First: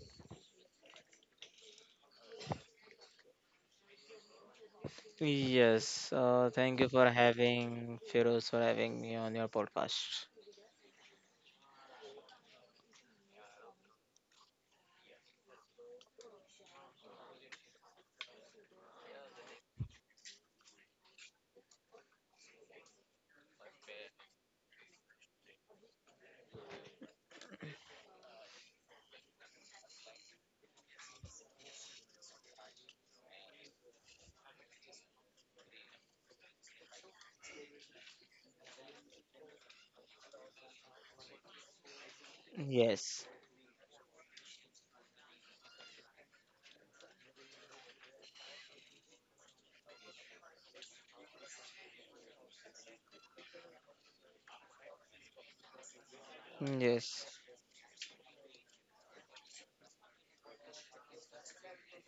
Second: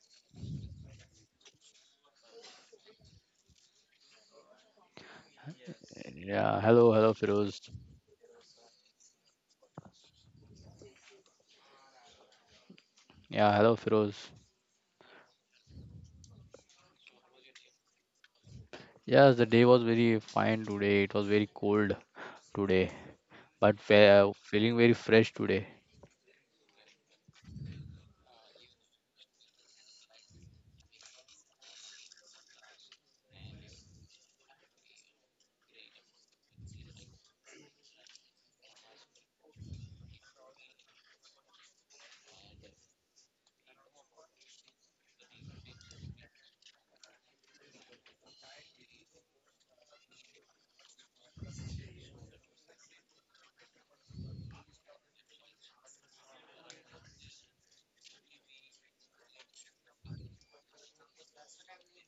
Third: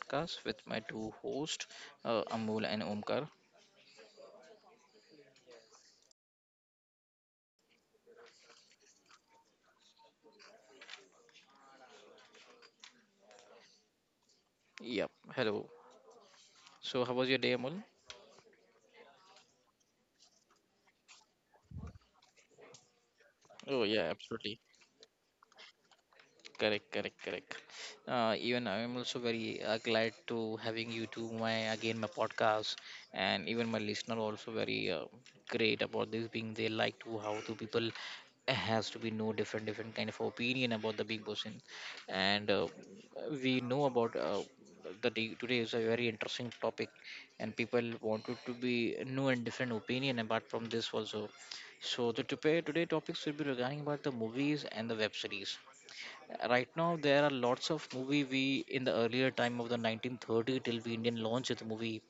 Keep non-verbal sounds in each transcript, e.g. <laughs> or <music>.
podcast with my two hosts, Amol and Omkar. Yes, Yeah, thank you hello, for Firoz. having Feroz for having me on your podcast. Yeah, hello, Firoz. Yep, hello. So how was your day, Amol? Yes, the day was very fine today. It was very cold today, but Oh yeah, absolutely. feeling very fresh today. Correct, correct, correct. Even I'm also very glad to having you to my again my podcast, and even my listener also very great about this being they like to how to people has to be no different different kind of opinion about the big boss in, and Yes, we know about the day today is a very interesting topic, and people wanted to be new and different opinion apart from this also. So the today today topics will be regarding about the movies and the web series. Right now there yes, are lots of movie we in the earlier time of the 1930 till we indian launched the movie,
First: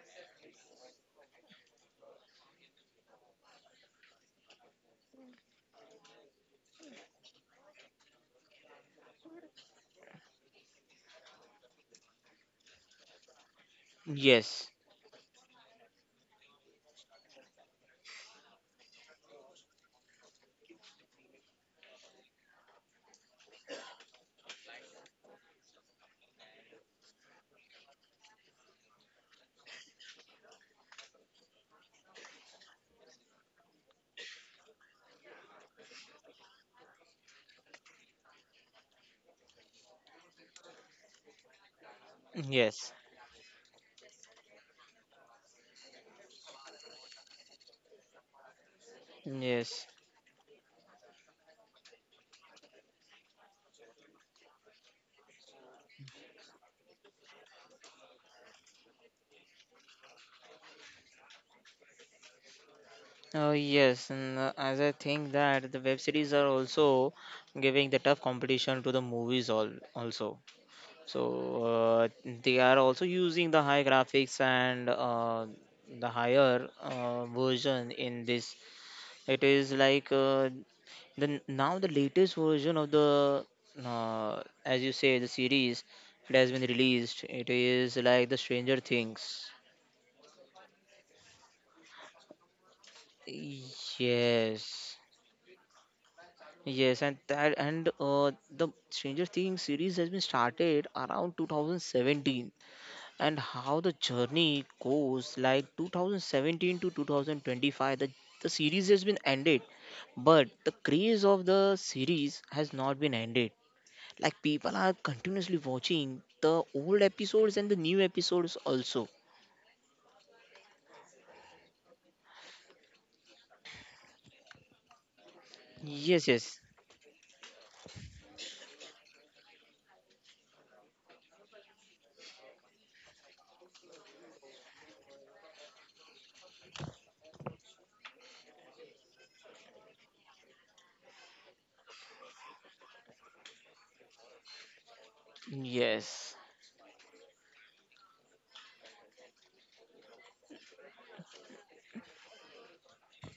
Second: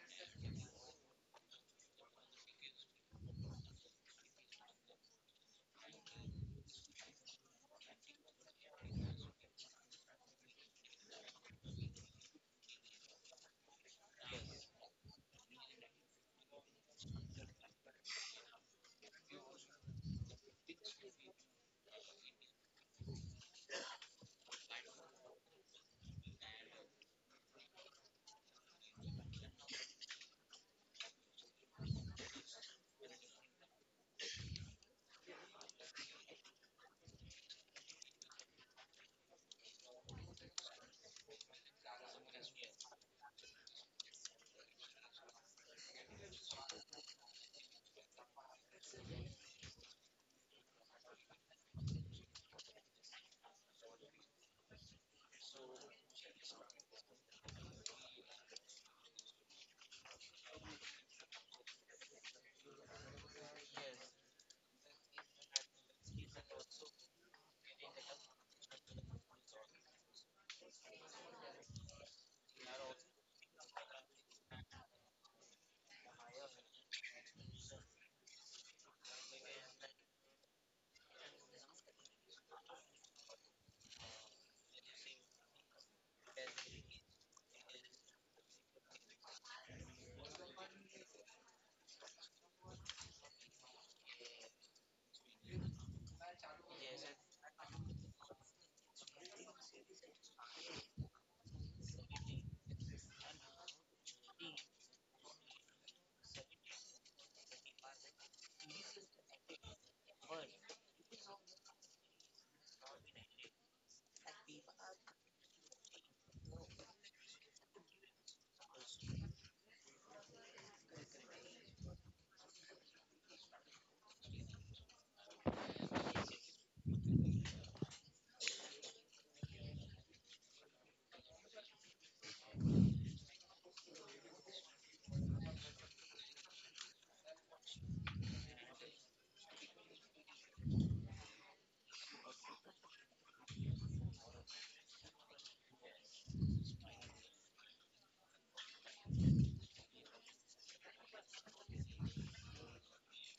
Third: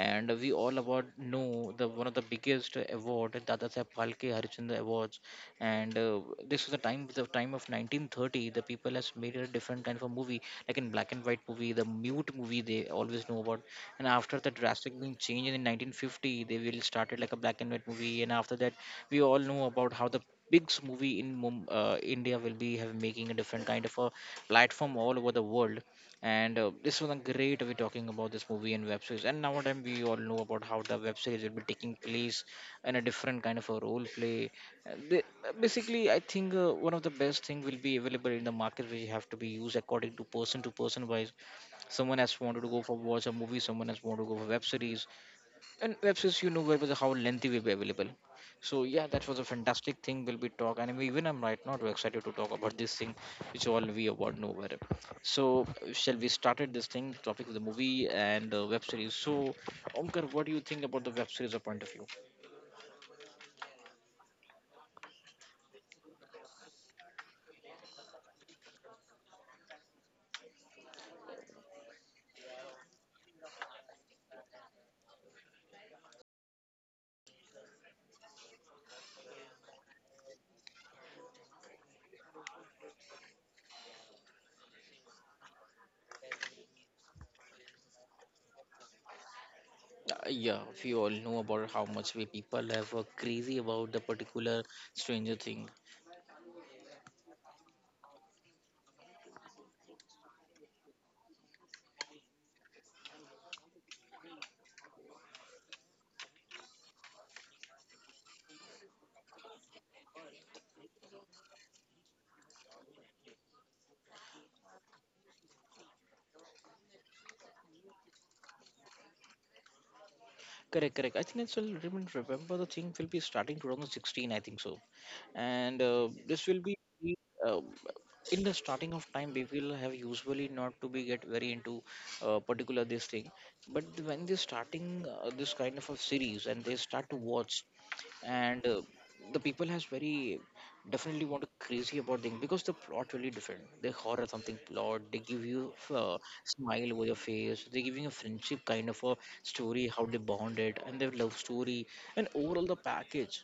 and we all about know the one of the biggest award Dada Saheb Phalke Harishchandra awards, and this was the time of 1930. The people has made a different kind of a movie like in black and white movie, the mute movie they always know about. And after the yes, drastic being changed in 1950, they will started like a black and white movie, and after that we all know about how the big movie in India will be have making a different kind of a platform all over the world. And this was a great way talking about this movie and web series. And nowadays we all know about how the web series will be taking place in a different kind of a role play. Uh, the- Basically, I think one of the best thing will be available in the market, which have to be used according to person wise. Someone has wanted to go yes, for watch a movie, someone has wanted to go for web series, and web series you know where was how lengthy will be available. So yeah, that was a yes. fantastic thing will be talk, and even I'm right now too excited to talk about this thing which all we about nowhere. So shall we started this thing topic of the movie and web series. So Omkar, what do you think about the web series or point of view? Yes, and as I think that the web series are also giving the tough competition to the movies all also. So they are also using the high graphics and the higher version in this. It is like the now the latest version of the as you say the series, it has been released. It is like the Stranger Things. Yeah, we all know about how much we people have crazy about the particular Yes. Stranger Thing. Yes, and that and the Stranger Things series has been started around 2017, and how the journey goes like 2017 to 2025, the series has been ended, but the craze of the series has not been ended. Like, people are continuously watching the old episodes and the new episodes also. Correct, correct. I think I still remember the thing will be starting 2016 I think so. And Yes, this will yes, be uh, in the starting of time we will have usually not to be get very into particular this thing. But when they starting this kind of a series and they start to watch, and the people has very definitely want to crazy about thing because the plot really different. They horror something plot, they give you a yes, smile over your face, they giving a friendship kind of a story how they bonded and their love story. And overall the package,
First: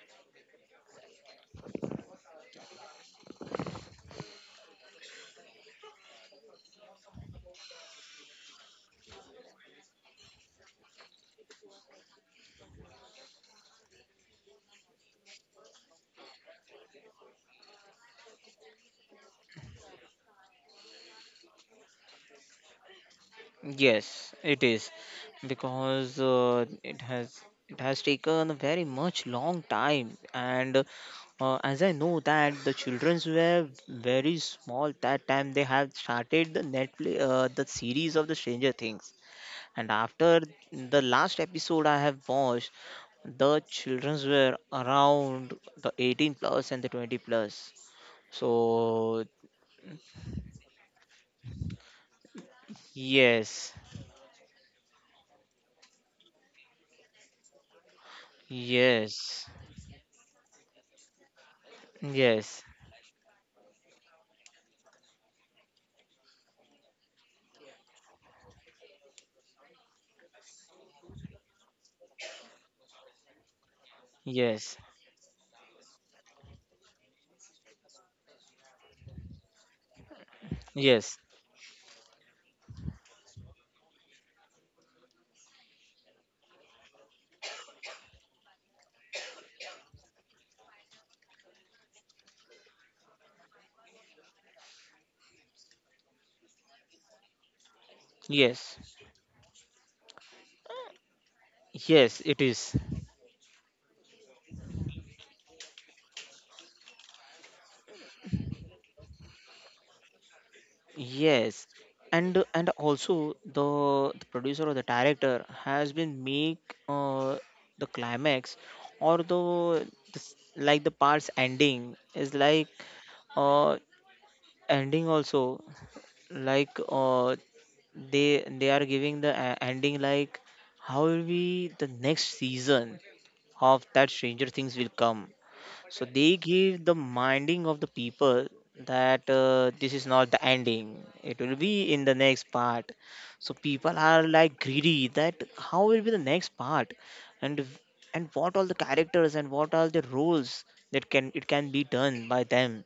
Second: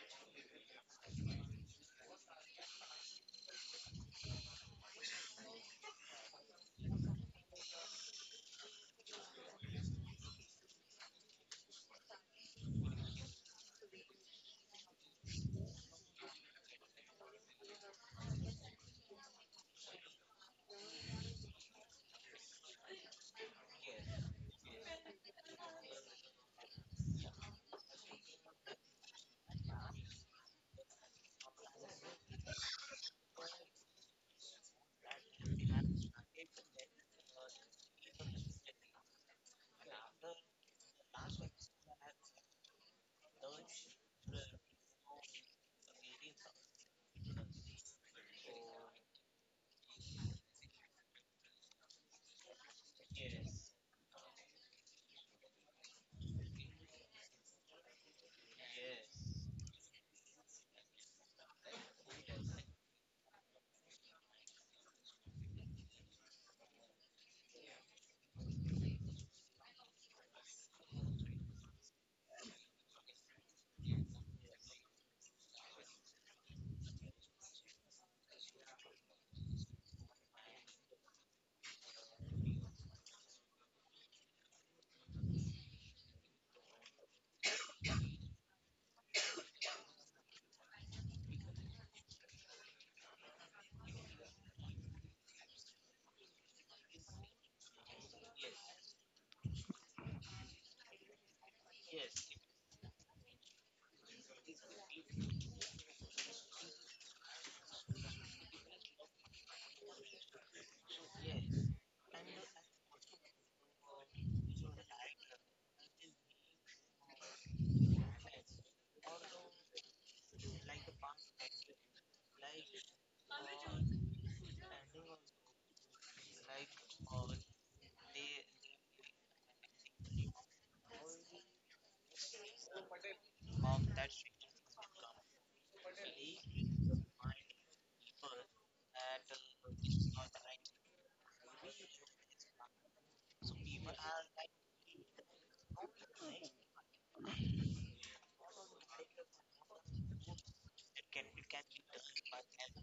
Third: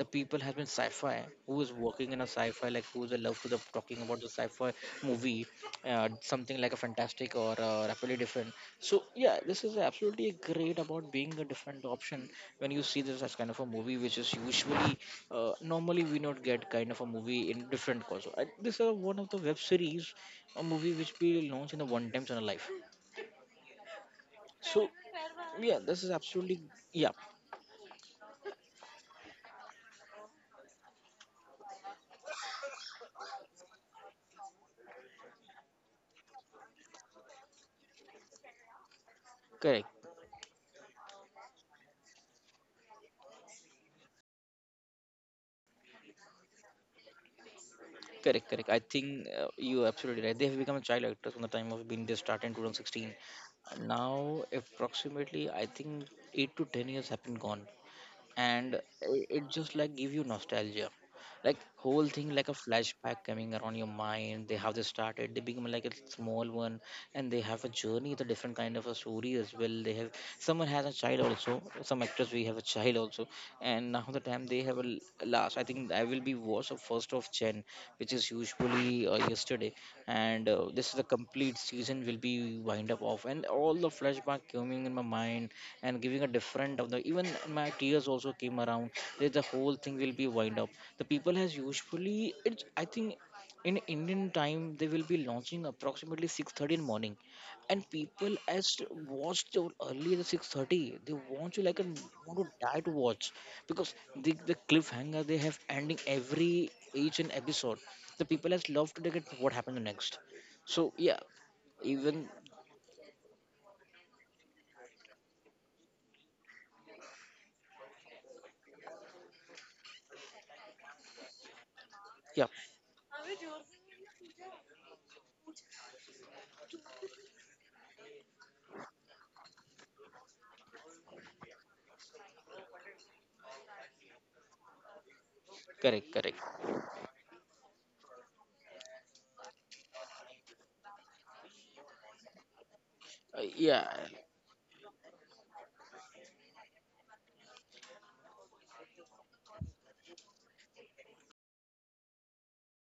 the people have been sci-fi, who is working in a sci-fi, like who's a love, who's a, talking about the sci-fi movie, something like a fantastic or rapidly different. So yeah, this is absolutely great about being a different option when you see this as kind of a movie which is usually normally we not get kind of a movie in different cause I, this is one of the web series, a movie which we launch in a one times in a life. yes, it So is, yeah, this is because absolutely it yeah has it has taken a very much long time, and as I know that the childrens were very small that time they have started the Netflix, the series of the Stranger Things. correct. And after the last episode I have watched, the childrens were around the 18 plus and the 20 plus. Correct, So, correct. I think you're absolutely right. They have become a child actors from the time of being they start in 2016. yes, Now, approximately, I think eight to ten years have been gone, and it yes, just like give you nostalgia, like whole thing like a yes, flashback coming around your mind. They how they started, they become like a small one, and they have a journey, the different kind of a story as well. They have someone has a child also, some actors we have a child also, and now the time they yes, have a last. I think I will be watched of 1st of Jan which is usually yesterday, and this is the yes, complete season will be wind up off, and all the flashback coming in my mind, and giving a different of the even my tears also came around that the whole thing will be wind up. The people has usually it's I think in indian time they will be launching approximately 6:30 in morning, and people as yes, watched early the 6:30 they want to like a, yes, want it to is. die to watch because the cliffhanger they have ending every each and episode. The people has love to get what happened next. So yeah, Yes, even and also the producer or the director has been make the climax or the the like the parts ending is yeah like, uh, ending also, like they are giving the ending, like how will be the next season of that Stranger Things will come. So correct they correct give the minding of the people that this is not the ending, it will be in the next part. So yeah. people are like greedy that how will be the next part, and and what all the characters and what all the roles that can it can be done by them.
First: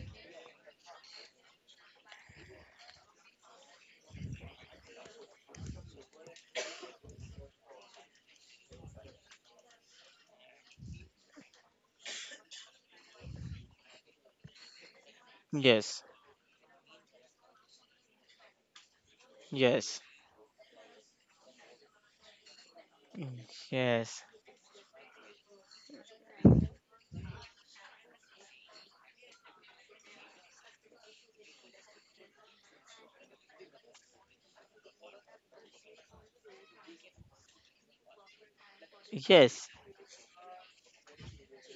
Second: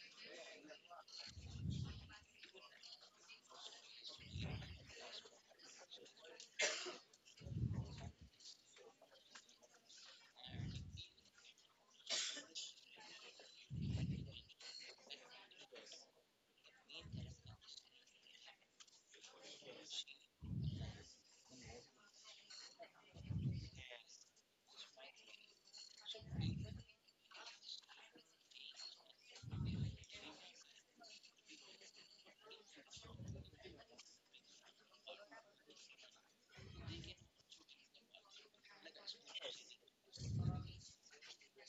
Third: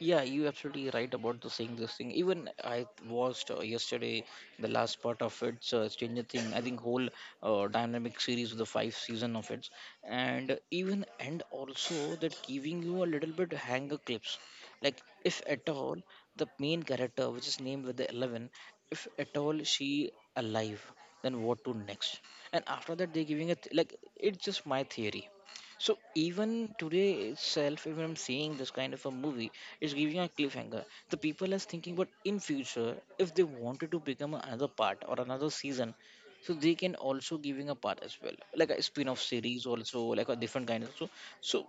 Yeah, you absolutely right about the saying this thing. Even I watched yesterday the last part of its Stranger Thing. I think whole dynamic series of the 5 season of it, and even and also that giving you a little bit hanger clips, like if at all Yes, the main character which is named with the 11, if at all yes. she alive, then what to next? And after that they're giving it like Yes, it's just my theory. So even today itself, even I'm seeing this kind of a movie, it's giving a cliffhanger. The people are thinking, but in future, if they wanted to become another part or another season, so they can also giving a part as well, like a spin-off yes, series also, like a different kind of. So, so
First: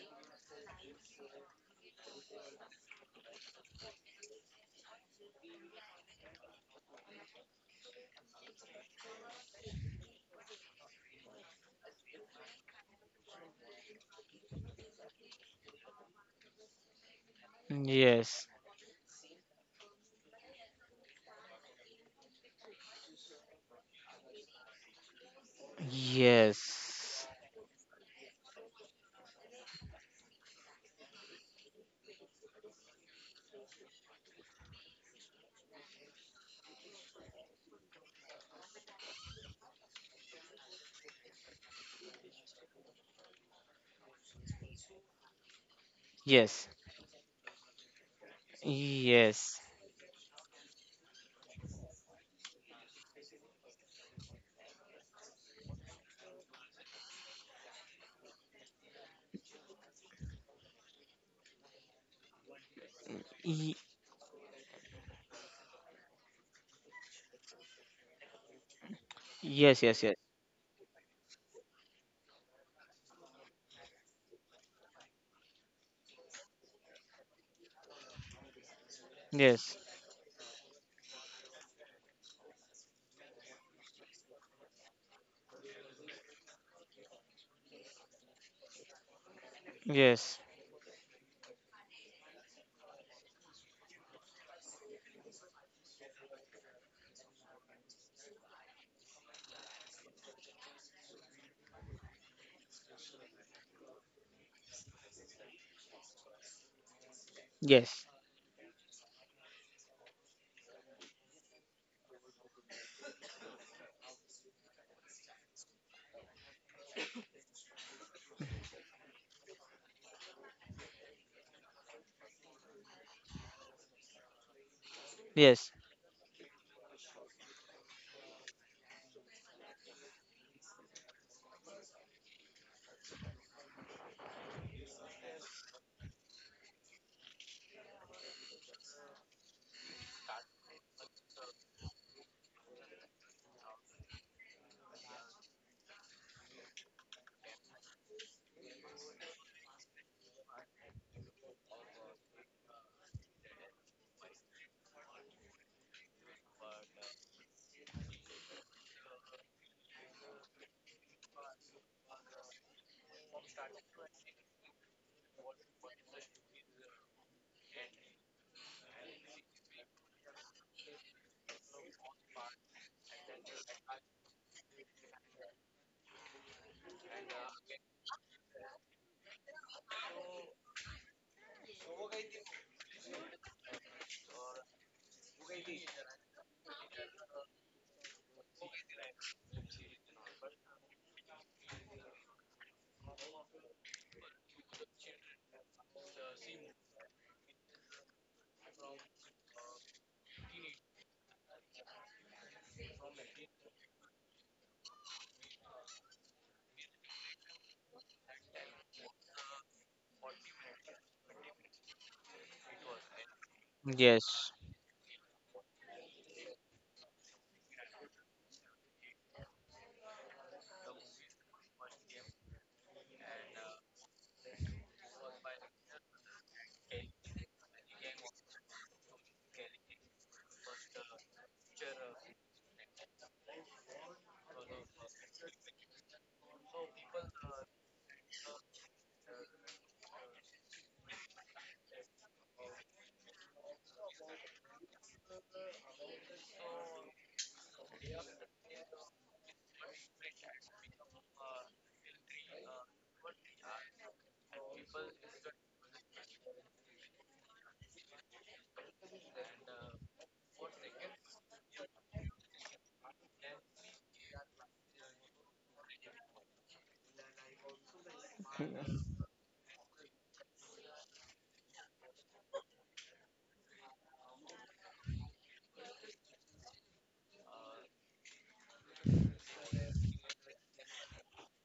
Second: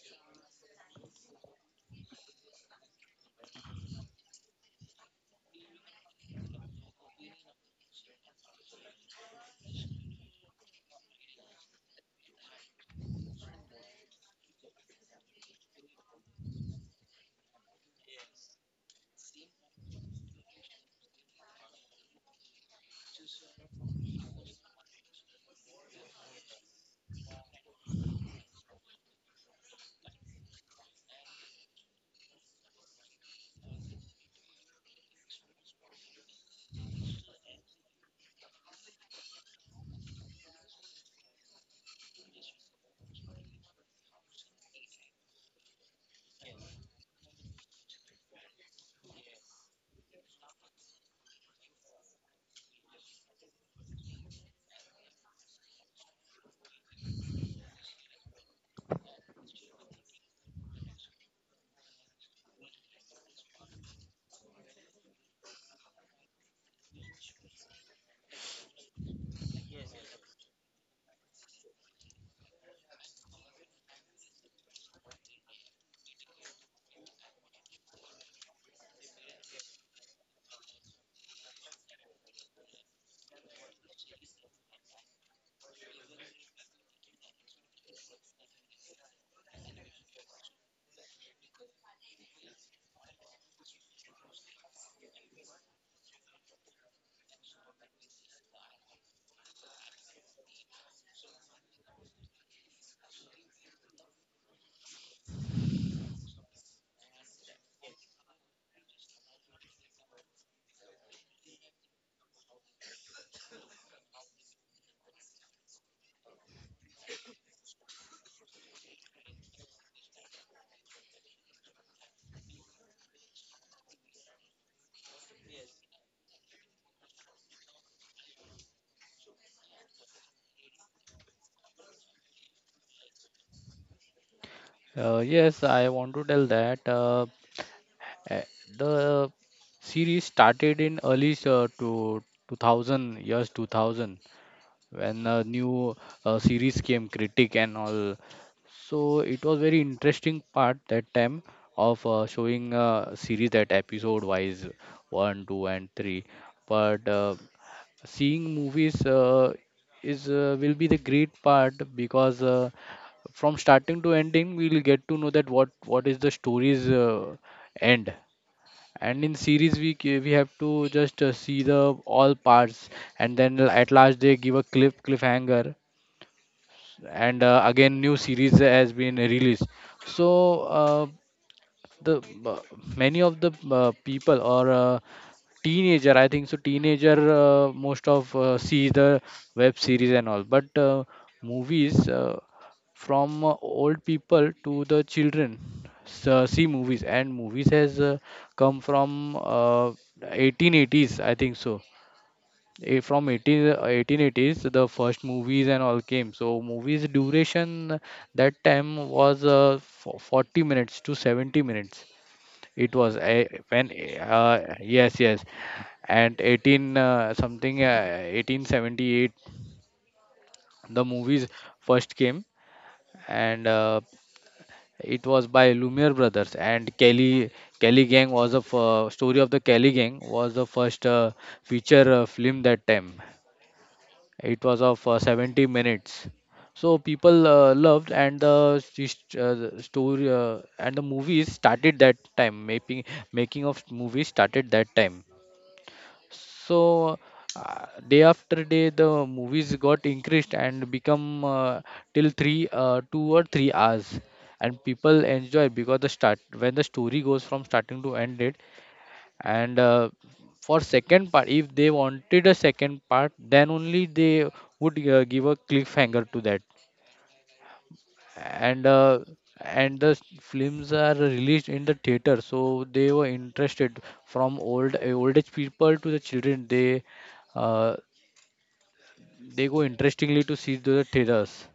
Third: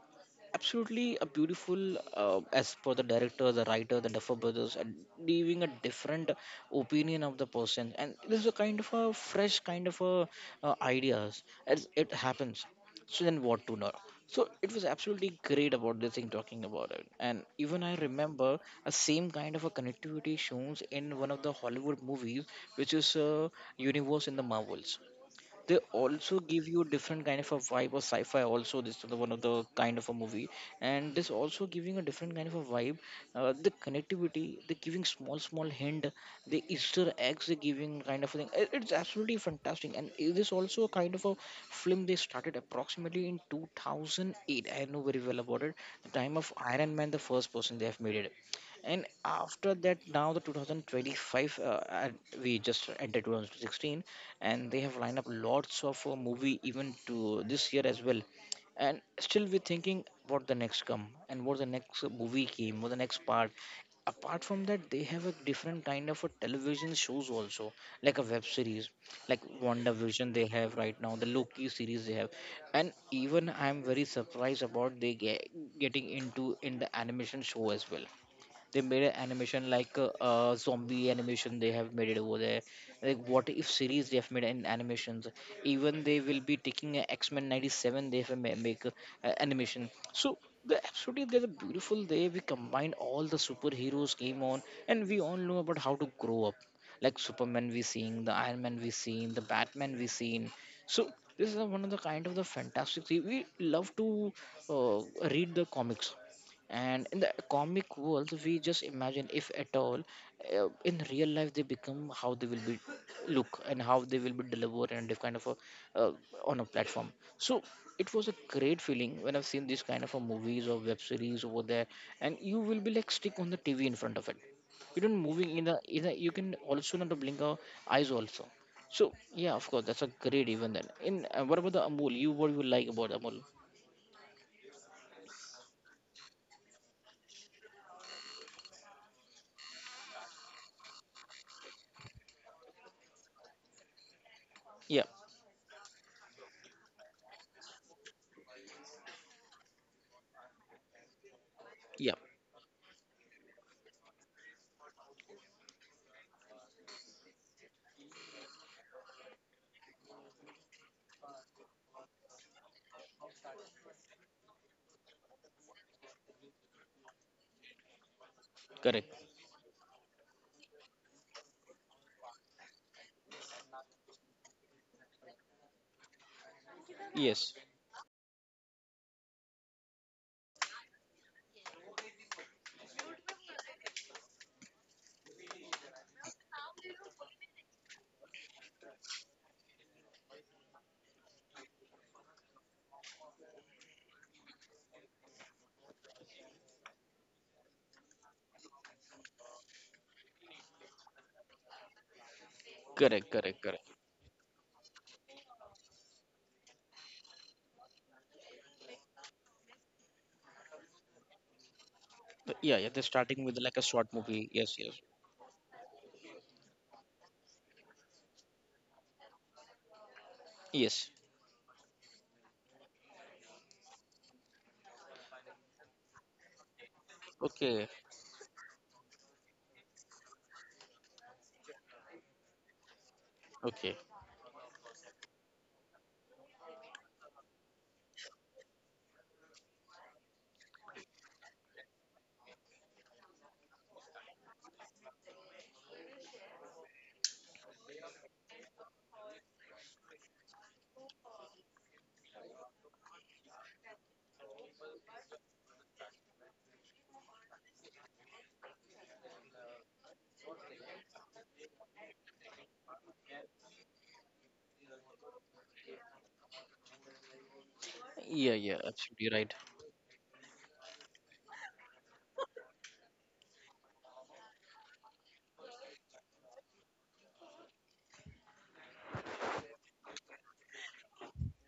absolutely a beautiful as per the director, the writer, the Duffer brothers, and leaving a different opinion of the person, and this is a kind of a fresh kind of a ideas as it happens. So then what to know. So it was absolutely great about this thing talking about it, and even I yes, remember a same kind of a connectivity shows in one of the Hollywood movies which is universe in the Marvels. They also give you different yes, kind of a vibe of sci-fi also. This is the one of the kind of a movie, and this also giving a different kind of a vibe. The connectivity they giving small small hint, the easter eggs they giving kind of a thing. It's absolutely fantastic, and it is also a kind of a film. They started approximately in 2008, I know very well about it, the time of yes, Iron Man, the first person they have made it. And yes, after that now the 2025 and we just entered 2016, and they have lined up lots of movie even to this year as well, and still we're thinking what the next come and what the next movie came what the next part. y- Apart from that they have a different kind of a television shows also, like a web series, like yes, yes, WandaVision yes, they have, right now the Loki series they have. And even I'm very surprised about they get, getting into in the animation show as well. They made an animation like yes, zombie animation they have made it over there, like what if series they have made in animations. Even they will be taking X x-men 97 they have make animation. yes, yes, So yes, the absolutely there's a beautiful day we combine all the superheroes came on, and we all know about how to grow up, like Superman we seen, the Iron Man we seen, the Batman we seen. So this is one of the kind of the fantastic thing we love to uh, read the comics, and in the comic yes, world we just imagine if at all in real life they become how they will be look and how they will be delivered and the kind of a uh, on a platform. So it was a great feeling when I've seen these kind of a movies or web series over there, and you will be like stick on the TV in front of it. You don't moving in the in the, you can also not blink our eyes also. So yeah, of course, that's a great event. Then in what about the Amul, you what you like about Amul? Yes, I want to tell that eh, the series started in early to 2000 years 2000 Yeah, when a new series came, Critic and all. So it was very interesting part that time of yeah, showing series that episode wise one, two, and three. But seeing movies is will be the great part because from starting to ending we'll get to know that what is the story's end. correct, And in series we have to just see the all parts, and then at last they give a cliffhanger, and yes. Again new series has been released. So uh, the many of the people or teenager I think so teenager most of see the web series and all. But movies, from old people to the children, see movies, and movies has come from 1880s, I think so. Correct, From correct, 18, correct. uh, 1880s the first movies and all came. So movies duration that time was 40 minutes to 70 minutes. But yeah, yeah. It They're was starting a with like a when short movie. yes, Yes, yes, yes, yes, and 18 uh, something uh, 1878 yes. the movies first came, and it was by Lumiere brothers. And Kelly Okay, Kelly Gang was a f- story of the Kelly Gang was the first feature film that time. okay. It was of 70 minutes. So people loved, and the the story and the movies started that time, making of movies started that time. So day after day, the movies got increased and become till 2 or 3 hours, and people enjoy because the start when the story goes from starting to end it. And for second part, if they wanted a second part, then only they would give a cliffhanger to that, Yeah, yeah. and uh, Absolutely right. and the films are released in the theater, so they were interested from old age people to the children. Uh, They go interestingly to see the traders.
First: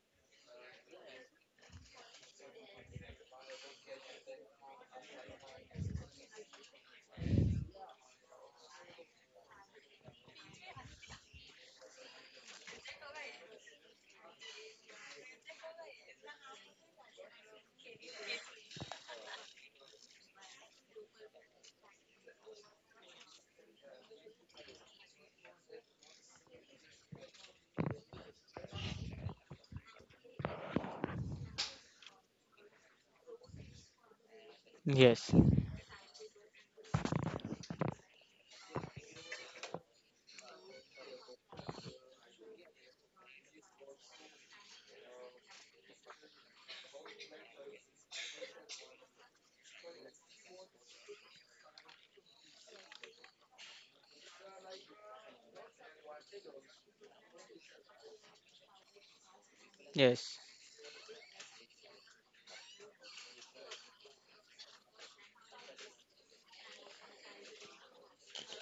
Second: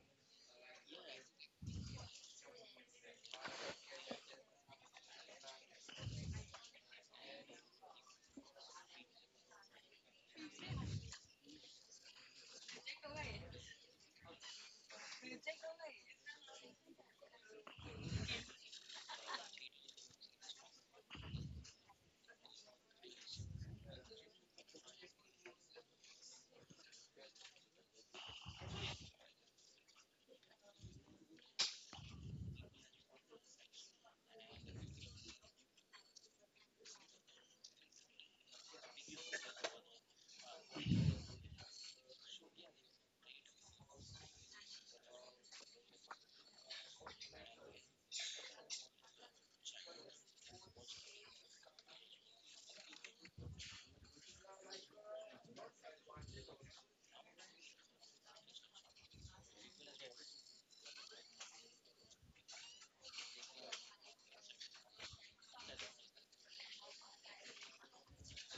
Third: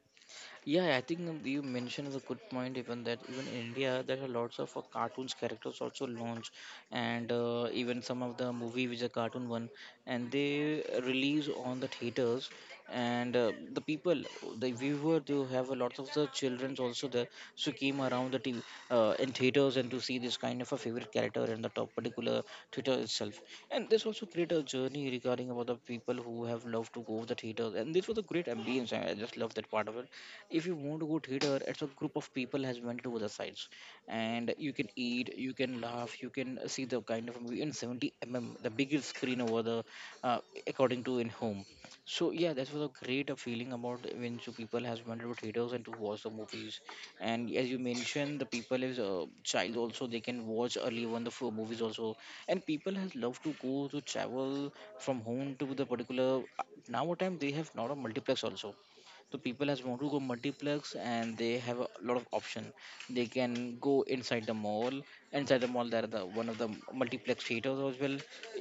Yeah, I think you mentioned is a good point. Even that, even in India, there are lots of cartoons characters also launch, and even some of the movie which is a cartoon one, and they release on the theaters, and the people, the viewer, they have a lot of the childrens also there, so came around the TV, in theaters and to see this kind of a favorite character in the top particular theater itself, and this also create a journey regarding about the people who have loved to go to the theaters, and this was a great ambience. I just love that part of it. If you want to go theater, it's a group of people has went to other sides, and you can eat, you can laugh, you can see the kind of movie in 70 mm, the biggest screen over the uh, according to in home. So yeah, that was a great feeling about when two people has went to theaters and to watch the movies, and as you mentioned, the people is a child also, they can watch early on the movies also, and people has love to go to travel from home to the particular. Now time, they have not a multiplex also, so people has want to go yes. multiplex and they have a lot of option. They can go inside the mall. Inside the mall there are the one of the multiplex theaters as well.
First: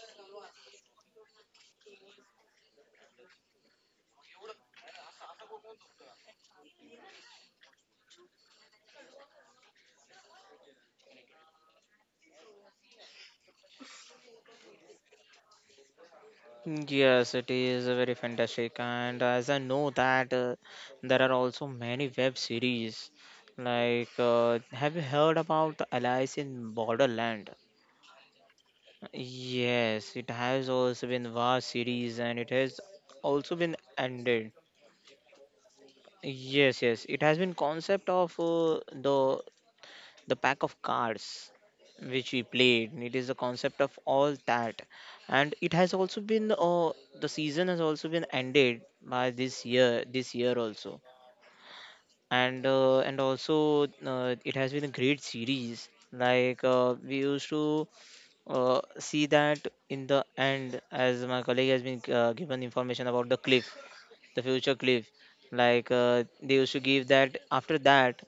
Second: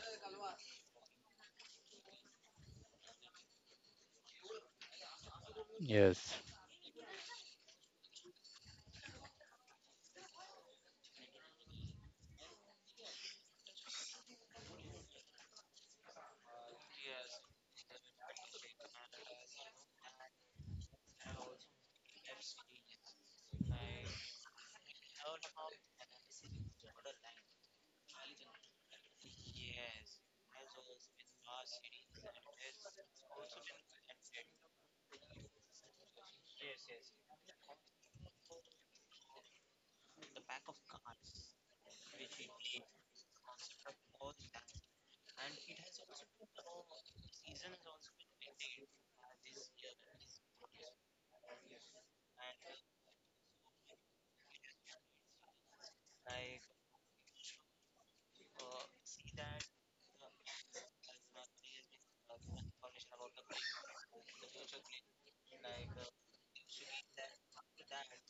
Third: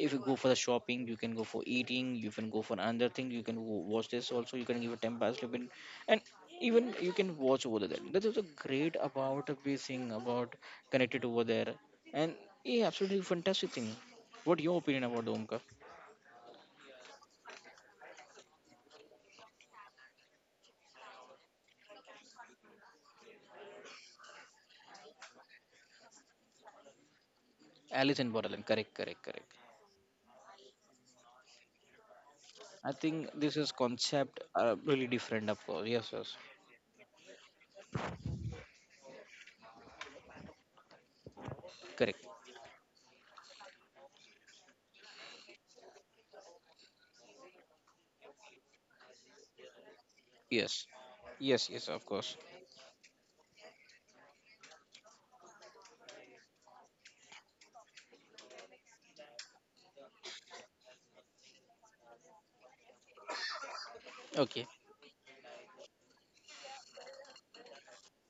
If you go for the shopping, you can go for eating, you can go for another thing, you can go watch this also, you can give a temple slip in. And Yes. even you can watch over there. That is a great about this thing about connected over there. And yeah, absolutely fantastic thing. What your opinion about the omka? Yes, it is very fantastic, and as I know that there are also many web series. Like, have you heard about Alice in Borderland? Alice in Borderland, correct, correct, correct. Yes, it has also been vast series and it has I think also this is been concept ended. Really different, of course. Yes, yes, Yes, yes, it has been concept of the pack of cards correct. which we played. It is the concept of all that, and it has also been the season has also been ended by this year. This year Yes, also, yes, yes, of course. And also it has been a great series. Like we used to see that in the end, as my colleague has been given information about the cliff, the Okay, future cliff, like they used to give that after that,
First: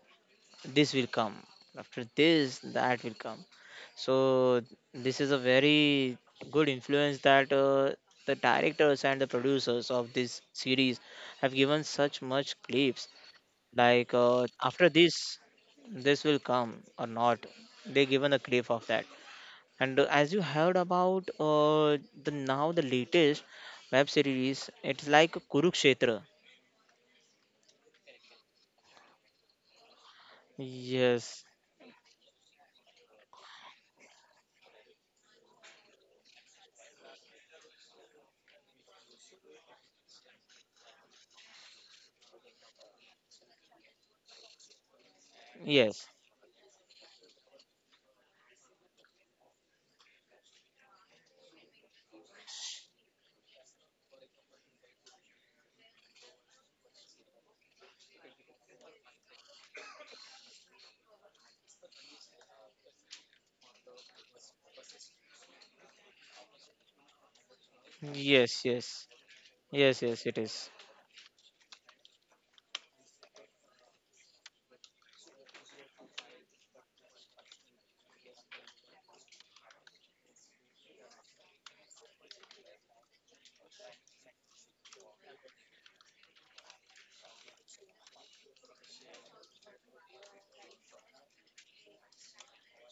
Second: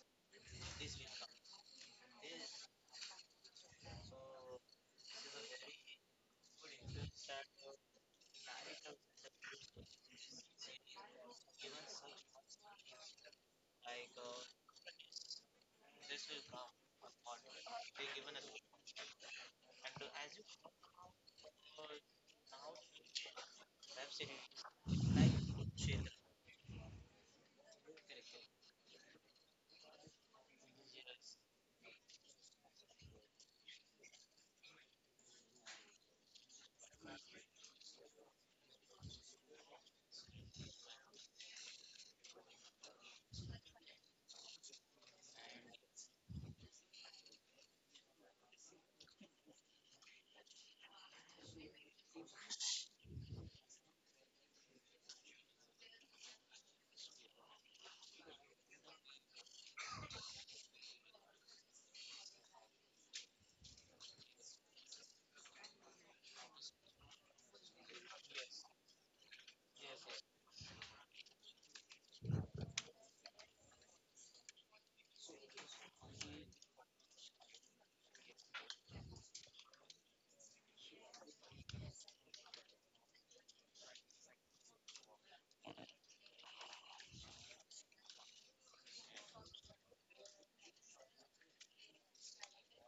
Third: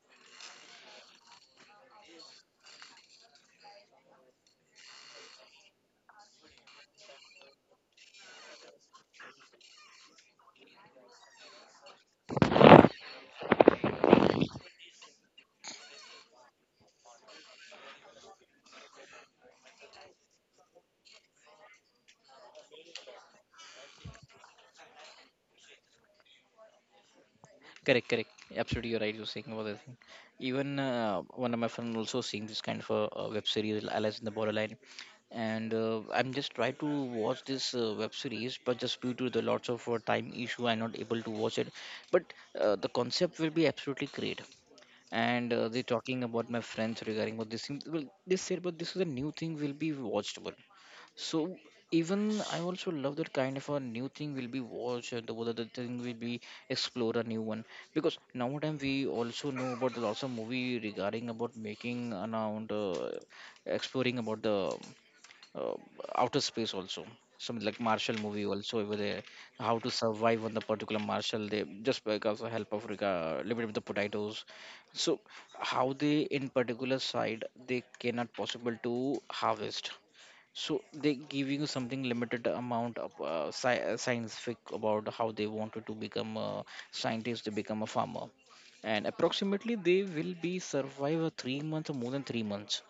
this will come, after this, that will come. So, this is a very good influence that the directors and the producers of this series have given such much clips, like after this, this will come or not. They given a clip of that. And as you heard about the now the latest web series, it's like Kurukshetra. correct, correct. Absolutely, you're right. You're saying about the thing. Even Yes, one of my friend also seeing this kind of a, web series, Alice in the Borderline, and I'm just try to watch this web series, but just due to the lots of time issue, I'm not able to watch it. But the concept will be absolutely great, and they're yes, talking about my friends regarding what this thing well they said, but this is a new thing will be watchable. So even I also love that kind of a new thing will be watched, and the other thing will be explore a new one, because nowadays we also know about the lots of movie regarding about making around exploring about the uh, outer space also. Some like Marshall movie yes, also over yes, there, how to yes, yes. It survive on the particular Marshall. They just because the help of little bit of the potatoes. So how they in particular side they cannot possible to harvest, so they give you something limited amount of scientific about how they wanted to become a scientist, to become a farmer, and approximately they will be survive a 3 months or more than 3 months.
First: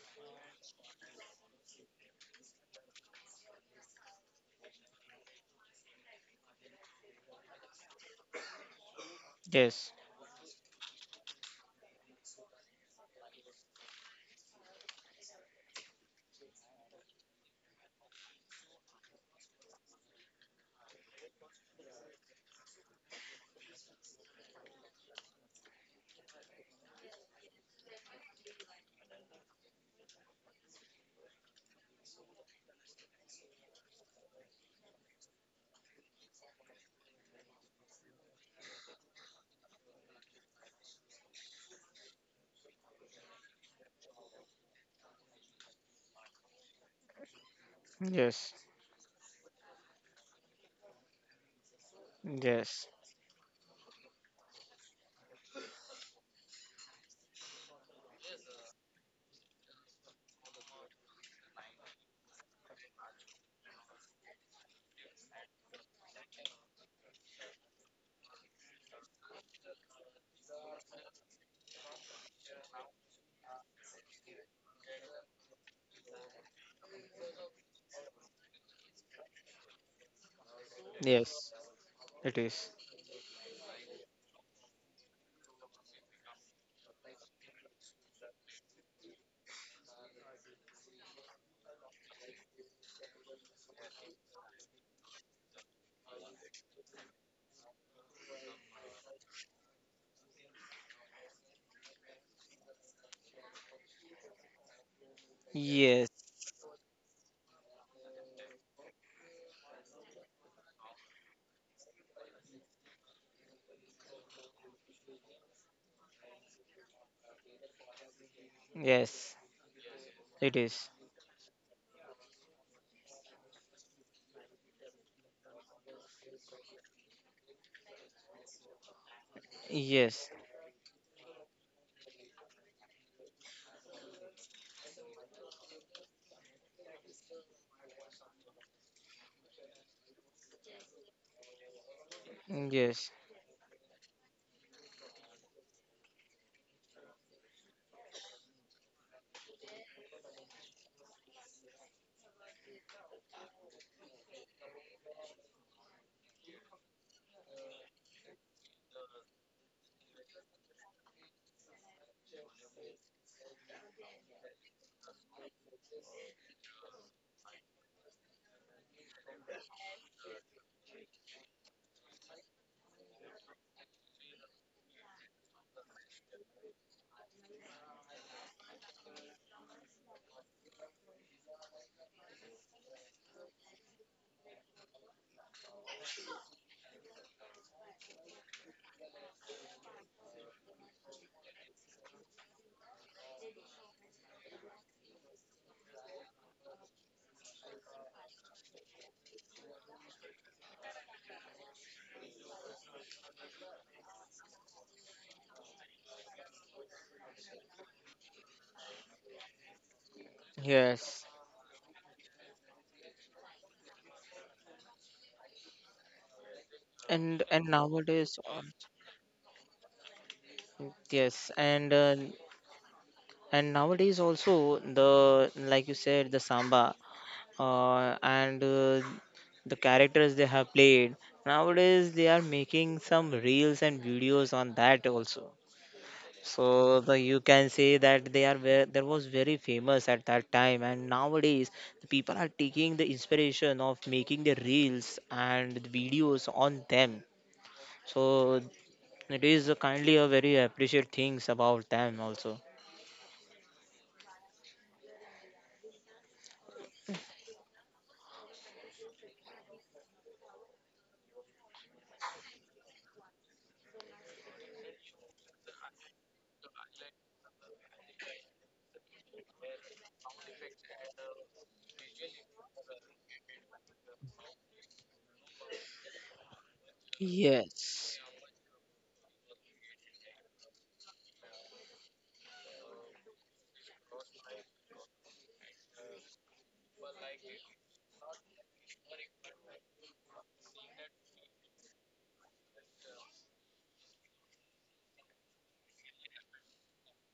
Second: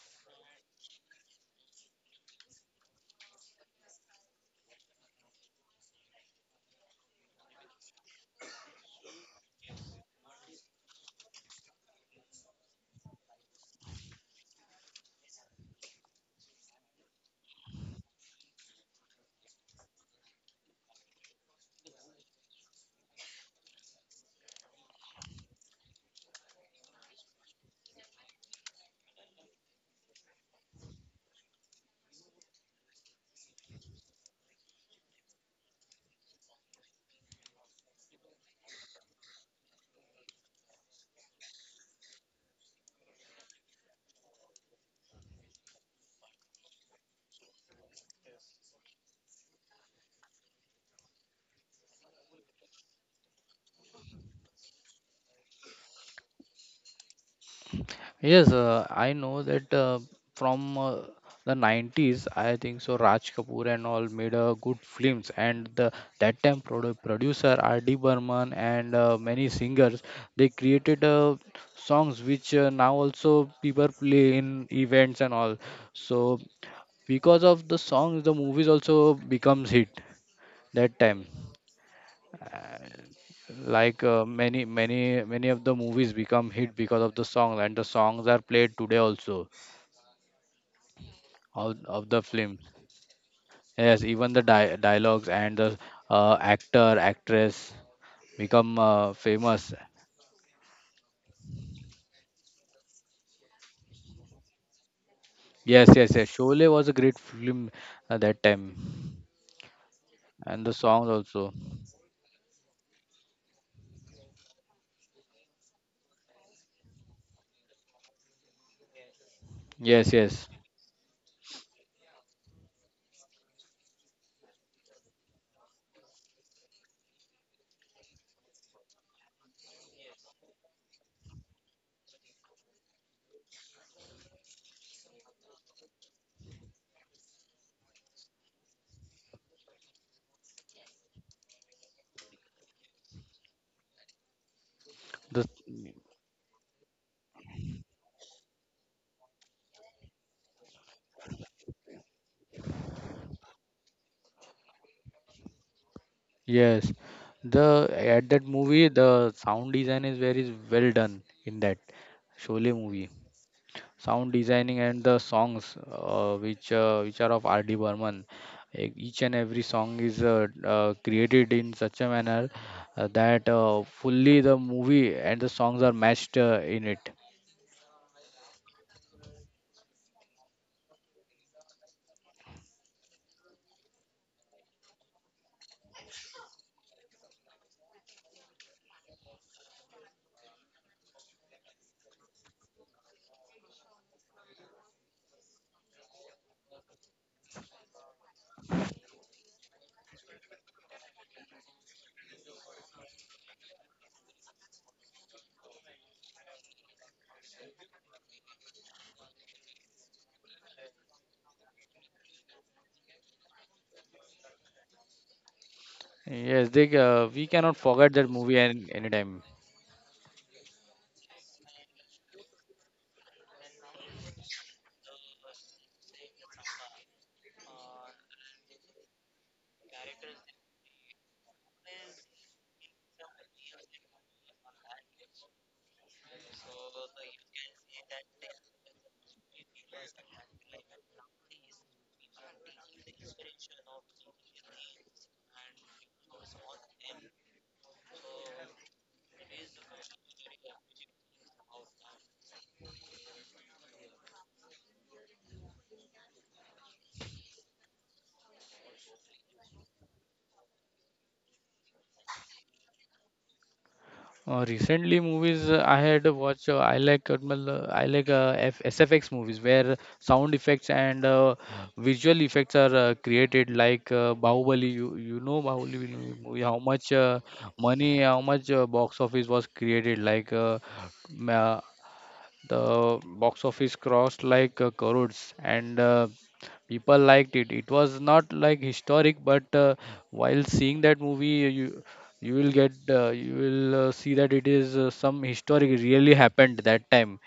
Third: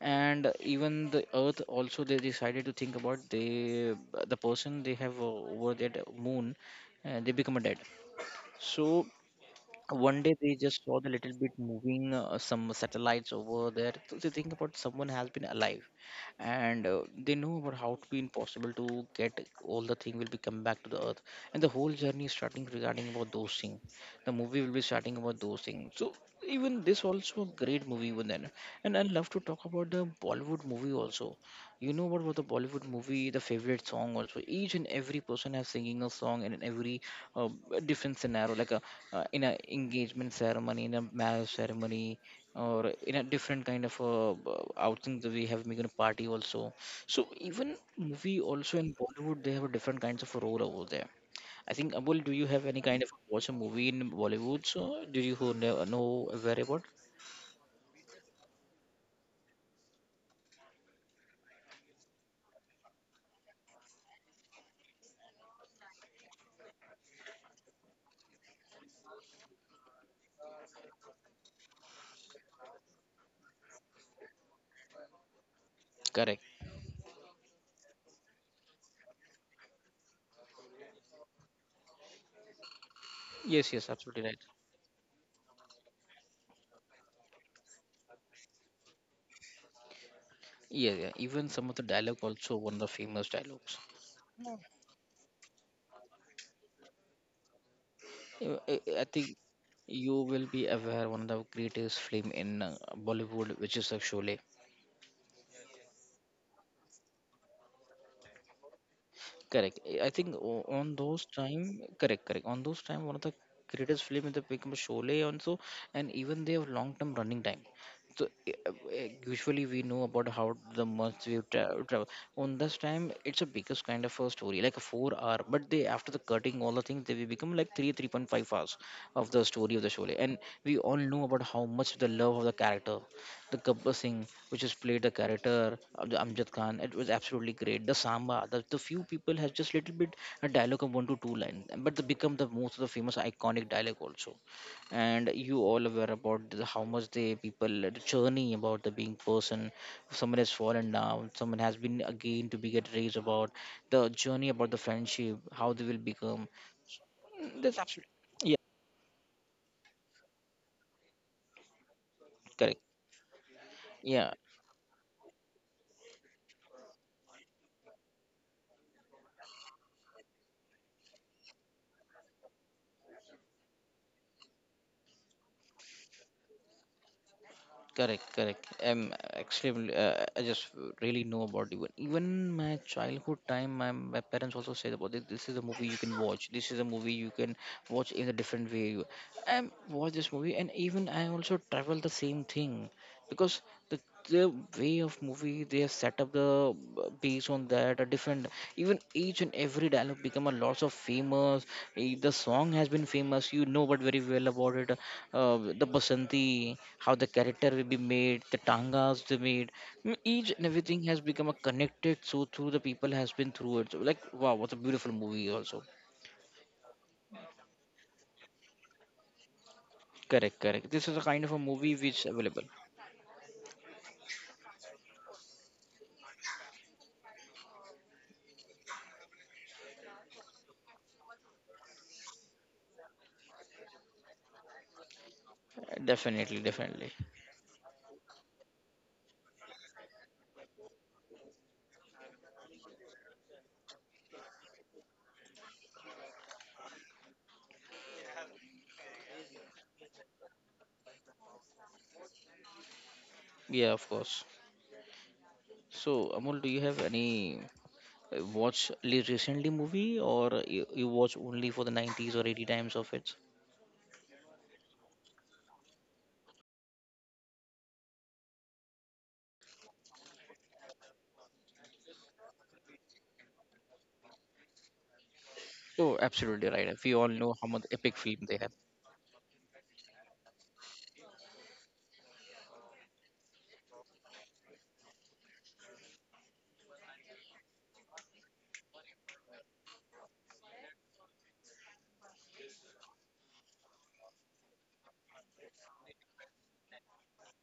And even the Earth also they decided to think about they the person they have over that moon, they become a dead. So is. one day they just saw the little bit moving some satellites over there, so they think about someone has been alive, and they know about how to be impossible to get all the thing will be come back to the earth, and the whole journey is starting regarding about those things. The movie will be starting about those things. So even this also a great movie even then, and I love to talk about the Bollywood movie also. You know what was the Bollywood movie, the favorite song also. Each and every person has singing a song and in every uh, different scenario, like a, in a engagement ceremony, in a marriage ceremony, or in a different kind of outing that we have making a party also. So even movie Yes, also in Bollywood, they have a different kinds of role over there. I think Abul, do you have any yes, kind of watch a movie in Bollywood? So do you who know very about? Yes, I know that from the 90s, I think so. Raj Kapoor and all made good films, and the that time producer R.D. Burman and many singers, they created songs which now also people play in events and all. So Correct. because of the songs, the movies also becomes hit that yes, time. yes. It is. Uh, Yes, yes, like uh, absolutely right. many many many of the movies become hit because of the song, and the songs are played today also, Yeah, yeah. Even some of, of the of the dialogue film. also one of the famous dialogues. Yes, even the dialogues and the actor actress Uh, become I I think famous. you will be aware one of the greatest film in Bollywood, which is a Sholay. Yes, Yes, yes, yes, Sholay was a great film at that time, Correct. I think and the on songs those also. time, correct, correct. On those time, one of the greatest film in the become Sholay also, and even they have long term running time. So eh, uh, yes. usually we know yes about how It yes the is. months we travel. On this time, it's a biggest kind of a story, like a 4 hour. But they after the cutting all the things, they will become like 3.5 hours of the story of the Sholay. Yes, And we all know about how much the love of the character the Gabbar Singh, which has played the character of the Amjad Khan, it was absolutely great. The Samba, the few people have just little bit a dialogue of one to two lines, but they become the most of the yes, famous iconic dialogue also. And you the all aware about the, how much the people the journey about the being person, someone has fallen down, someone has been again to be get raised about the journey about the friendship, how they will become. yes That's the absolutely At yeah, that movie the sound design is very well done in that correct. Sholay movie. Yeah, Sound designing and the songs which are of RD Burman, each and every song is created in such a manner that fully the movie and the songs are matched in it. correct, correct. I'm extremely. I just really know about even my childhood time. My parents also said about this. This is a movie you can watch. This is a movie you can watch in a different way. I watch this movie, and even I also travel the same thing, because the, the way of movie they have set up the based on that a different, even each and every dialogue become a lots of famous. Eh, the song has been famous, you know, but very well about it. The basanti, how the character will be made, the tangas they made. Mm, each and everything has yes. become a connected, so through the people has been through it, so like wow, what a beautiful movie also. Yes, they And and we cannot nowadays, forget al- that movie anytime. Correct, correct, this is a kind yes, of a movie which available. and nowadays also, the like you said, the samba. and the characters they have played nowadays, they are making some reels and videos on that also. Definitely, So, definitely. the, you can say that they are where there was very famous at that time, and nowadays the people are taking the inspiration of making the reels and the videos on them. So, it is a kindly a very appreciate things about them also. Yeah, of course. So, Amol, do you have any watch recently movie, or you watch only for the 90s or 80s times of it? Recently, movies I had watched. I like , uh, I like F SFX movies where sound effects and visual effects are created. Like Bahubali, you know Oh, Bahubali absolutely movie. How right. We all much know how much epic money? film Yes. they How have. much box office was created? Like the box office crossed like crores, and people liked it. It was not like historic, but while seeing that movie, you will get you will see that it is some historic really happened that time.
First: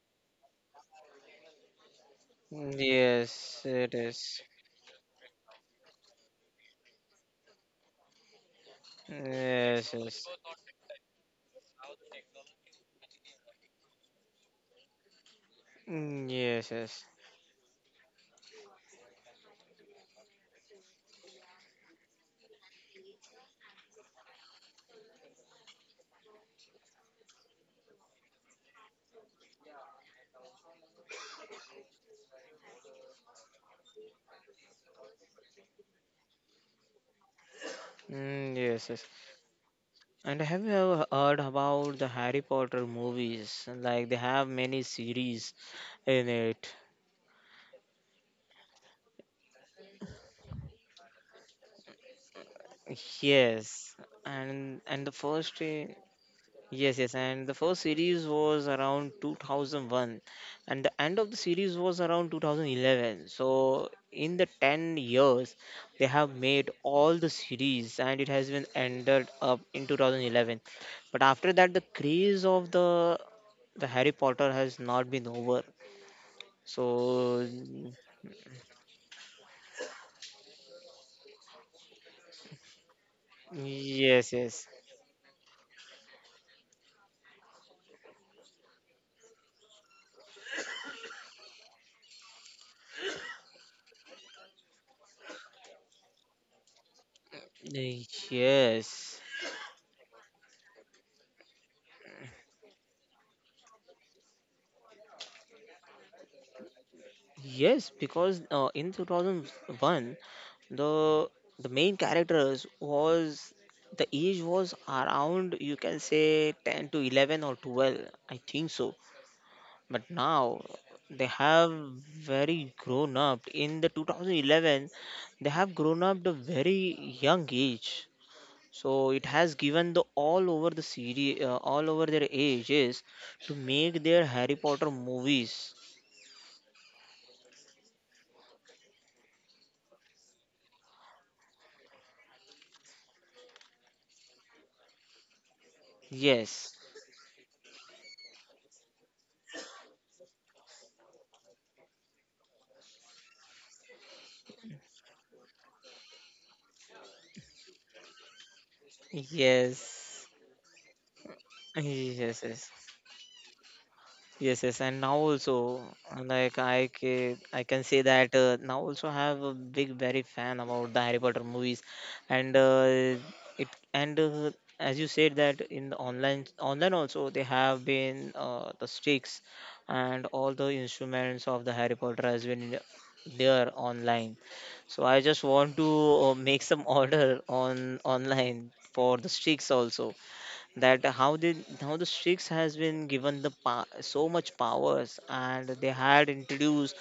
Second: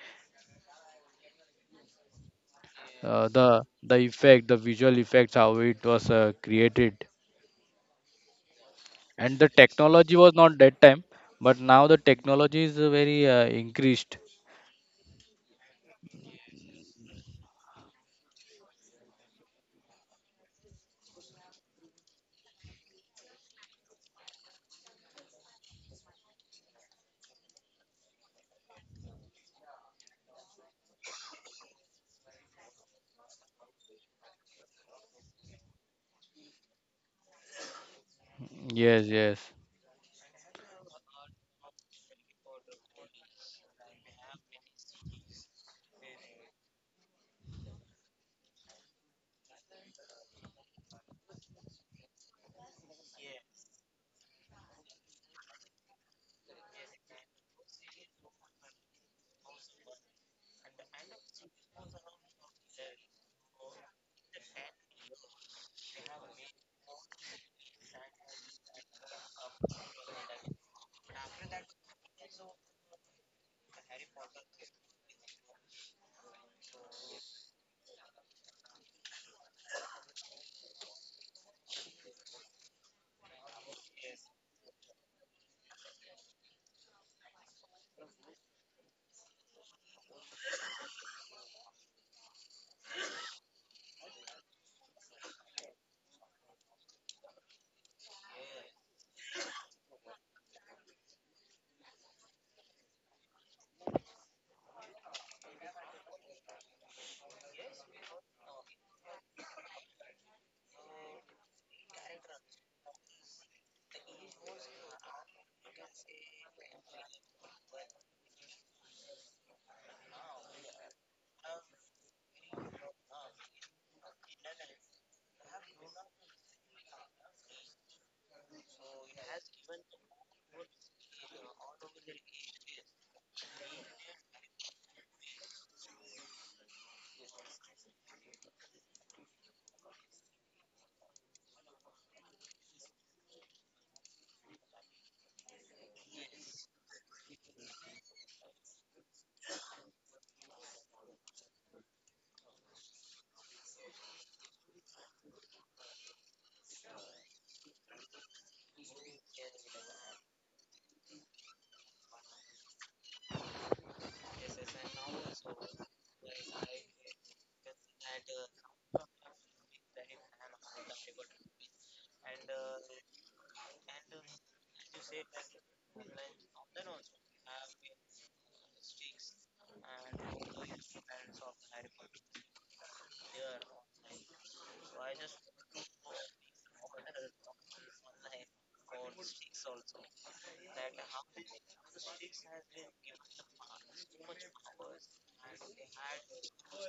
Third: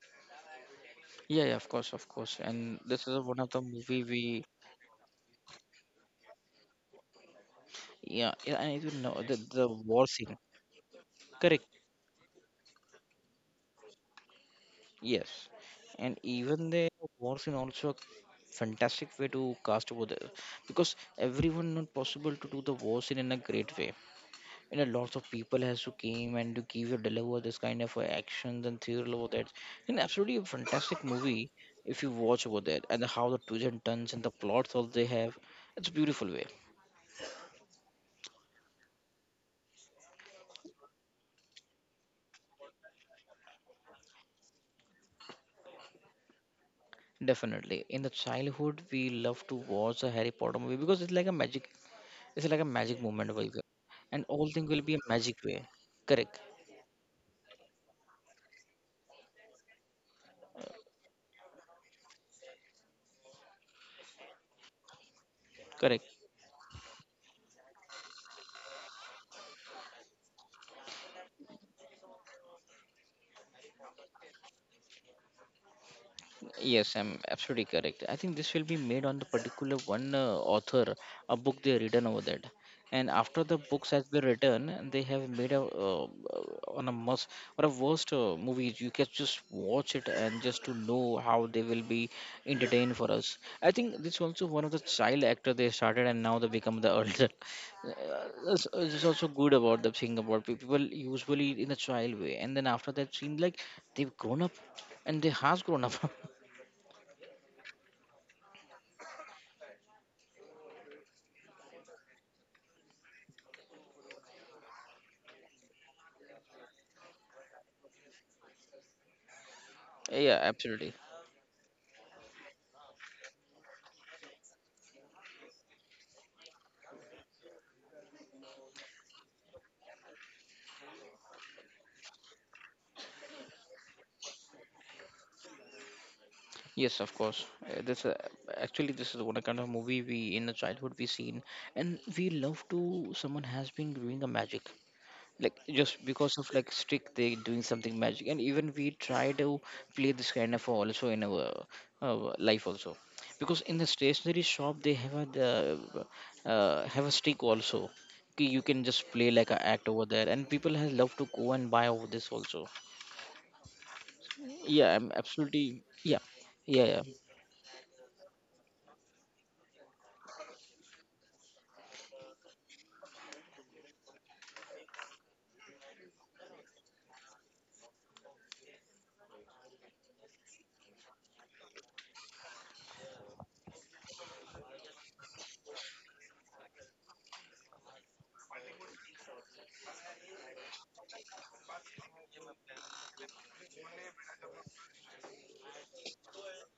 Yeah, yeah, of course, of course. And this is Uh, one of the Yes, the it the movie is. we, effect, the visual effects, how it was created, yeah, yeah, I even know and the the Yes, war technology yes. was scene. not that time, but Correct. now the technology is very increased. Yes. And Mm, yes, even the yes. war scene also a fantastic way to cast over there, because everyone not possible to do the war scene in a great way. You know, lots of people has to came and to give or deliver this kind of actions and theory about that. And absolutely a fantastic movie if you watch about that, and how the twists and turns and the plots all they have, it's a beautiful way. Mm, yes, yes. Yes, yes, And have you ever heard about the Harry Potter movies? Like, they have many series in it. Definitely in the childhood we love to watch a Harry Potter movie, because it's like a magic, it's like a magic moment over, Yes. and all thing will And be the a magic first way. Correct, Yes, yes, and the first series was around 2001, and the end of the series was around 2011. So, in the 10 years, they correct. have made all the series, and it has been ended up in 2011. But after that, the craze of the Harry Potter has not been over. Yes, I'm So, absolutely correct. I think this will be made on the particular one author, a book they written over that. And after the books has yes, been yes, written, they have made a on a must or a worst movie. You can just watch it and just to know how they will be entertained for us. I think this also one of the child actor they started and now they become the <laughs> elder. Uh, it's yes. Also good about the thing about people usually in a child way, and then after that seems like they've grown up and they has grown up. <laughs> Yes, because in 2001, the the main characters was the age was around, you can say, 10 to 11 or 12, I think so. But now Yeah, absolutely. they have very grown up. In the 2011, they have grown up the very young age. So it has given the all over the series, all over their ages, to make their Harry Potter movies. Yes, of course. This actually this is what a kind of movie we in the childhood we seen, and we love to someone has been doing a magic, like just because Yes, of like stick they doing something magic, and even we try to play this kind of also in our life also, because in the stationery shop they have a have a stick also. You can just play like an act yes. over there, and people has love to go and buy over Yes, this yes, also. yes, yes. And now Yeah, I'm also, absolutely yeah. like, I Yeah, yeah. can, I can say that now also I have a big, very fan about the Harry Potter movies, and it, and as you said that in the online also, they have been the sticks and all the instruments of the Harry Potter has been there online. So I just want to make some <laughs> order on online for the sticks also, that how they, how the Sikhs has been given the so much powers, and they had introduced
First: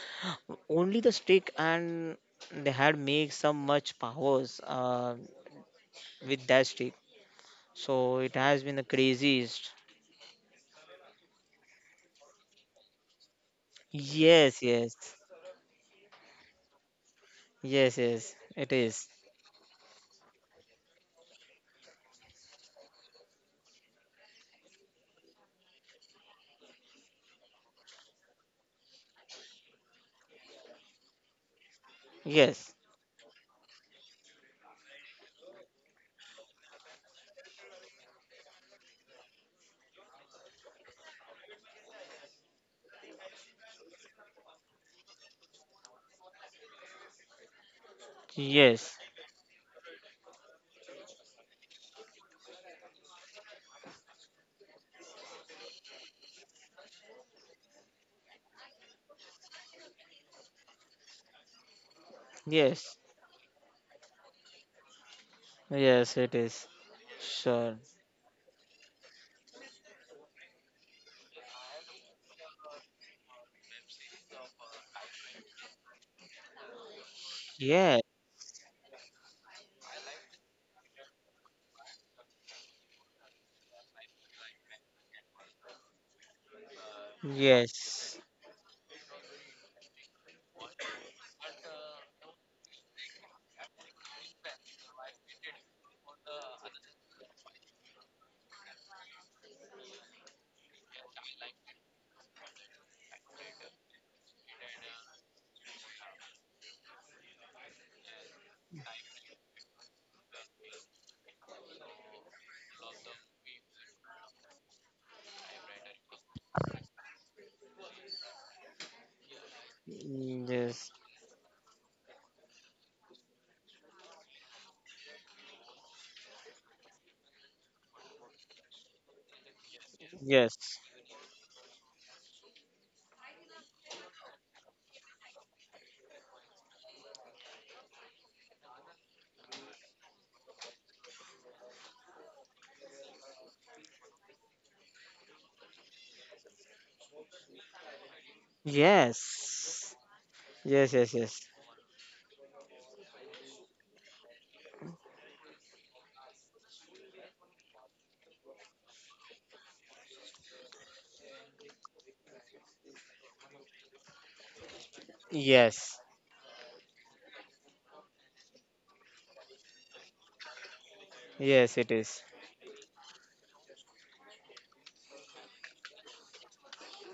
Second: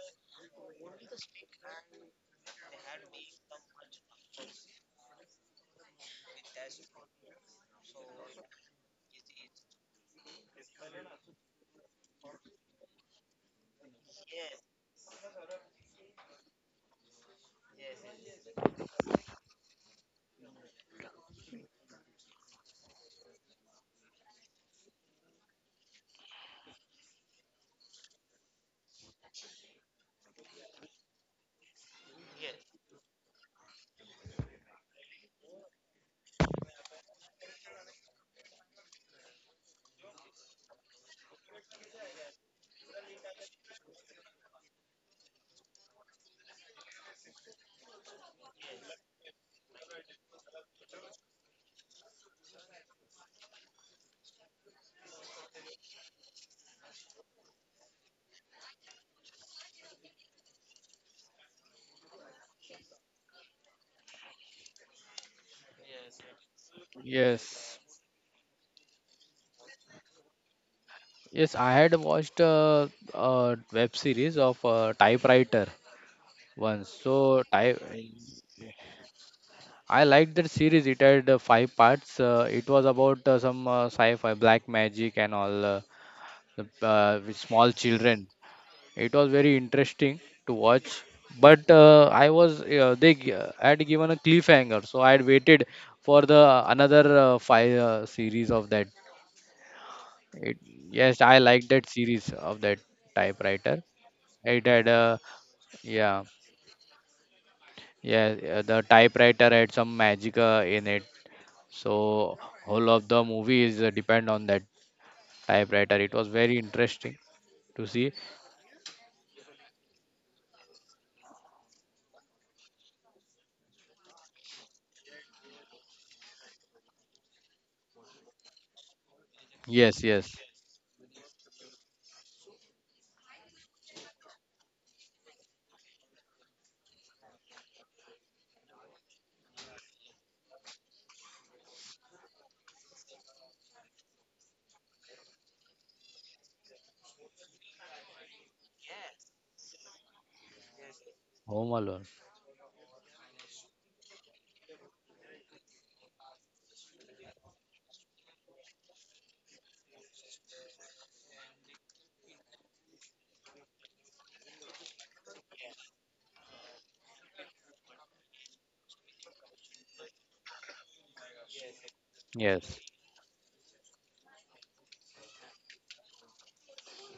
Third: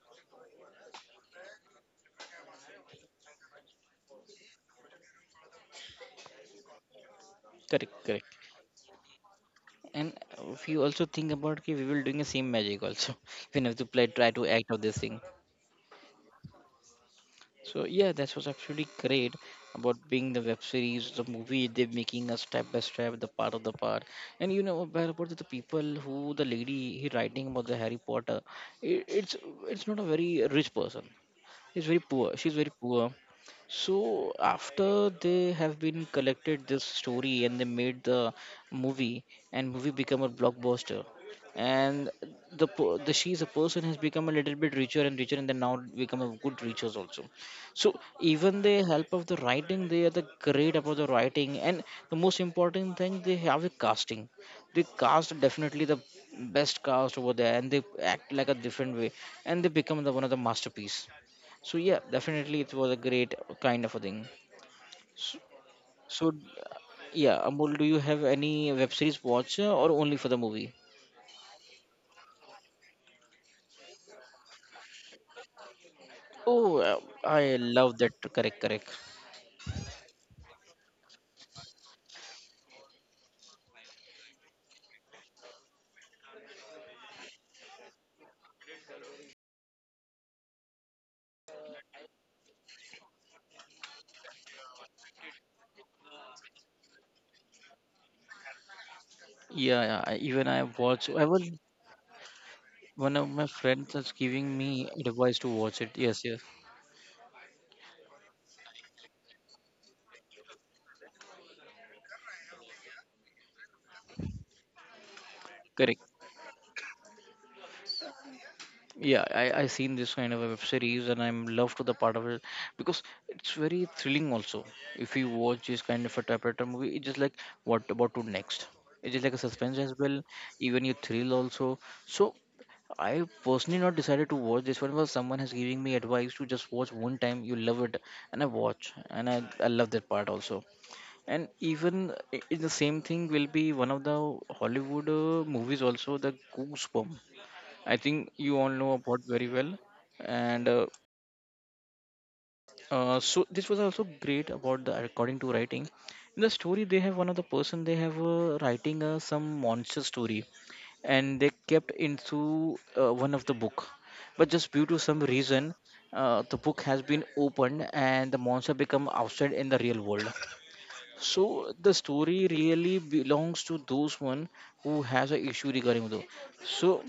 only the stick and they had made some much powers with that stick. Correct, So correct. it has been the craziest. And if you also think about it, we will doing the same magic also. <laughs> We have to play, try to Yes, act of yes, this thing. So yes, yeah, that yes, was it absolutely is. great about being the web series, the movie they're making a step by step, the part of the part. And you know about the people who the lady he writing about the Harry Potter. It, it's it's not a very rich person. Is very poor. She's Yes, very poor. So after they have been collected this story and they made the movie, and movie become a blockbuster, and the she's a person has become a little bit richer and richer, and then now become a good richers also. So even the yes, help of the writing, they are the great about the writing, and the most important thing they have a casting. They cast definitely the best cast over there, and they act like a different way, and they become the one of the masterpiece. So yeah, definitely it was a yes, great kind of a thing. So, so yes, it uh, is. yeah, yes. Amol, do Sure. you have any web series watch or only for the movie? Yes, I had watched a web series of typewriter Oh, once. uh, I love Yeah, that. Correct, correct. I liked that series. It had 5 parts. It was about some sci-fi, black magic, and all with small yes, children. It was very interesting to watch. But I was they gi- had given a cliffhanger, so I had waited for the another five series of that. Yeah, yeah, even It, I watch. yes, I I was liked that series of that one of my typewriter. friends was giving It me had a advice to watch it. Yeah, Yes, yes, yeah, the typewriter had some magic in it. So whole of the movie is depend on that typewriter. correct. It was very interesting to see. Yeah, I seen this kind of a web yes, series and I'm loved to the part of it because it's very thrilling also. If you watch this kind of a typewriter movie, it's just like what about to next? It is like a suspense Yes, as yes, well, yes, yes, even you thrill also. So I personally not decided to watch this one because someone has giving me advice to just watch one time. You love it, and I watch, and I love that part also. And even in the same thing will be one of the Hollywood movies also the Goosebump. I think you all know about very well. yes, And yes, yes, yes. Home Alone. So this was also great about the according to writing. In the story, they have one of the person they have writing some monster story, and they kept into one of the book. But just due to some reason, Yes, the book has been opened and the monster become outside in the real world. So yes, it the is. story Yes, really belongs to those one who has a issue regarding those. So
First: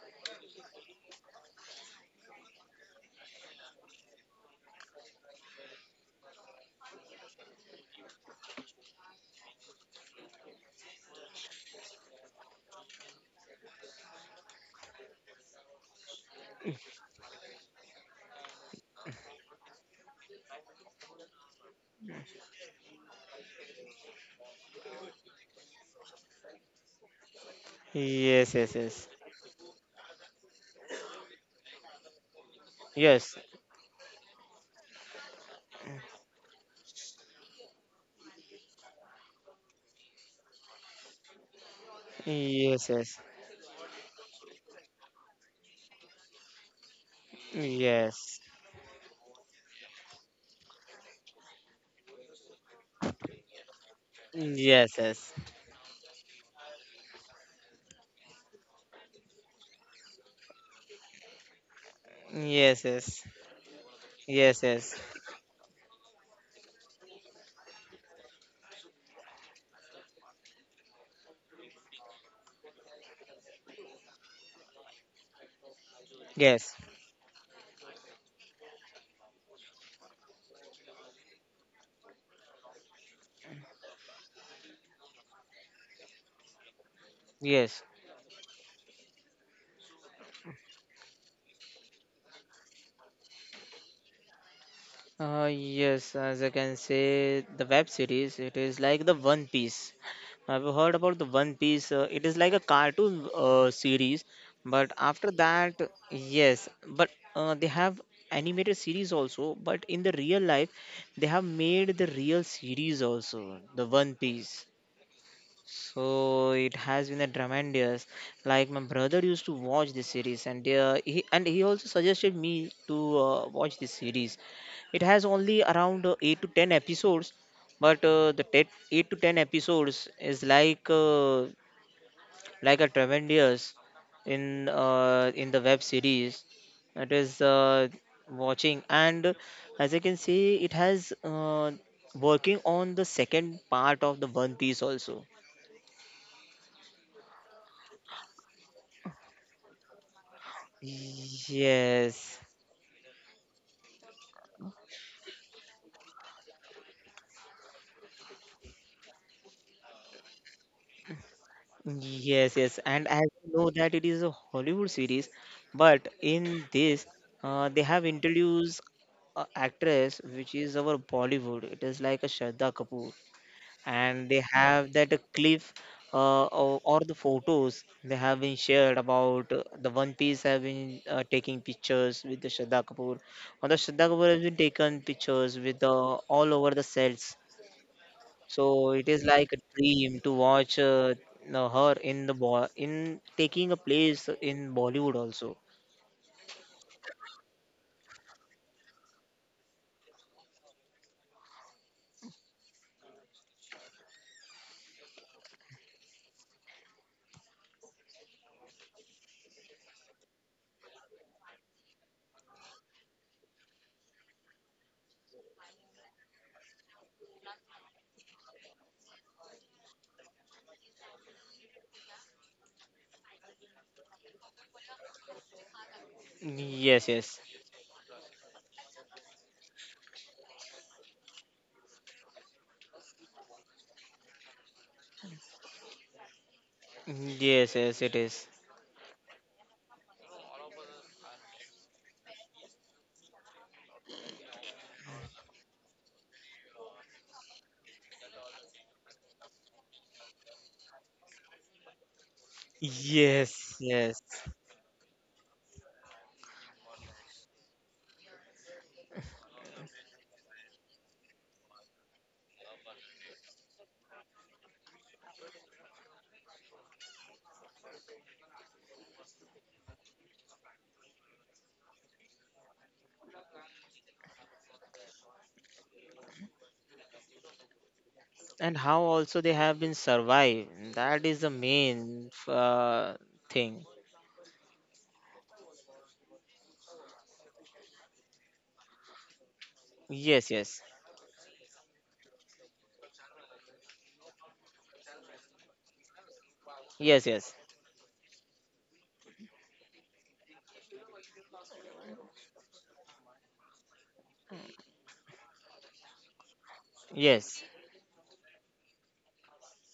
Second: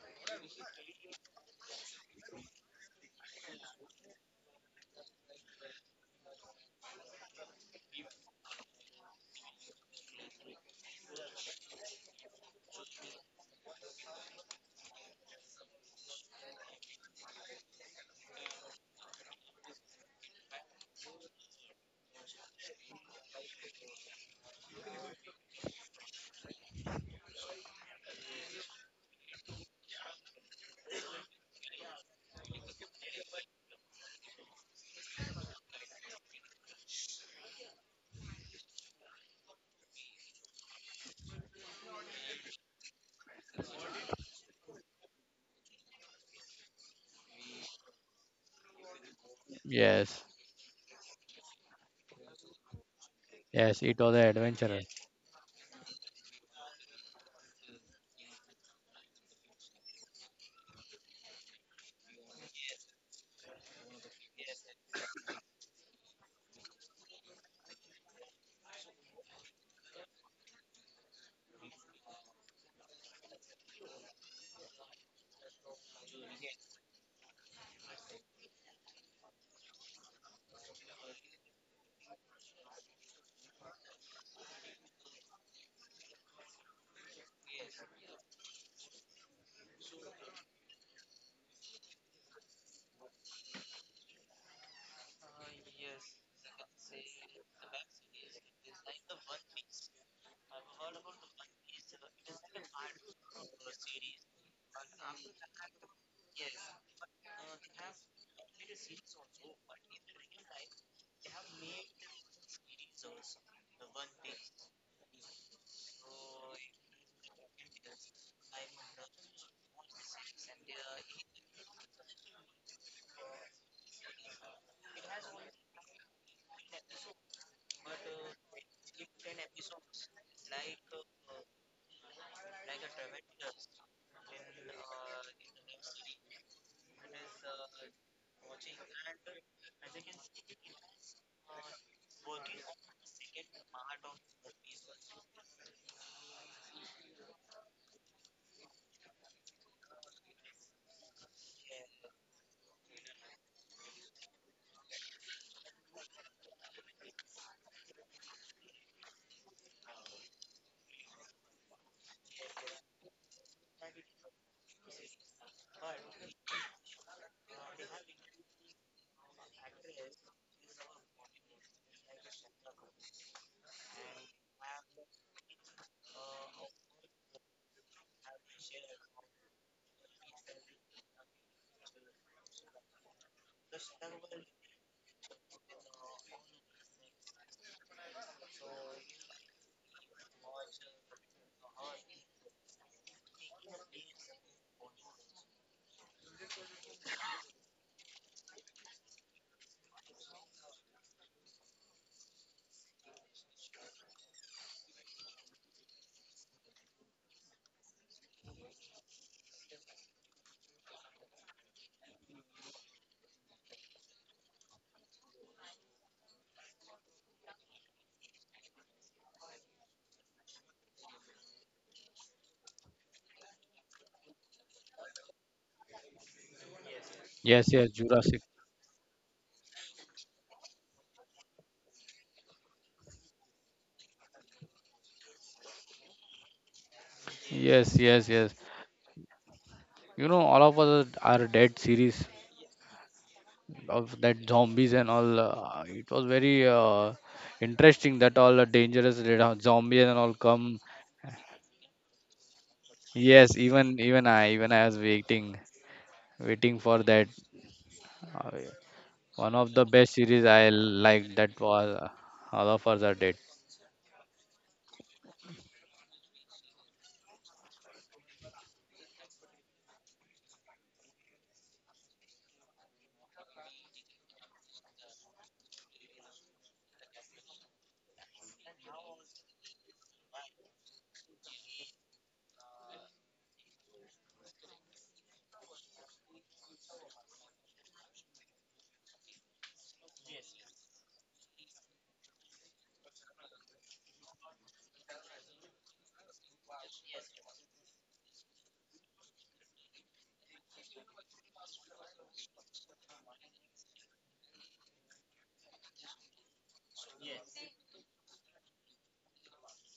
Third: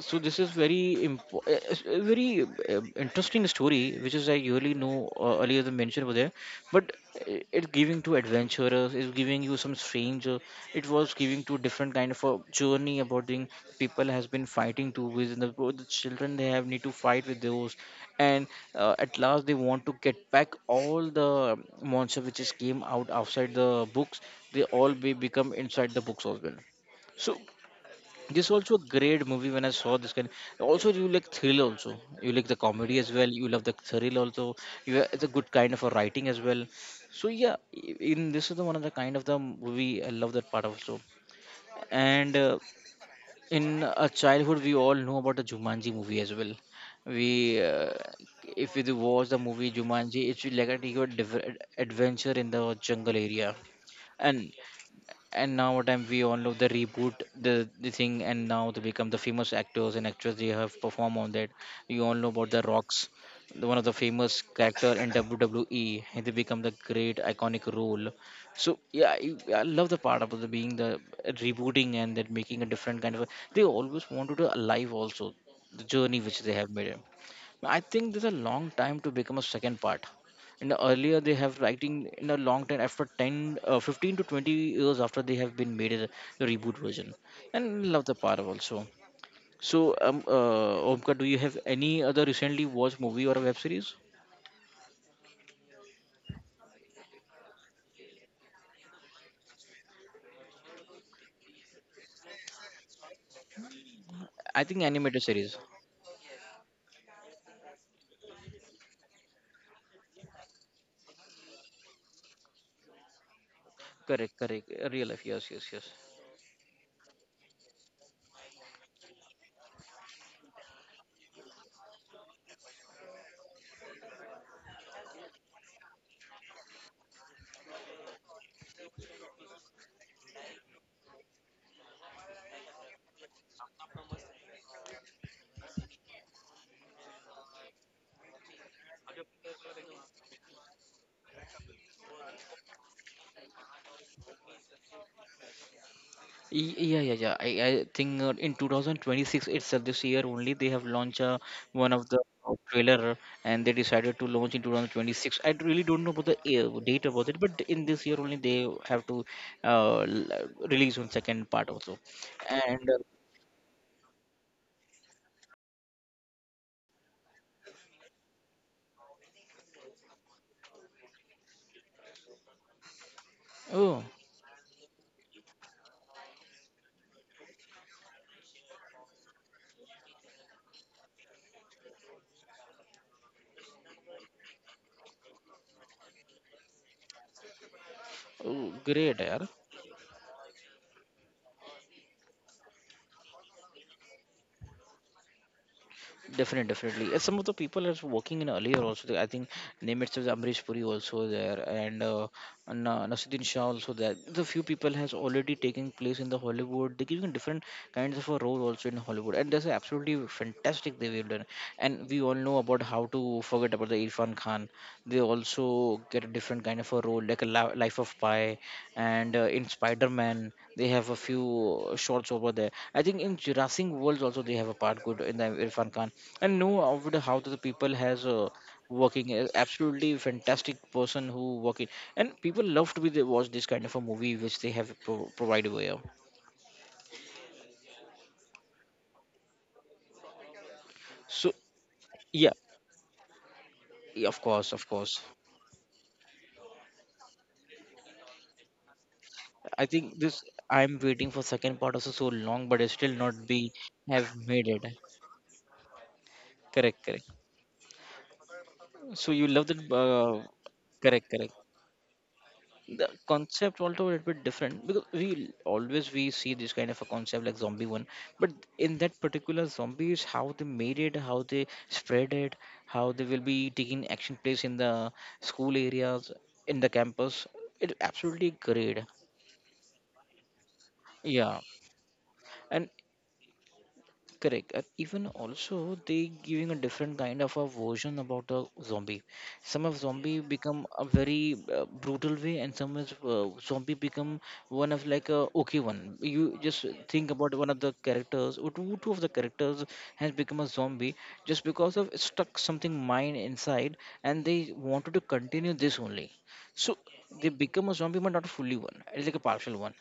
so this is very impo- very interesting story which is I really know earlier the mention over there, but it giving to adventurers, it's giving you some stranger, it was giving to different kind of a journey about the people has been fighting to with the, both the children they have need to fight with those, and at last they want to get back all the monster which is came out outside the books, they all be become inside the books as well. So this Yes, also yes, a yes, great movie when I saw this kind. Also, you like thrill also. You like the comedy as well. yes, You love the thrill also. It's a good kind of a writing as well. So yeah, in this is the one of the kind of the movie I love that part also. And yes, In a childhood, we all know about the Jumanji movie as well. We yes, If you watch the movie yes, Jumanji, it's like a take your adventure in the jungle area, yes. It was an yes, and yes, adventure. yes, yes, and now what time we all know the reboot, the thing, and now they become the famous actors and actresses they have performed on that. You all know about the rocks, the one of the famous yes, character yes, in wwe, and they become the great iconic role. So yeah, I love the part about the being the rebooting and that making a different kind of a, they always wanted to alive also the journey which they yes, have yes, made. I think there's a long time to become a second part. In the earlier, they have writing in a long time after 10, 15 to 20 years after they have been made as the reboot version. yes. And love the part also. So, Omkar, do you have any other recently watched movie or a web series? Yes, as I can say, the web series, it is like the One Piece. Have you heard about the One Piece? It is like a cartoon series, I think but animated after series. that, yes, but they have animated series also. But in the real life, they have made the real series also, the One Correct, correct. Piece. Real life, yes, yes, yes. So it has been a tremendous. Like, my brother used to watch this series, and he and he also suggested me to watch this series. It has only around eight to ten episodes, but eight to ten episodes is like, like a tremendous in the web series that is watching. And as I can see, it has working on the second part of the One Piece also. Yeah, yeah, yeah. I think in 2026 itself, this year only, they have launched one of the Yes, trailer, and they decided to launch in 2026. I really don't know about the date about it, but in this year only, they have to release one second part also. yes, And yes. uh, And as you know that it is a Hollywood series, but in this, they have introduced a actress which is our Bollywood. It is like a Shraddha Kapoor, oh, and they have that clip, or the photos they have been shared about the One Piece have been taking pictures with the Shraddha Kapoor, or the Shraddha Kapoor has been taken pictures with the all over the sets. oh, So it great, is yeah. like a dream to watch her in the bo in taking a place in Bollywood also. Definitely, definitely. And some of the people are working in earlier also. I think name itself is Amrish Puri also there, and Nasuddin Shah also there. The few people has already taken place in the Hollywood. They're giving different kinds of a role also in Hollywood, and that's absolutely fantastic they have done. And we all know about how to forget about the Irfan Khan. They also get a different kind of a role, like a Life of Pi, and in Spider Man they have a few shorts over there. I think in Jurassic Worlds also they have a part good in the Irfan Khan, and know of Yes, the how yes. the Yes, people yes, has Jurassic. Working is absolutely fantastic person who working, and people love to be they watch this kind of a movie which they have provided over here. Yes, Yes, yes, it yes, is. yes. You know, All of Us So Are Dead series yeah, of yeah, of that course, of zombies and course. all. It was very interesting that all the dangerous I zombies think and all this come. I'm waiting for second part also so long, but it's still not Yes, be Yes, even yes. even have I made even it. I was waiting, waiting Correct, for correct. that. Uh, So you One love of that. the best series I Correct, like correct. that was All of Us The Are Dead. concept also a little bit different because we always we see this kind of a concept like zombie one, but in that particular zombies how they made it, how they spread it, how they will be taking action place in the school areas, in the campus, it absolutely And great. how also they have been survived. That is the Yeah, main and thing. correct. And even also they giving a different kind of a version about the zombie. Some of zombie Yes, become yes. a very brutal way, and some is zombie become one of like a okay one. You just think Yes, about yes. one of the characters or two of the characters has become a zombie just because of stuck something mind inside, and they wanted to continue this only. So they Yes. become a zombie, but not fully one. It's like a partial one.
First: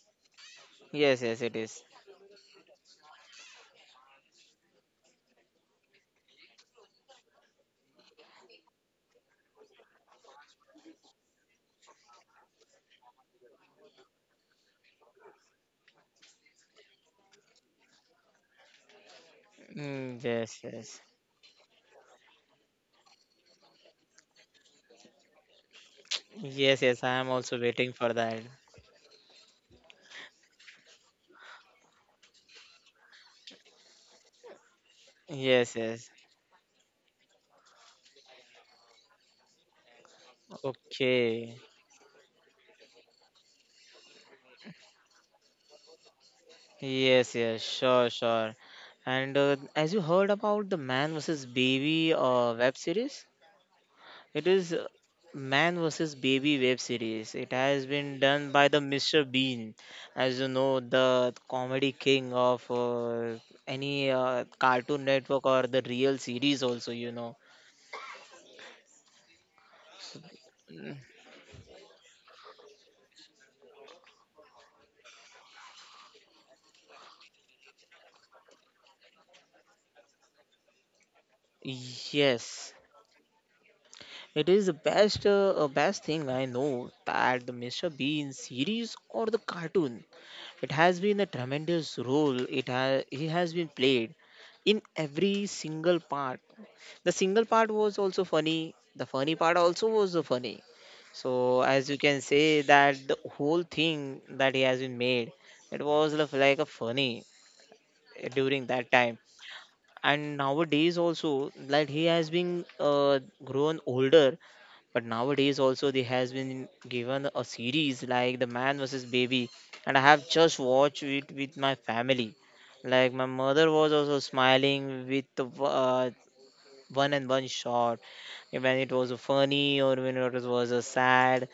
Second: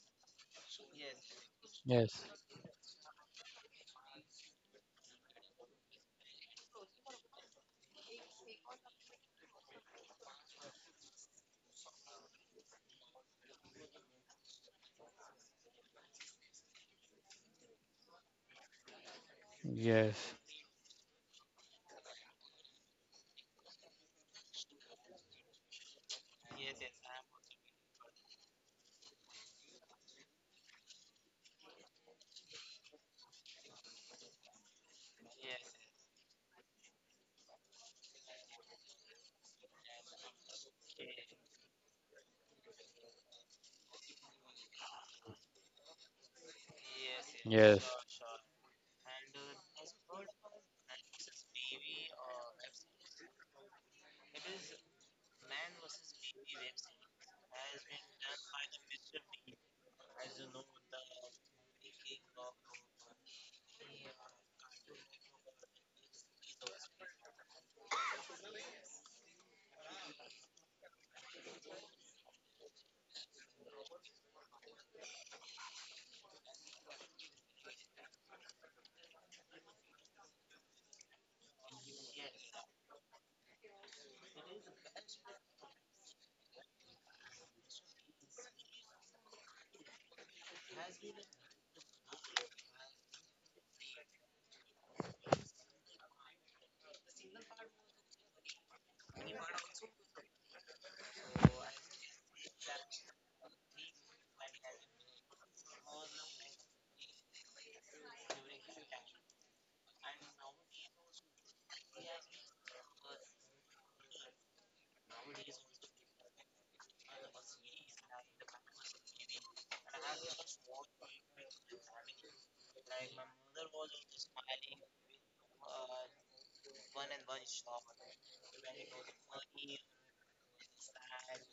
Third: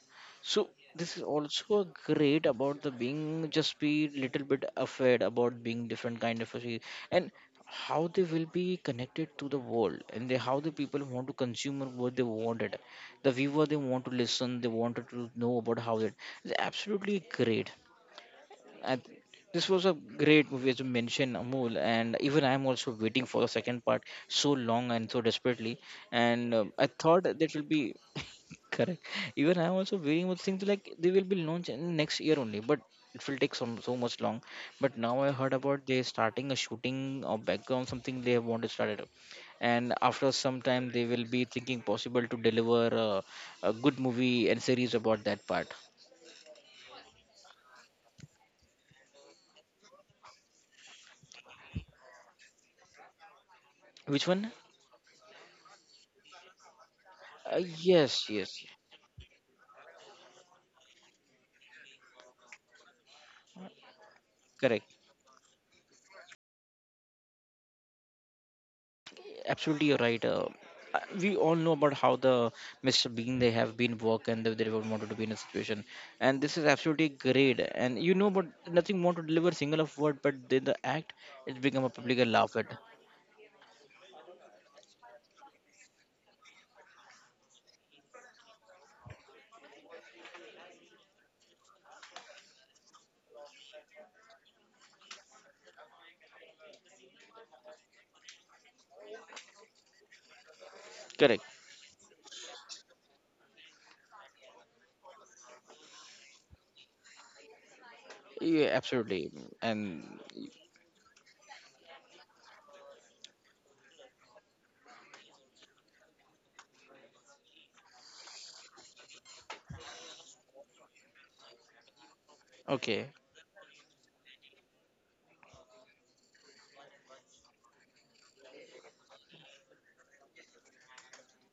So this Yes, is yes, it is. also Yes, great about the being just be little bit afraid about being different kind of a and how they will be connected to the world, and they, how the people want to consume what they wanted. The viewer they want to listen, they wanted to know about how it is absolutely great. I, th- this was a Mm, yes, great movie yes, as you yes. mentioned amul, and even I'm also waiting for the second part so long and so desperately, and I Yes, yes. thought I am that also will be waiting for that. <laughs> correct. Even I'm also waiting with things like they will be launched in next year only, but it will take some so much long, but now I heard Yes, about they yes. starting a shooting or background something they want to start it up, and after some time they will be Okay. thinking possible to deliver a good movie and series about that part. yes, Yes, yes, yes, sure, sure. And as you heard about the Man vs. Baby web series, Which it one? is Man vs. Baby web series. It uh, has been yes, done yes, by yes. the Mr. Bean, as you know, the comedy king of any Correct, Cartoon Network or the real series, also, you know. absolutely you're right. We all know about how the mr bean they have been work, and they were wanted to be in a situation, and this is absolutely great, and you know but nothing want to deliver single of word, but the act it's become a public laugh at. Yes, it is the best, best thing I know, that the Mr. Bean series or the cartoon. It has been a tremendous role, it has he has been played in every single part. The single part was also funny. The funny part also was the funny. Correct, So, as you can say, that the whole thing that he has been made, it was, like, a funny during yeah, that time. absolutely. And And nowadays also, like, he has been grown older, but nowadays also they has been given a series like the Man versus Baby, and I have just watched it with my family. okay. Like, my mother was also smiling with the one and one shot, when it was funny or when it was sad.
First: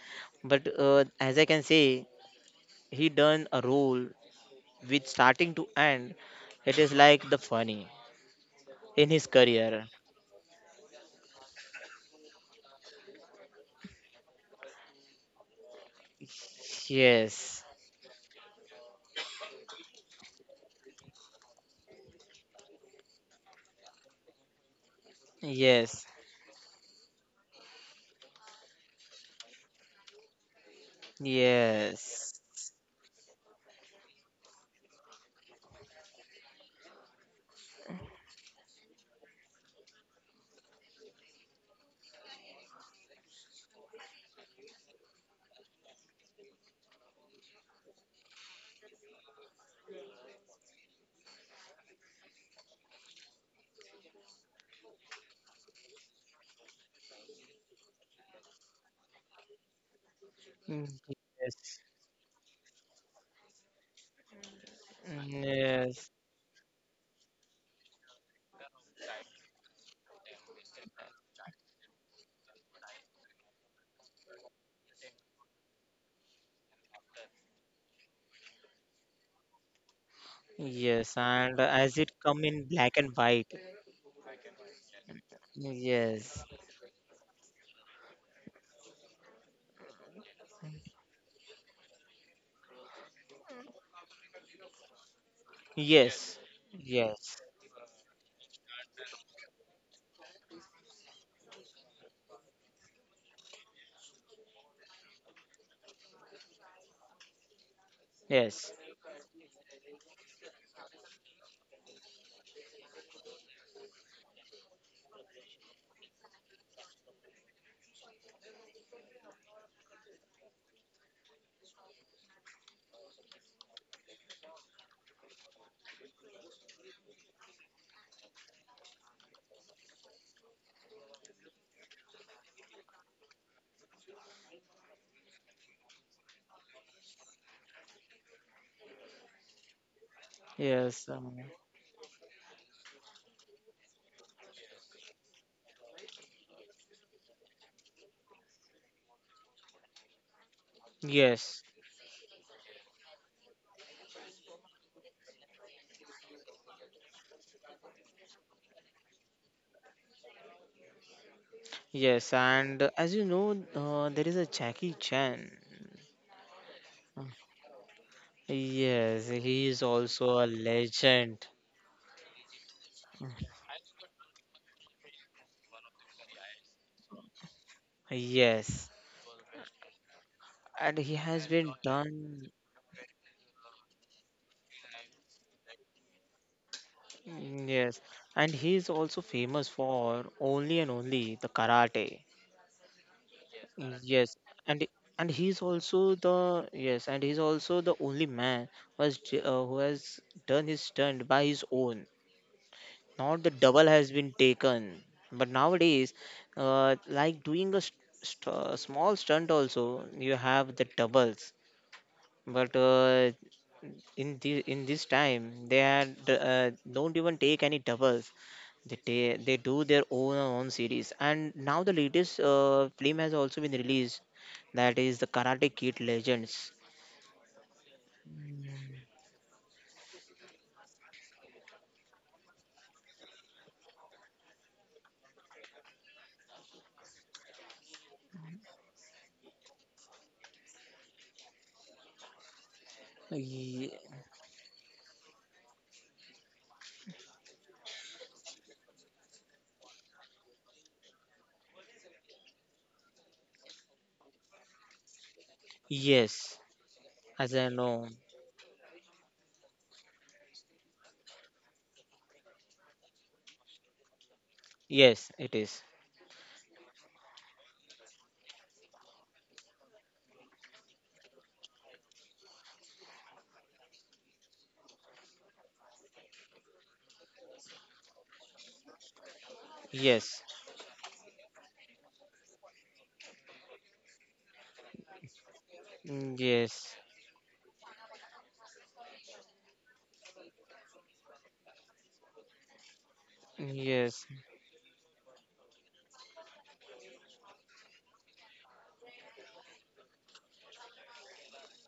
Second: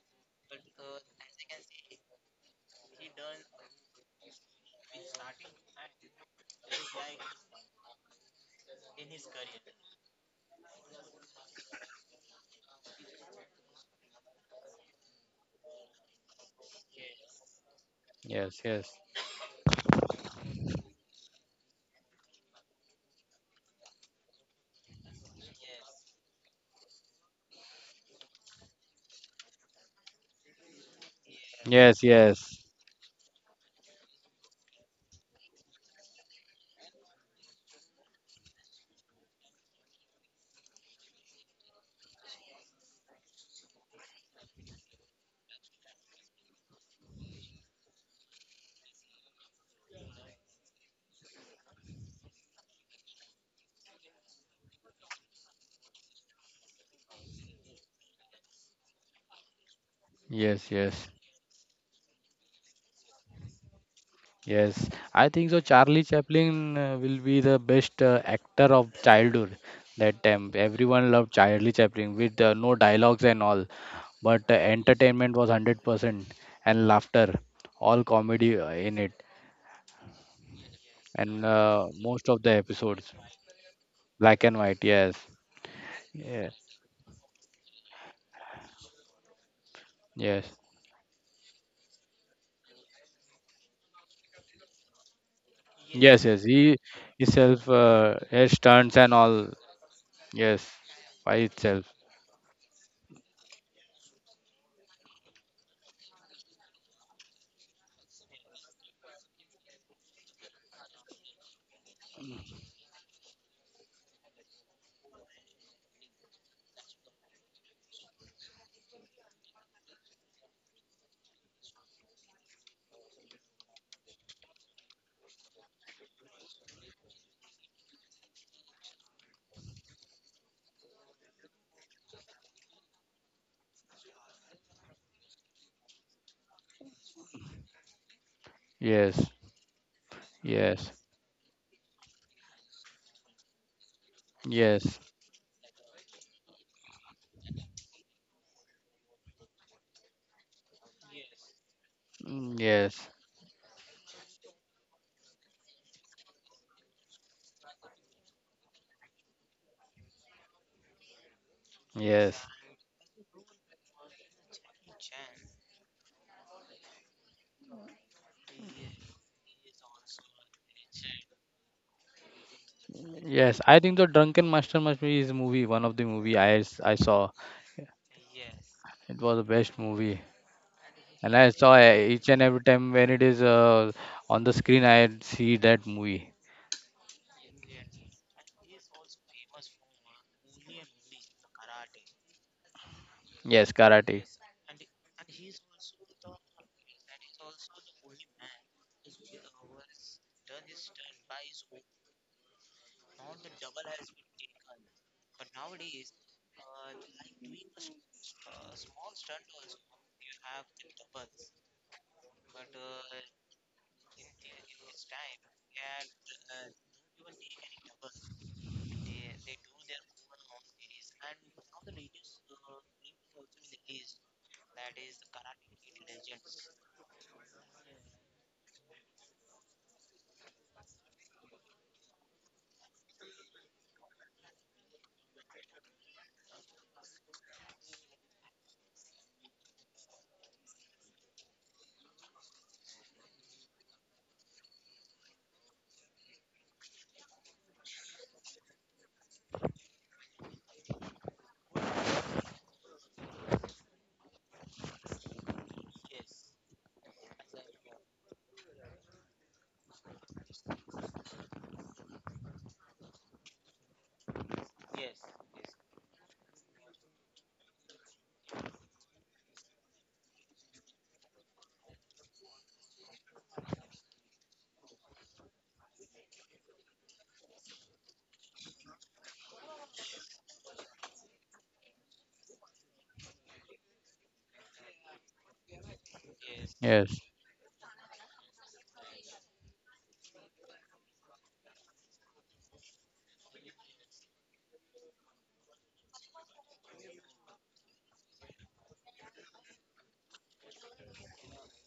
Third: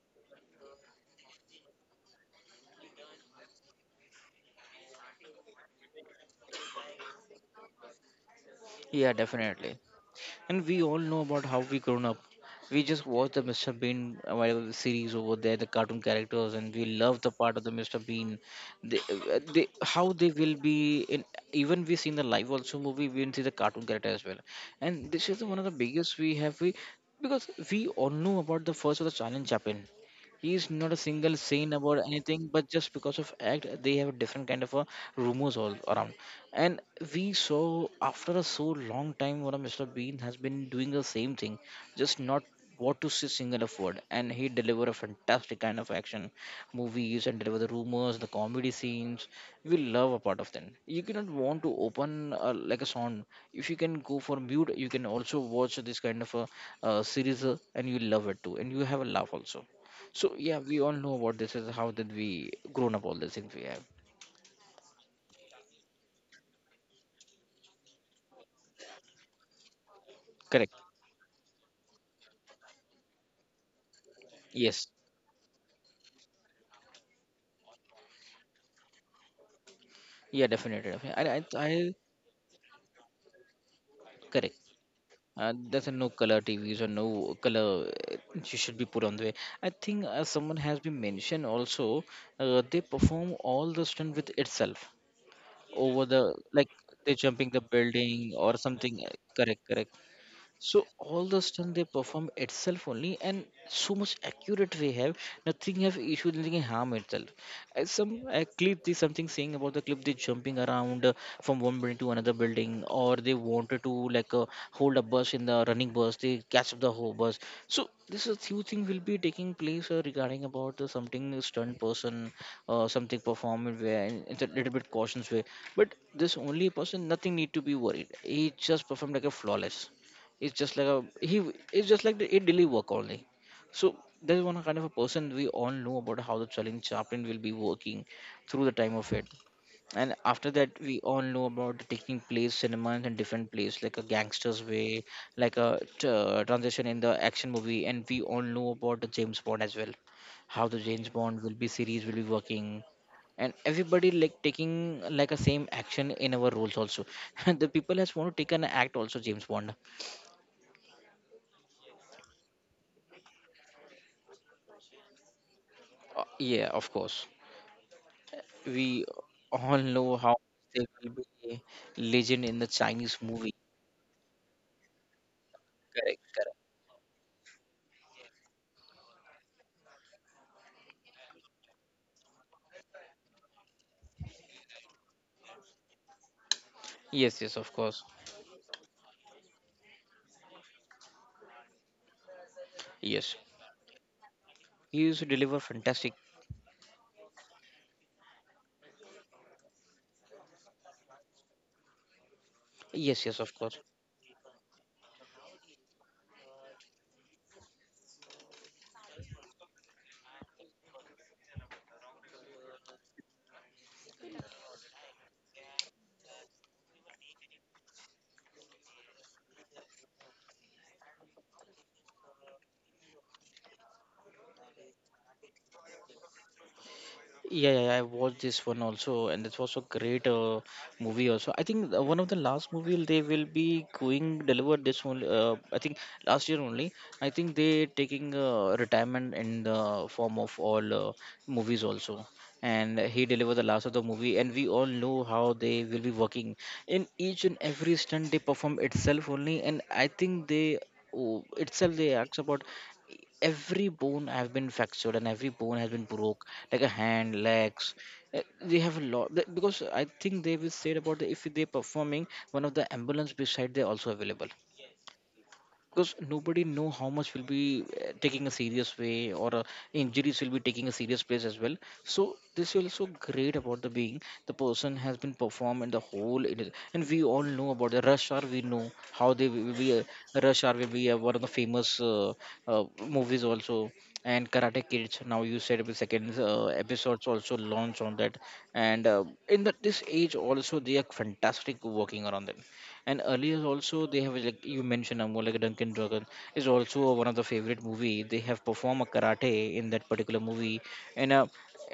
But, as I can say, he done a role with starting to end. It is like the funny Yeah, in his definitely. career. And we all know about how we grown up. We just watch the Mr. Bean whatever series over there, the cartoon characters, and we love the part of Yes, the Mr. Bean. yes, yes, They how they will be in, even we seen the live also movie, we didn't see the cartoon character as well. And this is one of the yes, biggest we, because we all know about the first of the challenge Chaplin, he is not a single saying about yes. anything, yes, but just because of act they have a different kind of a rumors all around. And we saw after a so long time what a mr bean has been doing the same thing, just not what to say single of word, and he deliver a fantastic kind of action movies, and deliver the rumors the comedy scenes. We love a part of them. You cannot want to open like a song. If you can go for mute, you can also watch this kind of a series, and you love it too, and you have a laugh also. So yeah, we yes, Mm, all know yes, what this is yes. how did we grown up all these things we have. yes. Mm, I think so, yes, Charlie Chaplin will be the best actor of childhood. That time, Correct, everyone loved Charlie Chaplin with no dialogues and all, but yes. entertainment was 100% and laughter, all comedy in it. Yeah, definitely. yes, Definitely. And and I as it most come of the in black and episodes white. black correct. and white, yes. There's a no color Yes, Yeah. TVs or no color you should be put on the way. I think yes someone has been mentioned also. They perform all the stunt with itself over the yes, yes, yes, like he they yes, jumping the himself, building yes, or stunts something. and all, Correct, correct. yes, So all by the stunt itself. they perform itself only, and so much accurate we have. Nothing have issue, nothing harm itself. As some a yes, clip, they something saying about the clip. They jumping around from one building to another building, or they wanted to like hold a bus in the running bus. They catch up the whole bus. So this is few thing will be taking place regarding about the something stunt person, something performance where it's a little bit cautions way. But this only person, nothing need to be worried. He just performed like a flawless. It's just like a he. It's just like the, it daily work only. So there is one kind of a person we all know about how the challenge chaplain will be working through the time of yes it. And after that, yes we yes, all know about the taking place cinemas and different place like a gangster's yes way, like a transition in the action movie, and we all know about the James Bond as well, how the James Bond will yes, be series will be mm, working, yes and everybody like taking like a same action in our roles also. <laughs> The people has want to take an act also James Bond. yes, Yes, and as you know, there is a Jackie Chan. Yeah, of course. We Yes, he is all know also how a there will be legend. a legend in the Chinese movie. yes, I think the Drunken Master must be his movie, one of the Correct, movie I correct. s- I saw. Yes, It was the best movie, and he and I has saw been each and done. every time when it is on the screen, I see that movie. Yes, yes, Mm, of yes, course. and he is also famous for only and only the karate. Yes. Yes, Mm, karate. yes, and He used to deliver he's also fantastic. the, yes, and he's also the only man who has who has done his stunt by his own. Yes, yes, Not the of course. double has been taken, but nowadays, like doing a small stunt also, you have the doubles. But in the in this time, they had don't even take any doubles. They do their own series, and now the latest film has also been released. That is the Karate Kid Legends. Yeah, yeah, yeah, I watched this one also, and this was a great movie also. I think one of the last movie they will be going deliver this one. I think last year only. I think they taking retirement in the form of all movies also. And he delivered the last of Ye- the movie and we all know how they will be working in each and every stunt they perform itself only and I think they oh, itself they acts about every bone have been fractured and every bone has been broke yes, like a hand as I legs. know, Uh, they have a lot because I think they will said about the, if they performing one of the ambulance beside they also available yes, it is. because nobody know how much will be taking a serious way or injuries will be taking a serious place as well. So this is also great about the being the person has been performed in the whole it is, and we all know about the rush hour, we know how they will be Yes, rush hour will be one of the famous movies also. And karate kids now you said the mm, second yes, episodes Yes, also launch on that. And in the, this age also they are fantastic working around them, and earlier also they yes, have like you mentioned like Duncan Jogan is also one of the favorite movie. They have performed a karate in that particular movie, and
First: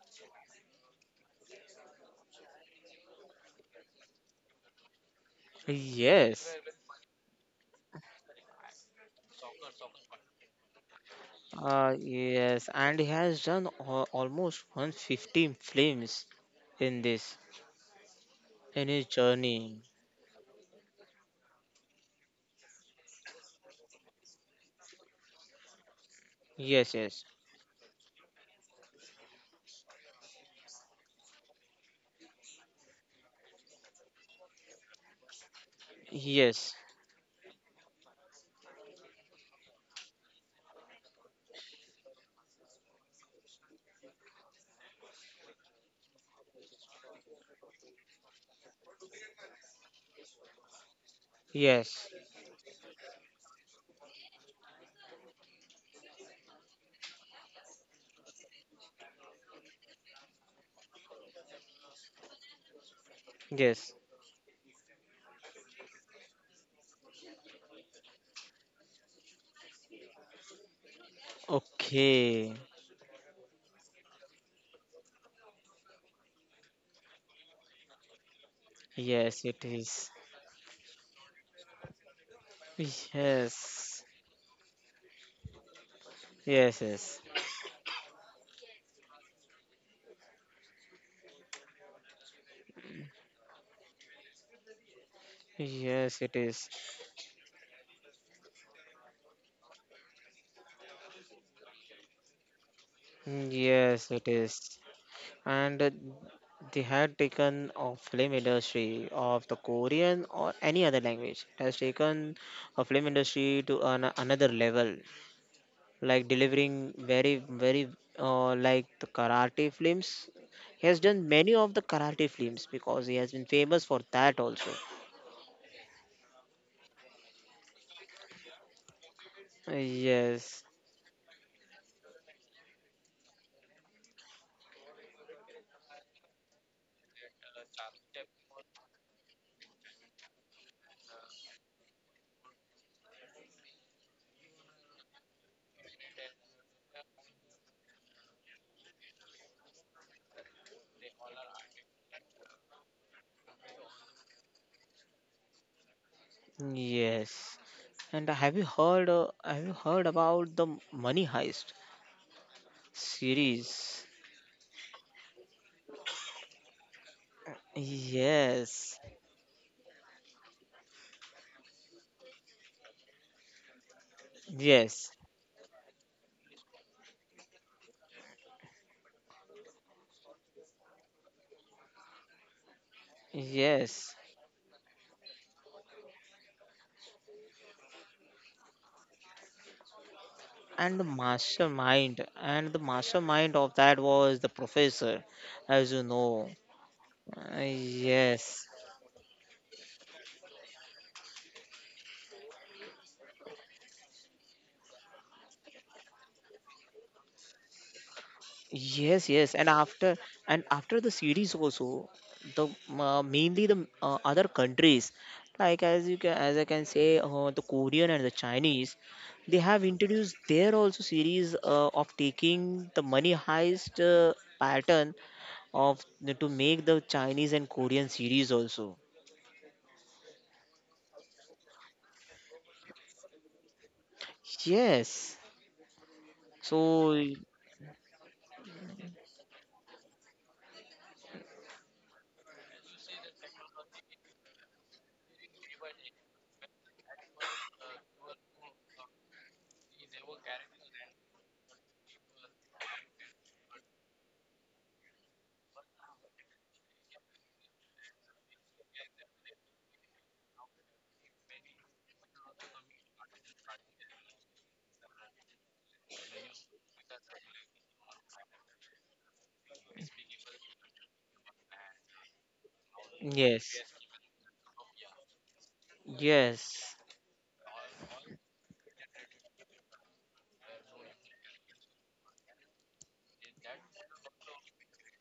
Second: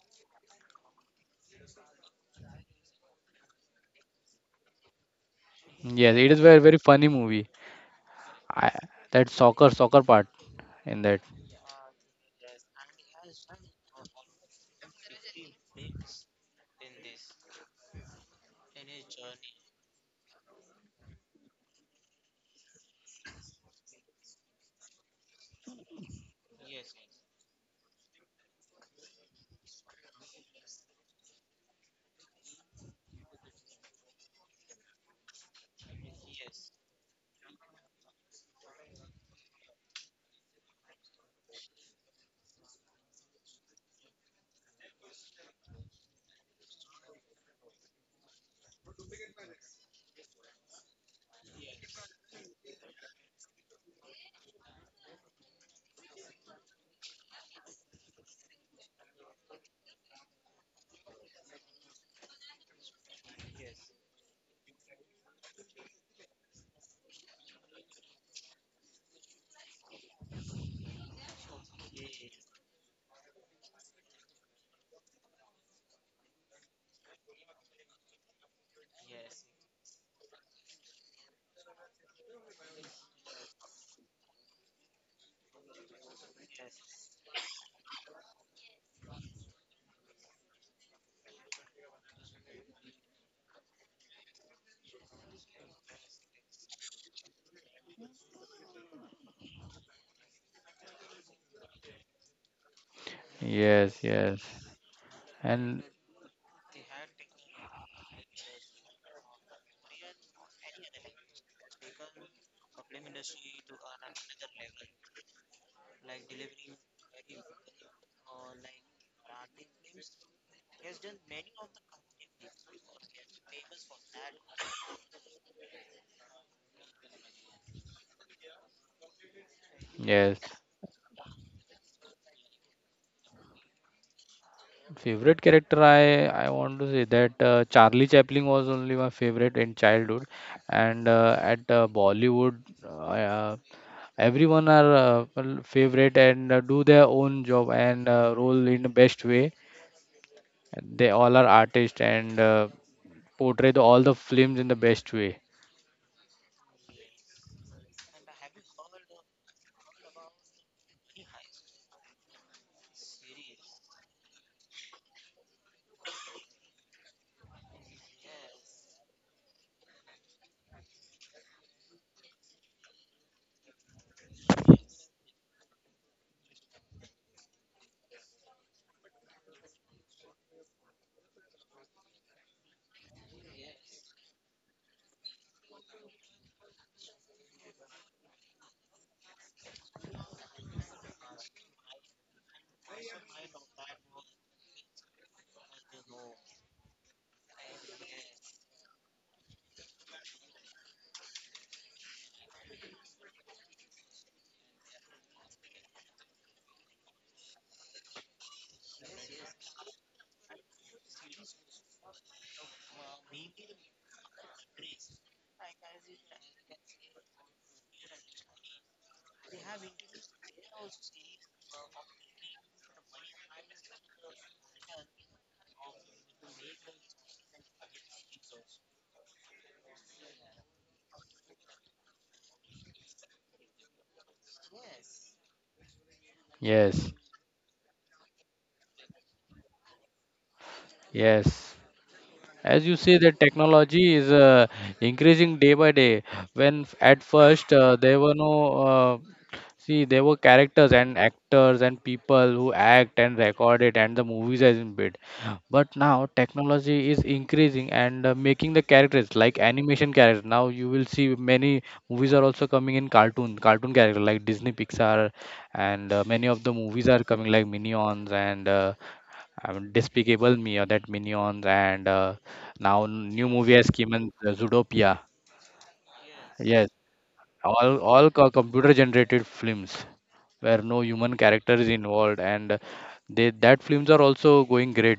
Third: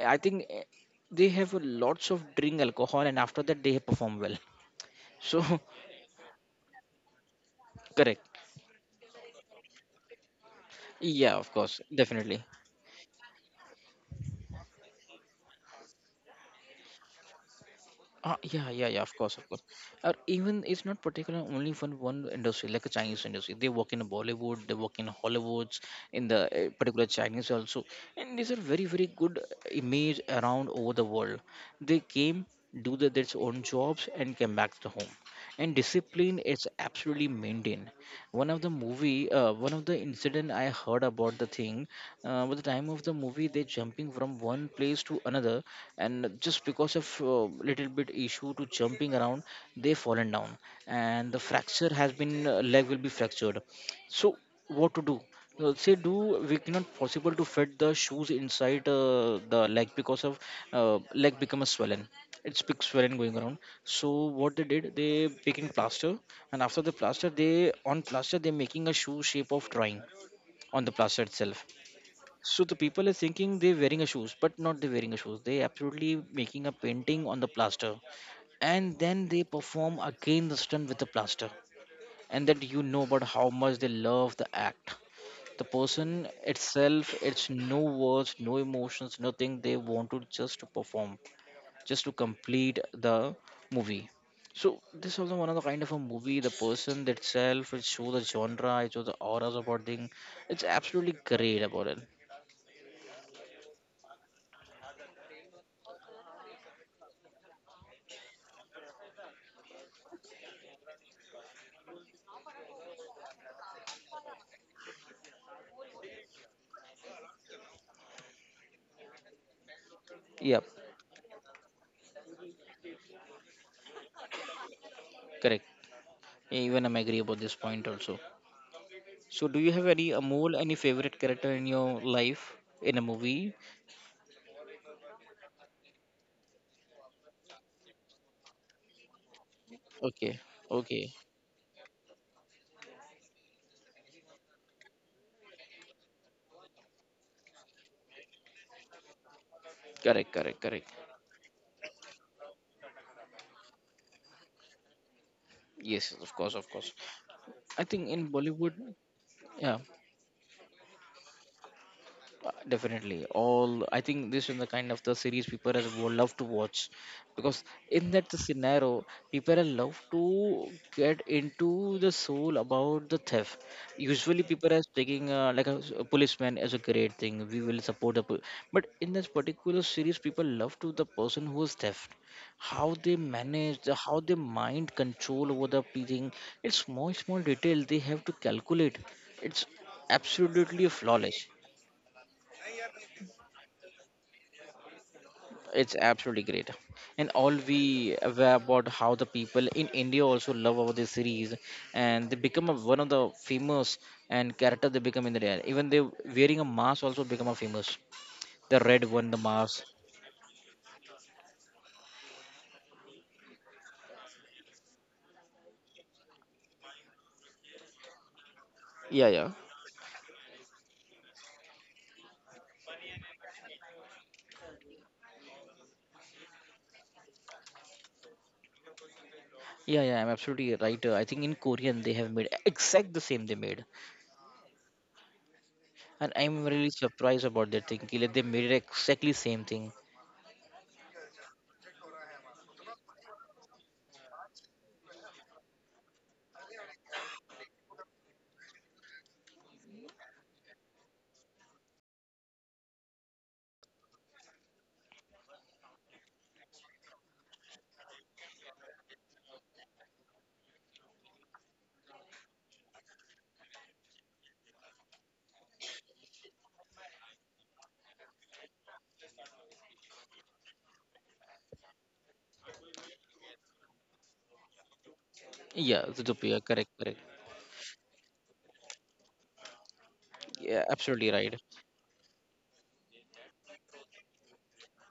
I think they have a lots of drink alcohol, and after that they perform well. So <laughs> yes, it is yes, very, very funny movie. correct, I, that soccer part in that. yeah, of course, definitely. yes, and he has done almost 150 films in this Ah yeah, yeah, in yeah, his of course, of course. journey. Or even it's not particular only for one industry, like a Chinese industry. They work in Bollywood, they work in Hollywoods, in the Yes, particular yes, Chinese also. And these are very, very good image around over the world. They came, do the, their own jobs, and came back to home. And discipline is yes, absolutely maintained. One of the movie one of the incident I heard about the thing with the time of the movie they jumping from one place to another and just because of little bit issue to jumping around they fallen down and the fracture yes, has been leg will be fractured. So what to do. Say do we cannot possible to fit the shoes inside the leg because of uh, leg become a swollen, it's big swelling going around. yes. So what they did, they making plaster, and after the plaster, they on plaster they're making a shoe shape of drawing on the plaster itself. Okay. So the people are thinking they're wearing a shoes, but not they're wearing a shoes. They absolutely making a painting on the plaster, and then Yes, they it perform is. again the stunt with the plaster, and that you know about how much they Yes, love the act. The person yes, yes, itself, it's no words, no emotions, nothing. They want to just perform just to complete the movie. So this also one of the kind of a yes, it movie, the is. person itself, it show the genre, it show the auras about thing. It's absolutely great about it. Mm, Yes, yes, it yes, is. And and they had taken of film industry of the Korean or any other language has taken a film industry to another level, like delivering very, very like the karate films. Yep, He has done many of the karate films because he has been famous for that also. correct. Yeah, even I'm agree about this point also. So do you have any yes. Yes. Amol, any favorite character in your life in a movie? Favorite character, I want to say that Charlie Chaplin was only my favorite in childhood, Okay, and okay, at Bollywood, uh, everyone are well, favorite, and do their own job and role in the best way. correct, correct, correct. They all are artists and portray all the films in the best way. Yes, yes, of course, of course. Yes. I think And in Bollywood, have you yeah, heard about the Money Heist definitely all series? I think this is the kind of the series people as would love to watch because in that Yes. scenario people are love to get into the soul about the theft. Usually people are Yes. taking like a, a policeman as a great thing we will support the but in this particular series people love to the person who is theft, how they manage the, Yes. how they mind control over the thing, it's small small detail they have to calculate, it's absolutely flawless. And the mastermind of that was the professor, as you It's absolutely know. great, and all we aware Yes. about how the people in india also love about this series and they become a, one of the famous and character they become in the day, even they wearing a mask also become a famous, the red Yes, one the yes, and mask. After the series also, the mainly the other countries, like as I can say, the Korean and the Chinese, Yeah, yeah. they have introduced their also series of taking the Money Heist pattern of to make the Chinese and Korean series also. Yeah, yeah, I'm absolutely right. I think in korean they have made exact the same they made, Yes, and I'm really so Yes, surprised about that thing like they made it exactly same thing. yes. As you say, that technology is increasing day by day. When at first there were no, see, there were characters and actors and people who act and record it, and the movies has been made. But now technology is increasing and making the characters like animation characters. Now you will see many movies are also coming in cartoon, cartoon character like Disney, Pixar, and many of the movies are coming like Minions and. Despicable Me or that Minions, and now new yes, movie has came in Zootopia. Yeah, Zootopia, Yes, yes, correct correct. all computer generated films where Yeah, no human absolutely right. character is involved, and they that films are also going great.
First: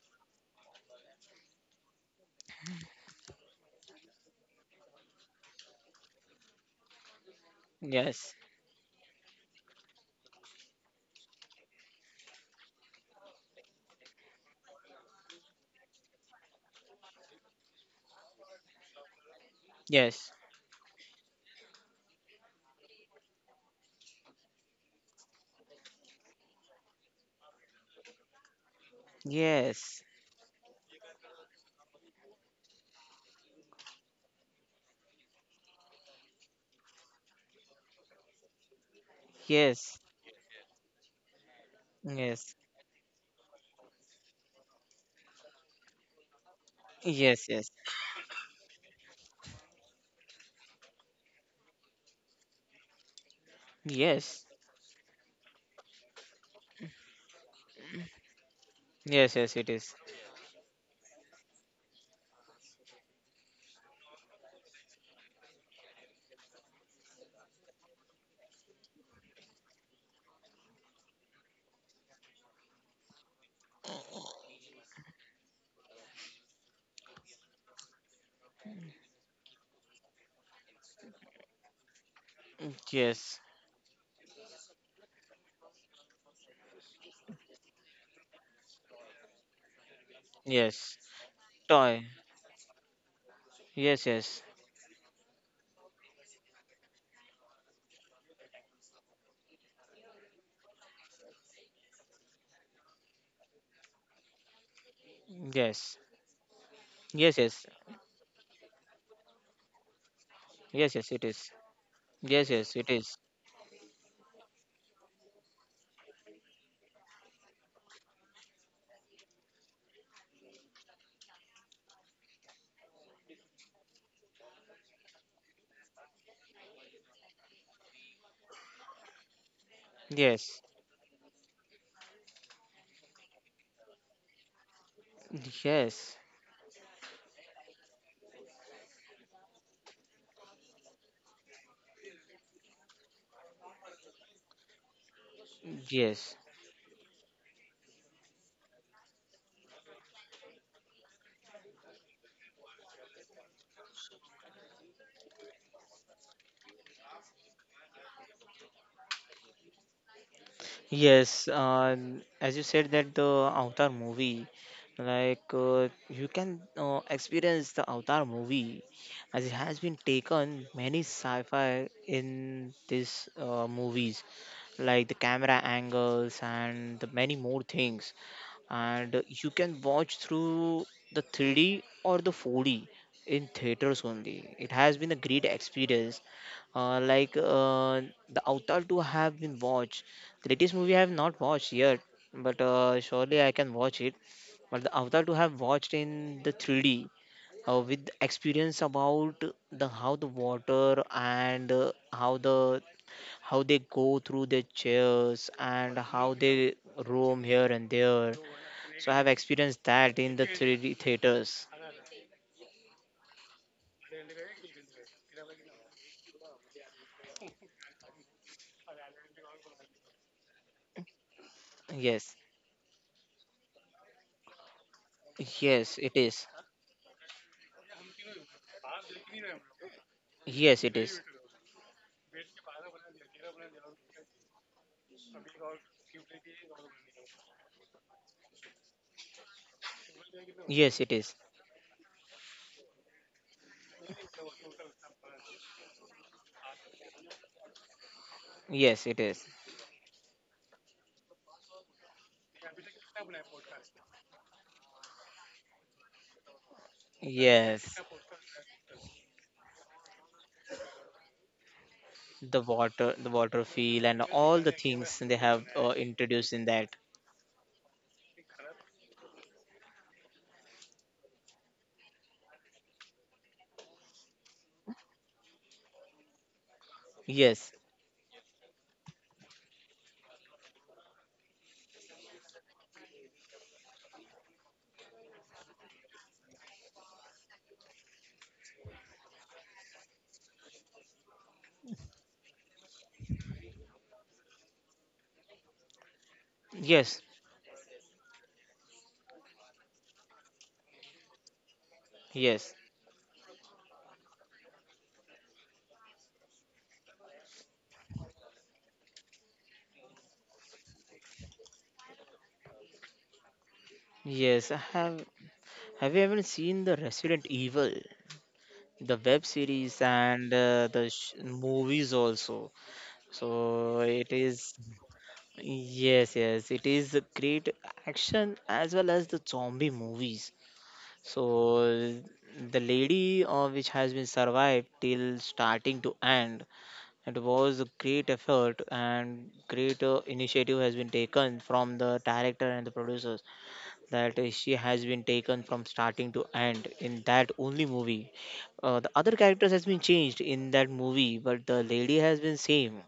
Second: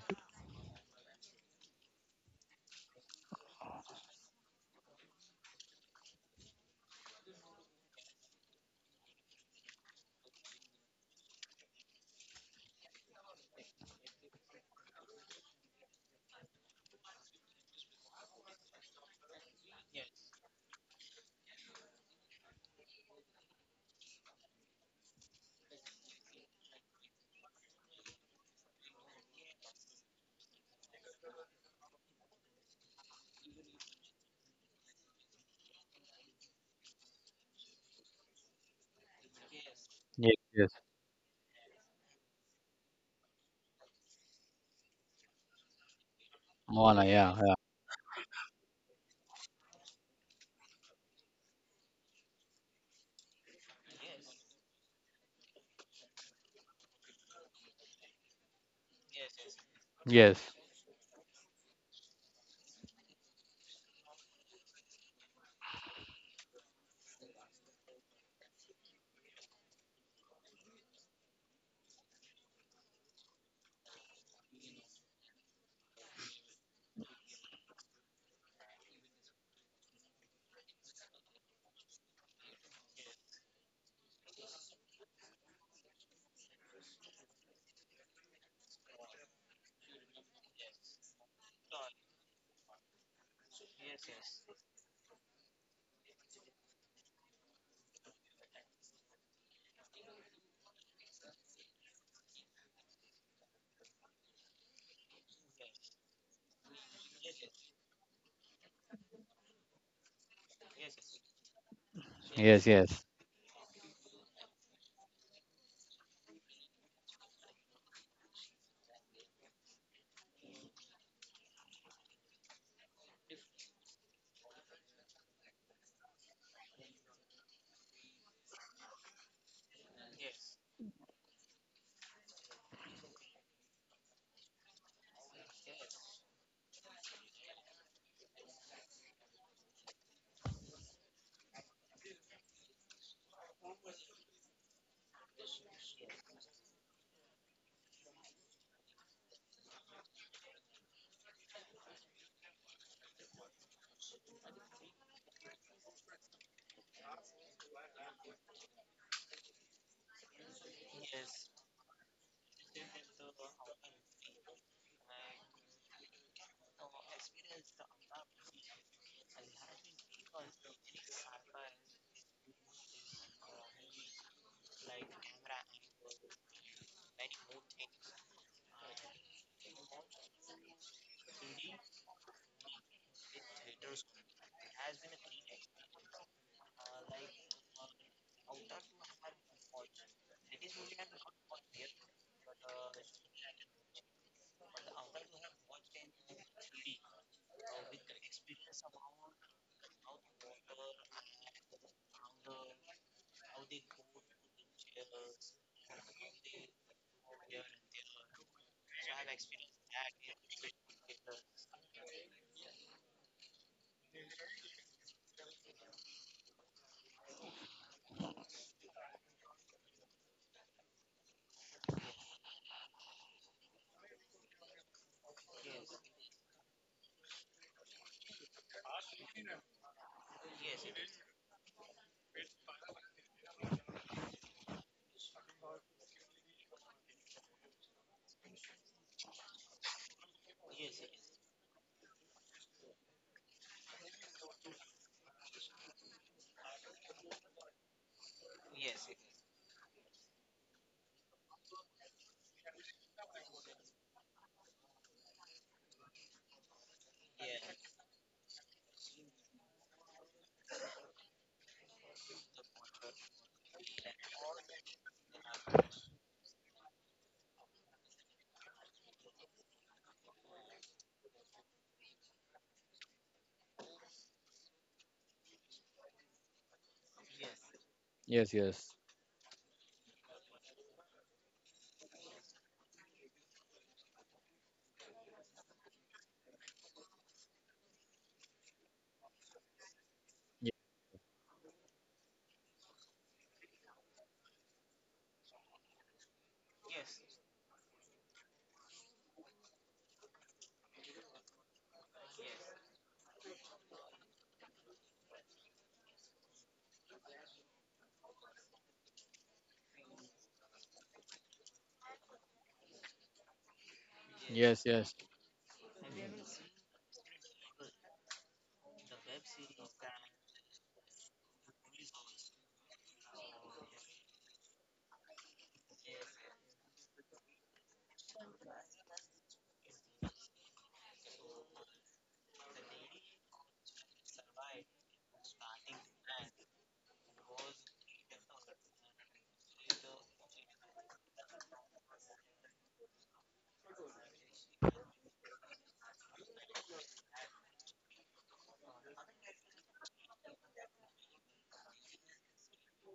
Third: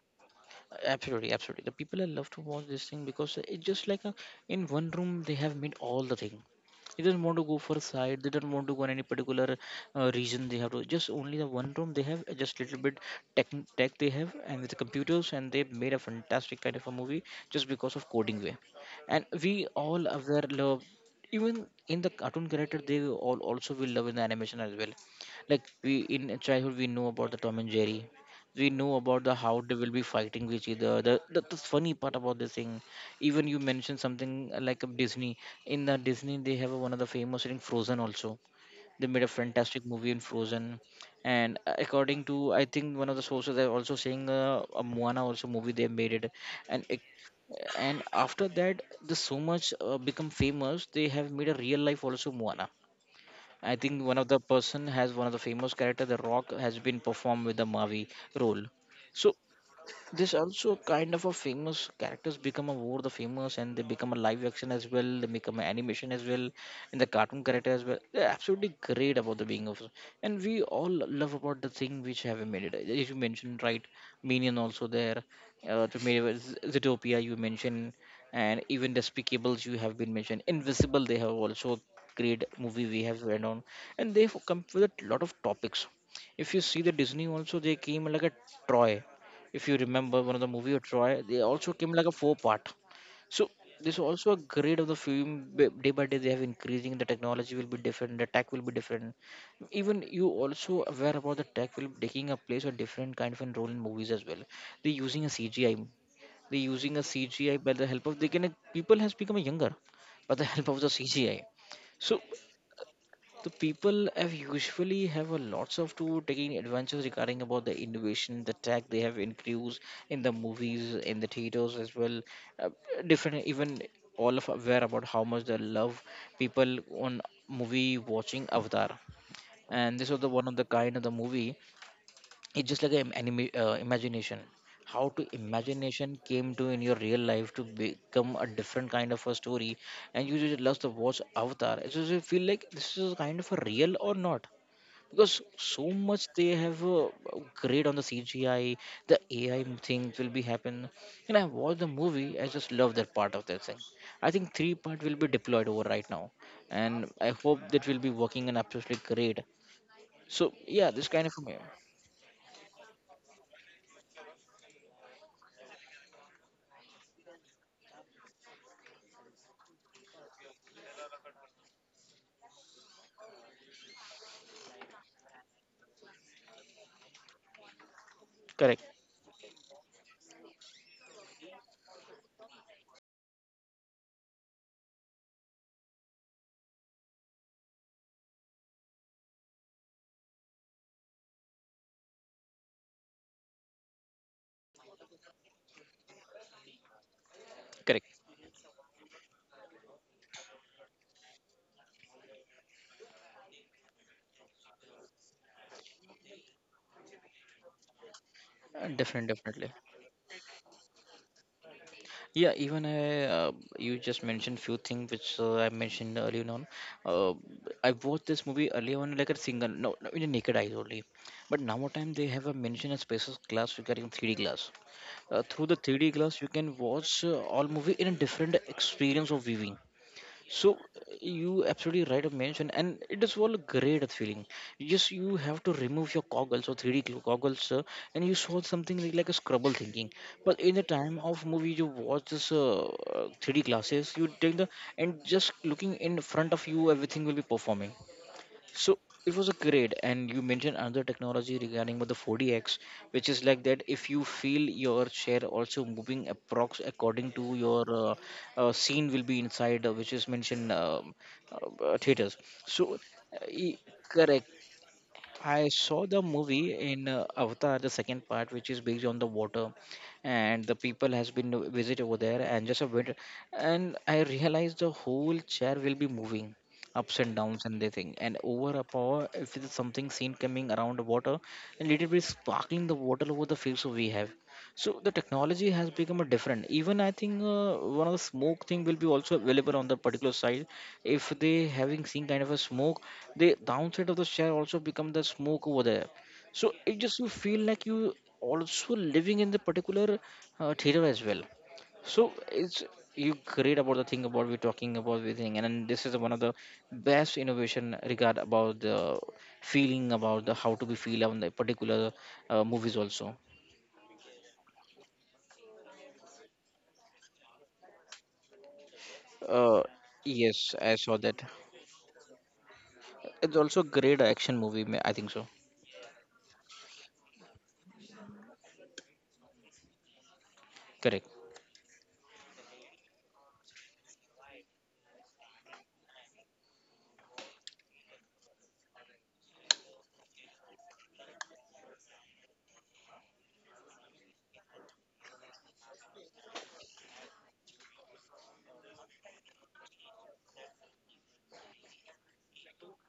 Absolutely, absolutely. The people I love to watch this thing because it's just like a, in one room they have made all the thing. They don't want to go for a side. They yes, don't want to go on any particular region. They have to just only the one room. They have just little bit tech tech they have and with the computers and they made a fantastic kind of a movie just because of coding way. And we all yes, aware love even in the cartoon character they all also will love in the animation as well. Like we in childhood we know about the Tom and Jerry, we know yes, about the how they will be yes, fighting with each other, the funny part about this thing. Even you mentioned something like a disney, in the disney they have one of the famous in frozen also, they made a fantastic yes. movie in Yes, yes, frozen. And according to Yes, I think one of the sources they're also saying a moana also movie they made it, and it, Moana, yeah, yes, yeah, yes. and after that the so much become famous they have made a real life also moana. I think one of the Yes. person has one of the famous character, The Rock, has been performed with the Mavi role. Yes, So yes, it is. this yes, also kind of a famous characters become a more the famous and they become a live action as well. They become an animation as well, and the cartoon character as well. They're absolutely great about the being of, and we all love about the thing which have made it. As you mentioned, right, Minion also there, to me, Zootopia you mentioned, and even Despicables you have been mentioned. Invisible they have also great Mm, movie we have yes. read on, and they have come with a lot of topics. If you see the Disney also, they came like a Troy, if you remember one of the movie of Yes. Troy, they also came Toy. like a four part. So this Yes, also a yes. grade of the film day by day they have increasing the technology will be different, the tech will be different. Even you also aware about the tech will taking a place or different kind of a role in movies as well. They're using a CGI. Yes. They're using a Yes, CGI yes. by the help of they can people has become younger by the <laughs> help of the Yes, yes, it CGI. is. So Yes, yes, yes, it yes, is. the people have usually have a lots of to taking adventures regarding about the innovation, the tech they have increased in the movies, in the theaters as well. Uh, Different, even all of aware about how much they love people on movie watching Avatar, and this was the one of Yes. the kind of the movie. It's just like an anime imagination, how to imagination Yes. came to in your real life to become a different kind of a story. And you just love to watch Avatar. It's just you feel like this is kind of a real or not, because so much Yes. they have great on the CGI, the AI things will be happen. And I watch the movie, I just love that part of that thing. I think three-part will be deployed over right now, and I hope that will be working and absolutely great. So yeah, this kind of Yes, as you said that the Avatar movie, like you can experience the Avatar movie, as it has been taken many sci-fi in these movies, like the camera angles and the many more things, correct, and you can watch through the 3D or the 4D in theaters only. It has been a great experience uh, like uh, the Avatar 2 have been watched. Latest movie I have not watched yet, but surely I can watch it. But the Avatar 2 I have watched in the 3D with correct. experience about the how the water and how the how they go through their chairs and how they roam here and there. So I have Definitely, definitely. experienced that in the 3D theaters. Yeah, even I, you just mentioned few things which I mentioned earlier on. Uh, I watched this movie earlier on like a single, no, no, in a naked eyes only. But now what time they Yes, have a mention a special glass regarding 3D glass. Through the yes, it 3D is. glass, you can watch all movie in a different experience of viewing. So Yes, it is. you absolutely right of mention, and it is all a great feeling. You just you have to remove your goggles or goggles, and you saw something like a scrabble thinking. But in the Yes, it time is. of movie you watch this 3D glasses you take the and just looking in front of you everything will be performing. So Yes, it it is. was a great, and you mentioned another technology regarding with the 4DX, which is like that if you feel your chair also moving approx according to your Yes. Scene will be inside, which is mentioned theaters. The So water, the uh, water e- feel and correct, all the things they have I saw the introduced in movie that. in Avatar, the second part, which is based on the water, and the people has been to visit over there and just a bit, and I realized the whole chair will be moving ups and downs Yes, and everything, and yes, over a yes. power if it is something seen coming around the water, and little bit sparkling the water over the fields we have. So the technology has become a different. Even I think one of the smoke thing will be also available on the particular side, Ye- if they having seen kind of a smoke, the downside of the share also become the smoke over there. So it yes, just you feel like you also living in the particular theater as well. So yes, it's you great about the thing about we're talking about the thing, and then this is one of the best innovation regard about the feeling about the how to be feel on the particular movies also. yes, I Yes, yes. have. Have you ever seen the Resident Evil, the web uh, series and yes, I saw that. movies also? It's also a So great it action is. movie I think so. Yes, yes, it is a great action as well as the zombie movies. Correct. So the lady which has been survived till starting to end. It was a great effort and great initiative has been taken from the director and the producers, that she has been taken from starting to end in that only movie. The other characters has been changed in that movie, but the lady has been same.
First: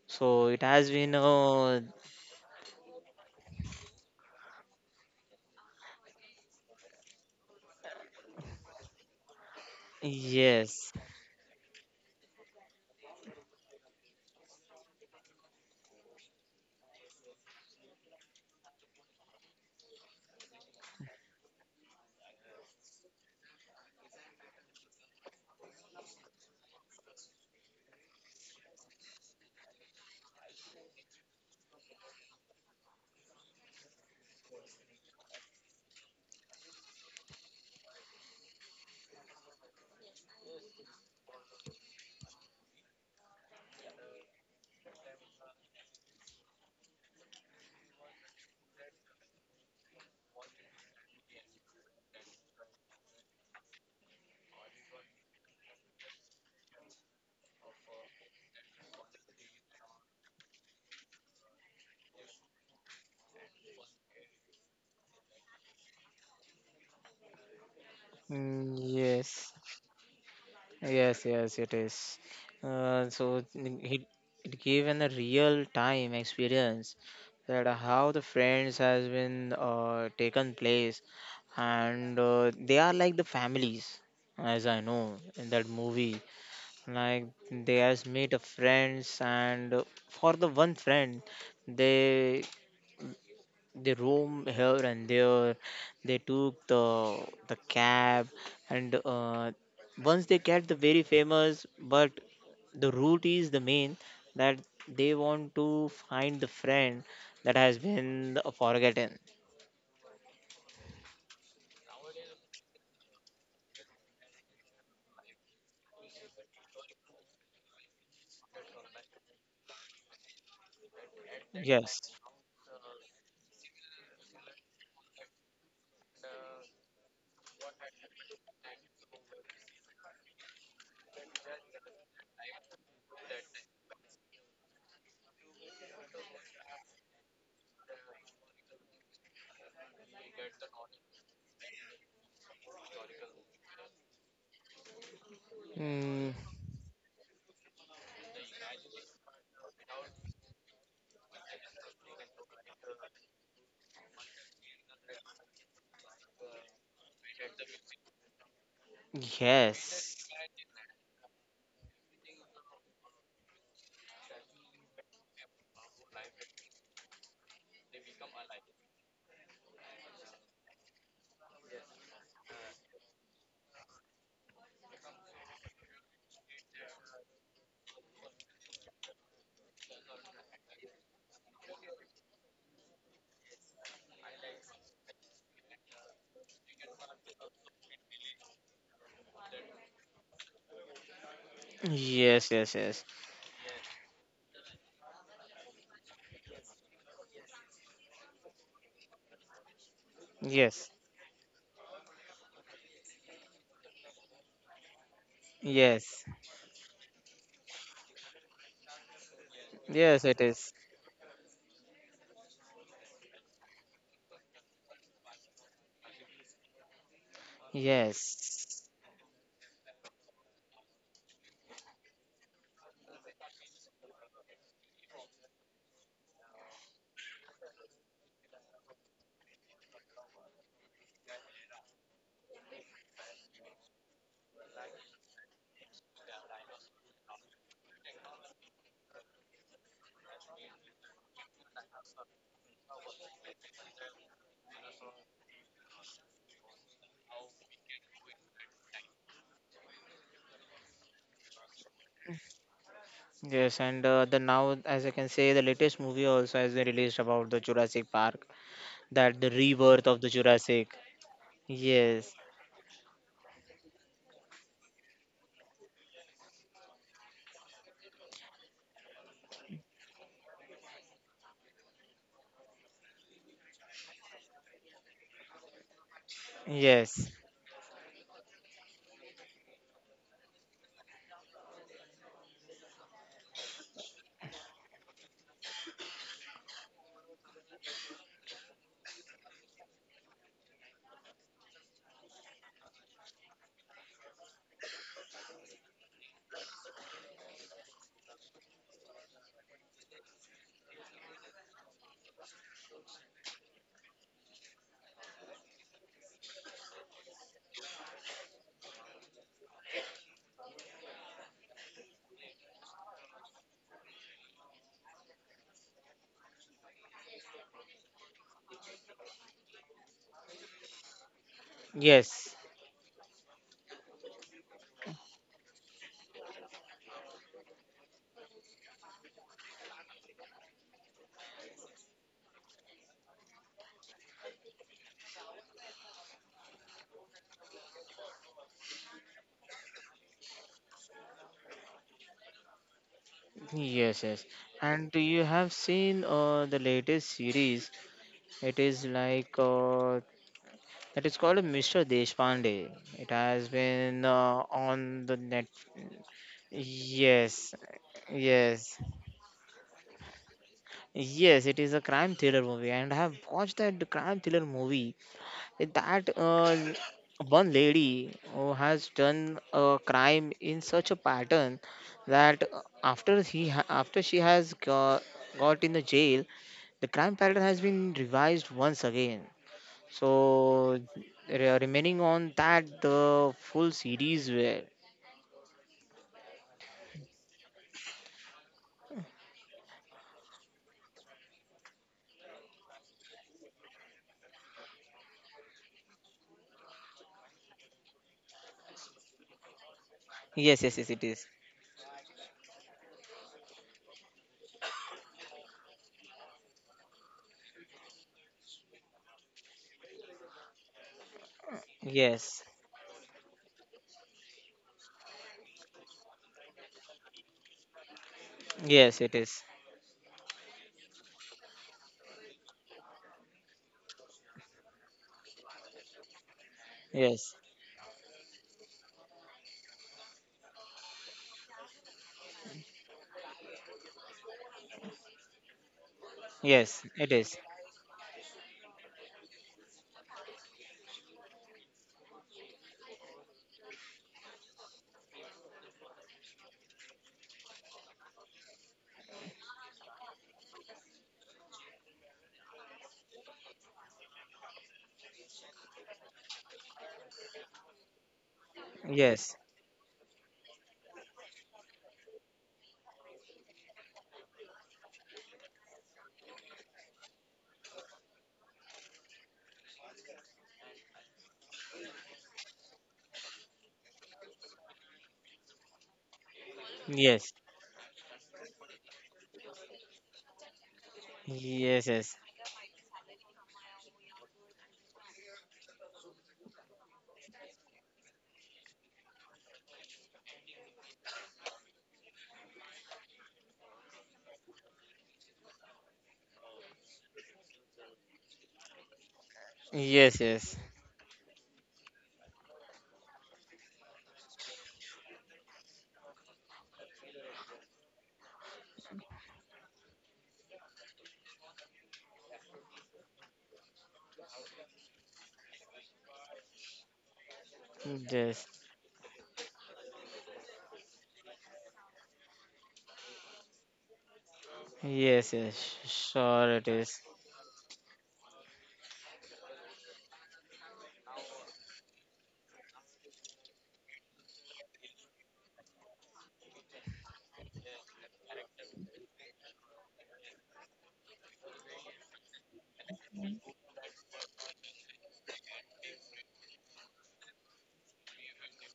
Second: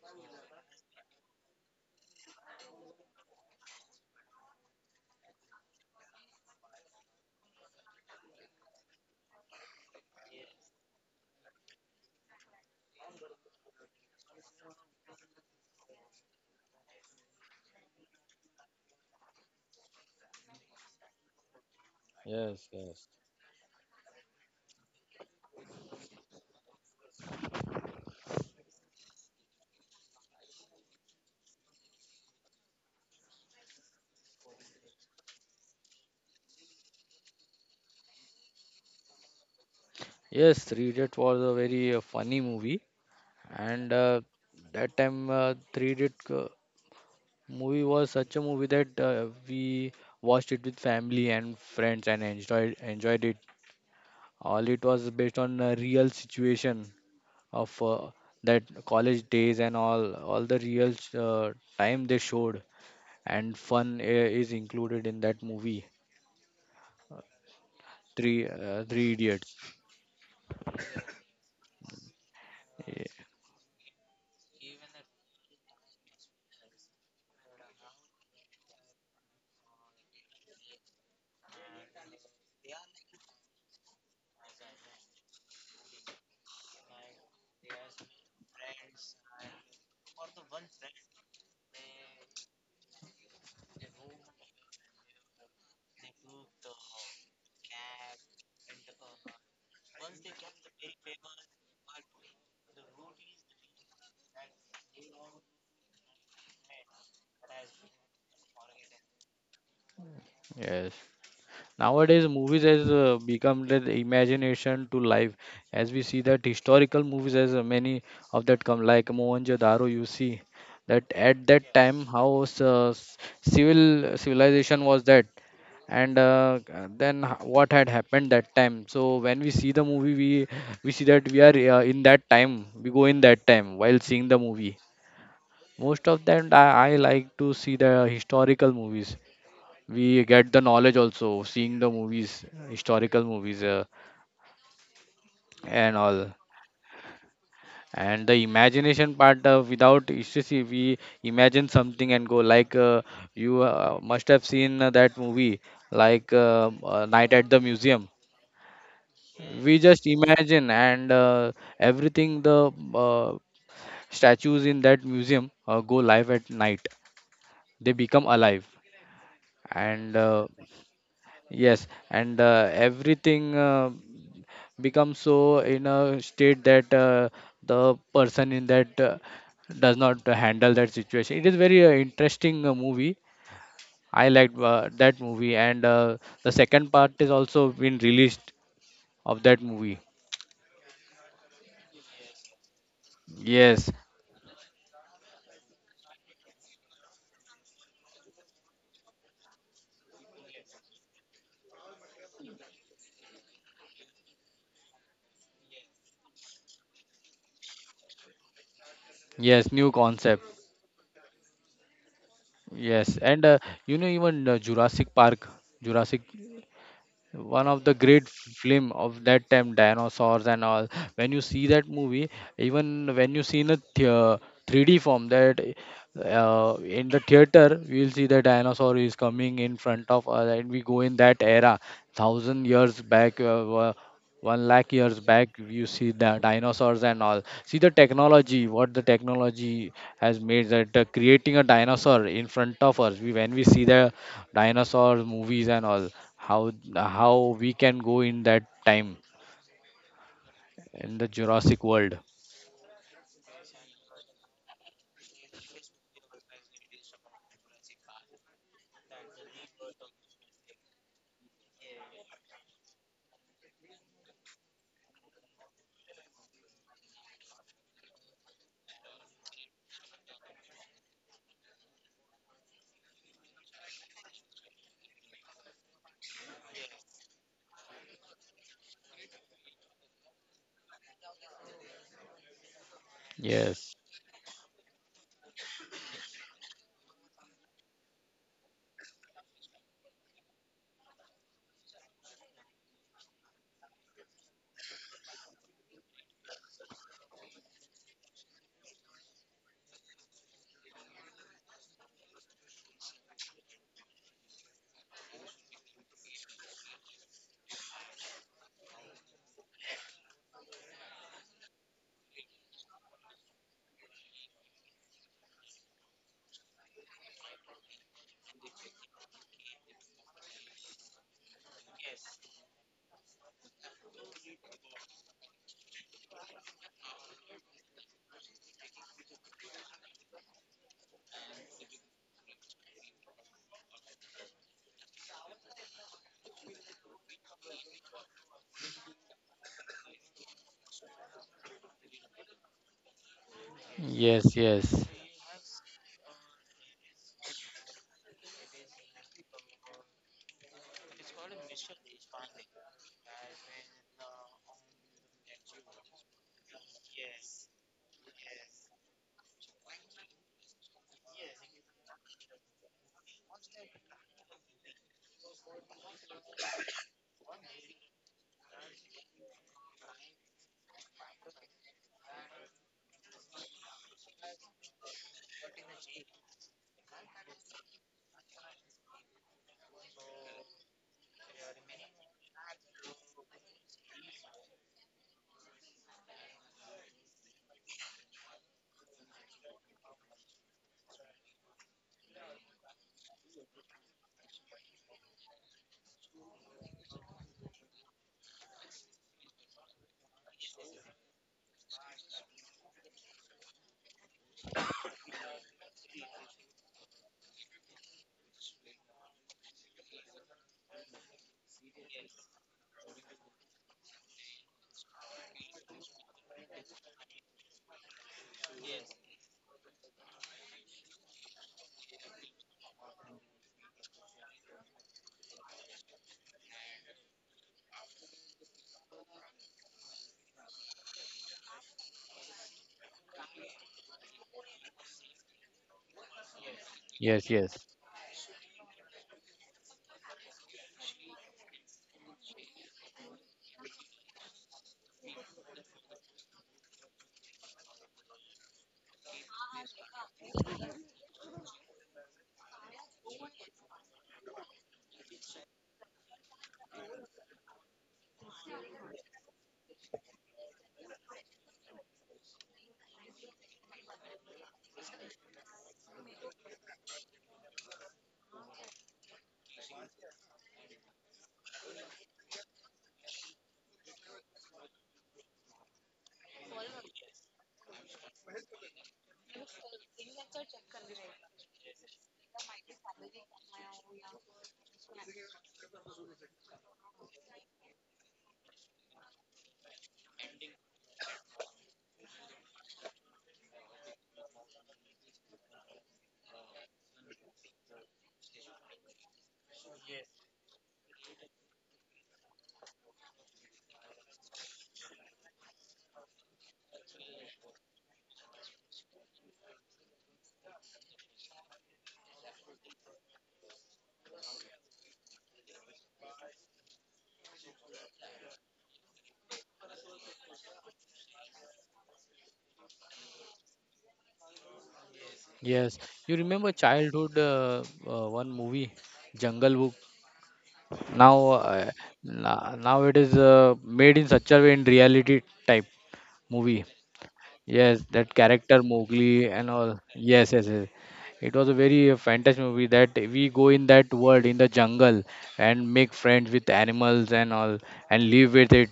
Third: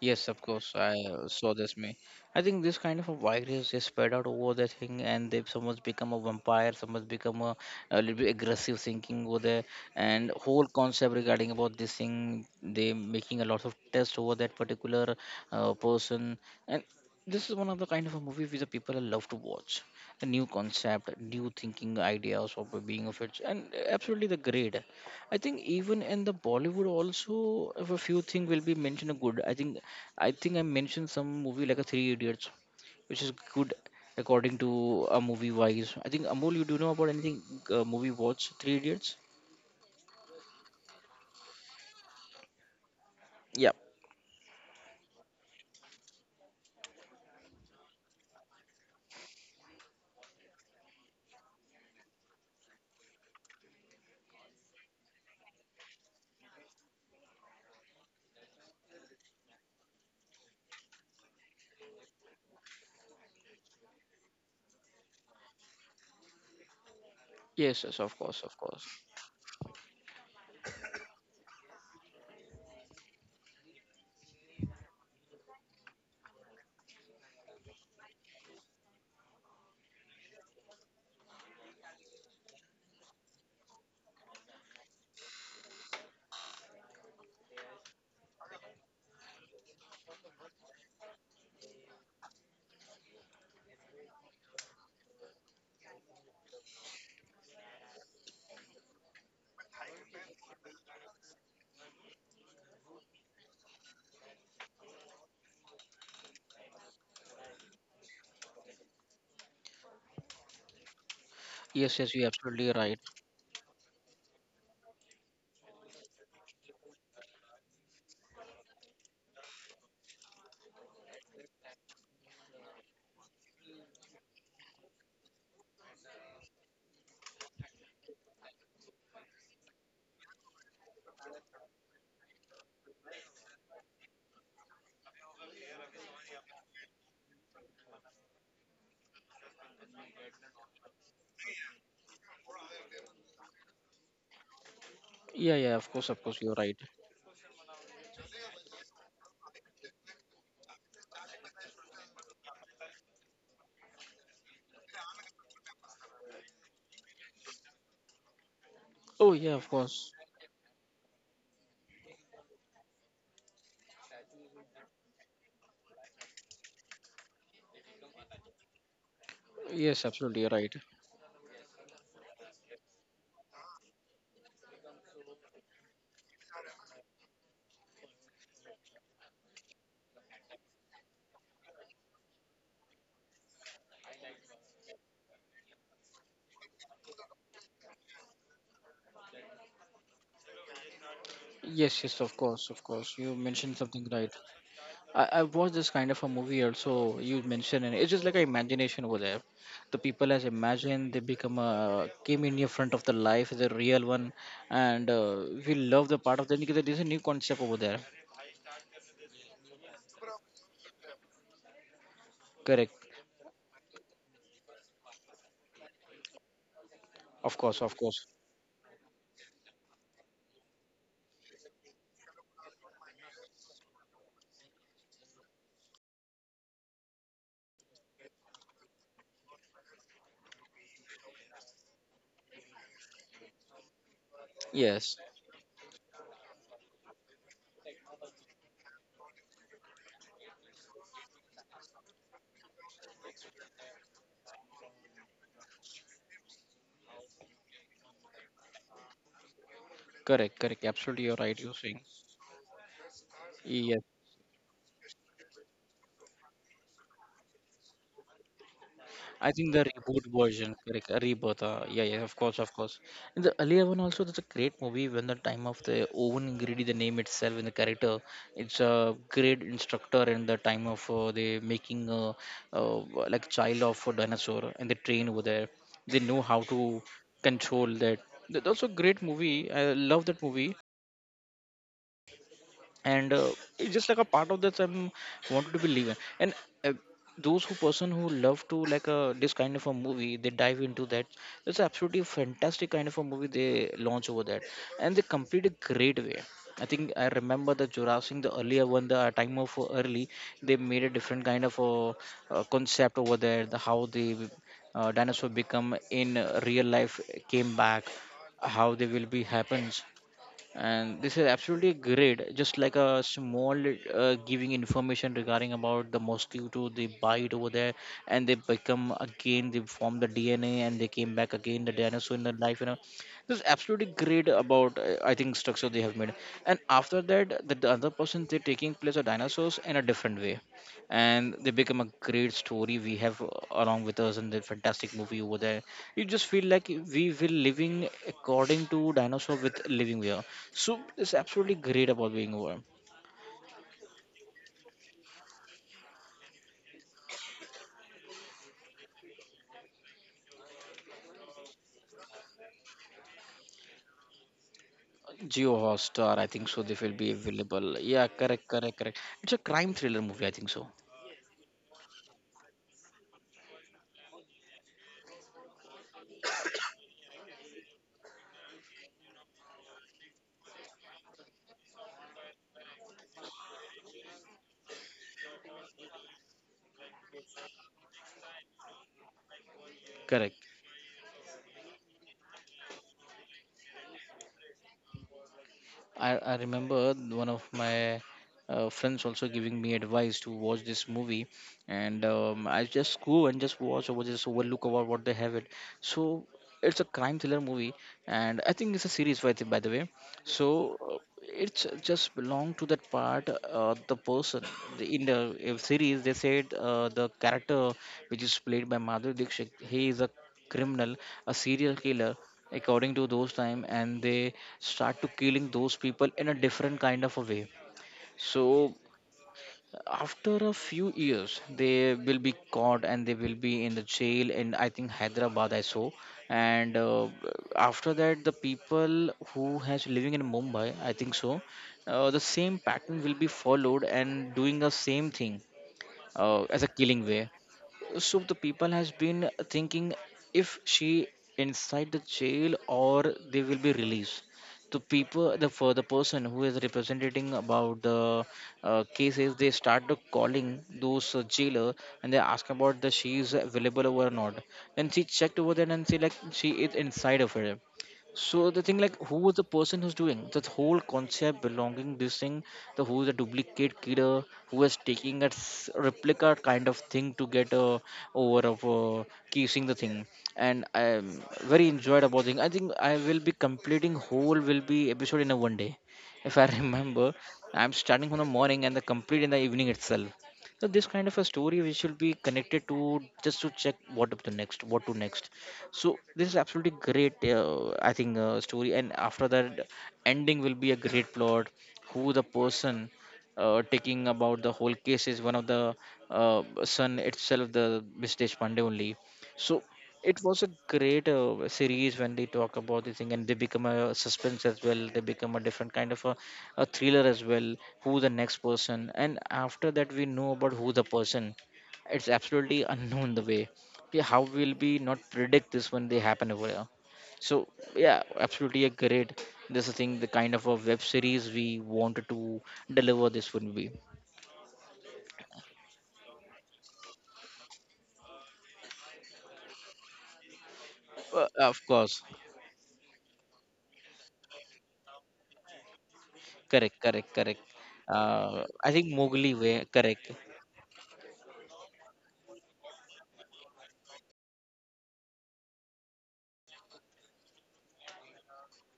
Yes, of So it course. has I been saw this. Me, I think this kind of a virus is spread out over the thing, and they someone's become a vampire, someone's become a little bit aggressive thinking over there, and whole yes, concept regarding about this thing. They making a lot of tests over that particular person, and this is one of the kind of a movie which the people love to watch. The new concept, new thinking ideas Yes, of being yes. of it, and absolutely the grade. I think even in the Bollywood also, if a few things will be mentioned are good. I think I mentioned some movie like a Three Idiots, which is good according to a movie wise. I think Amol, you do know about anything movie watch Three Idiots? Yes, Three Idiot was a very funny movie, Yeah. and that time Three Idiot. Movie was such a movie that we watched it with family and friends and enjoyed it. All it was based on a real situation of that college days and all the real uh, time they showed, and fun is included in that movie. Yes, yes, of course, of mm, course. Three yes. Idiots. Yes, yes, it is. Ye- So he it given a real time experience that how the friends has been taken place, and they are like the families, as I know in that movie. Like they has made a friends, and for the one friend, they they roam here and there, they took the cab, and once they get the very famous but the route is the main, that they want to find the friend that has been forgotten. Yes. Yes, yes, you're Nowadays, movies absolutely has right. Become the imagination to life, as we see that historical movies has many of that come like Mohenjo-daro. You see that at that Yes, time how civilization was that, and then what had happened that time. So when we see the movie, we see that we are in that time. We go in that time while seeing the movie. Most of them, I like to see the historical movies. We get the knowledge also seeing the movies, historical movies Yeah, yeah, and of mm, course, all. you're right. And the imagination part without you we imagine something and go like , uh, you must have seen that movie like Night at the Museum. Oh yeah, of We course. yes, just imagine, and everything, the statues in that museum go live at night, they become alive. Yes, And absolutely, you're right. yes, and everything become so in a state that the person in that does not handle that situation. It is very interesting movie. I liked that movie, and the second part is also been released of that movie. Yes, yes, of yes, course, yes, of yes, course. You mentioned Yes, something right. I watched this kind of a movie also you mentioned, and it's just like an imagination over there. The people has yes, imagined they become a came in your front of the life is a real one, and we love the yes, part of that because there's a new concept over there. yes, new yes, it concept. is. Correct. Yes, and you know, even Jurassic Park, Jurassic. Of One course, of of the course. great Yes. film of that time, dinosaurs and all. When you see that movie, even when you see in a 3D form, that in the theater we'll see the dinosaur is coming in front of us, and we go in that era 1,000 years back, one lakh Yes. years back You see the dinosaurs and all, see the technology, what the technology has made that creating a dinosaur in front of us, when we see the dinosaur movies and all, how we can go in that time, Correct, correct. Absolutely in you're the right, you're Jurassic saying. world. Yes, Yes. and the now, as I can say, the latest movie also has been released about the Jurassic Park. I That the think the rebirth reboot of the version, Jurassic. correct? A rebirth. Yeah, yeah, of Yes, course, of course. And the earlier one also, that's a great movie. When the time of the Owen Grady, the name itself and the character, it's a great instructor in the time of the making uh, like child of a dinosaur and they train over there. They know how to yes, control that. That's also a great movie. I love that movie, and it's Yes, just like a part of that I'm wanted to be living. And uh, those who person who love to like this kind of a movie, they dive into that. That's absolutely fantastic kind of a movie they launch over that, and they complete a great way. I think I remember the Jurassic, the earlier one, the time of early, they made a different kind of a, concept over there. The how the dinosaur become in real life came back, how they will be happens, and this is absolutely great just like a small giving information regarding about the mosquito they bite over there, and they become again they form the DNA and they came back again the dinosaur in the yes, life, you know. This is absolutely great about I think structure they have made. And after that the other person they're taking place of dinosaurs in a different way, and they become a great story we have along with us in the fantastic movie over there. You just feel like we will living according to dinosaur with living here. So it's absolutely great about being over. yes, yes. yes, yes, And do you have seen the latest series? It is like that is called Mr. Deshpande. It has been on the net. Geo Hotstar, I think so, they will be Yes, available. Yeah, correct, correct, yes, correct. It's a crime thriller movie, I think so. yes. It is a crime thriller movie, and I have watched that crime thriller movie, that one lady who has done a crime in such a pattern, that after she has got in the jail, the crime pattern has been revised once again. Correct. So remaining on that the full series were. I remember one of my friends also giving me advice to watch this movie, and I just go and just watch over just overlook about what they have it. So it's a crime thriller movie, and I think it's a series by the way. Yes, So yes, yes, it is. it's just belong to that part. The person in the series they said the character which is played by Madhuri Dixit, he is a criminal, a serial killer Yes, according to those time, and they start to killing those people in a different kind of a way. So yes, it is. after a few years they will be caught, and they will be in the jail in I think Hyderabad I saw. And Yes, after that the people who has living in Mumbai I think so, the same pattern will be followed and doing the same thing, as a yes, killing it way. yes, is. yes, So the people has been thinking, if she inside the jail or they will be released, the people the for the person who is representing about the cases they start calling those jailer, and they ask about the she is available over or not. Then she checked over there, and she like she is inside of her. So the thing like who was Yes, the person who's doing that whole concept belonging this thing, the who's a duplicate killer who is taking a replica kind of thing to get over of kissing the thing, and I'm very enjoyed about thing. I think I will be completing whole will be episode in a one day, if I <laughs> remember. yes, I'm starting from the morning and the complete in the evening itself. So this kind of a story we yes, should be yes, connected to just to check what up to next, what to next. So this is absolutely great, I think, story. And after that, ending will be a great plot. Who the person taking about the whole case is one of the son itself, the Mr. Pandey only. So it was a yes, great series when they talk about the thing, and they become a suspense as well. They become a different kind of a thriller as well. Who the next person? And after that, we know about who the person. It's absolutely unknown the way. Yeah, how will we not predict this when they happen over here? So yeah, yes, yes. absolutely agreed. This is the thing, the kind of a web series we wanted to deliver this would be. Yes, yes, yes. You sure remember it is. childhood, one movie, Jungle Book. Now, Of uh, course, now it is made in such a way in reality type movie. correct, correct, correct. Yes, that character I think Mowgli Mowgli and way, all. correct, Yes, yes, yes. It was a very fantastic movie that we go in that world in the jungle and make friends with animals and all and live with it.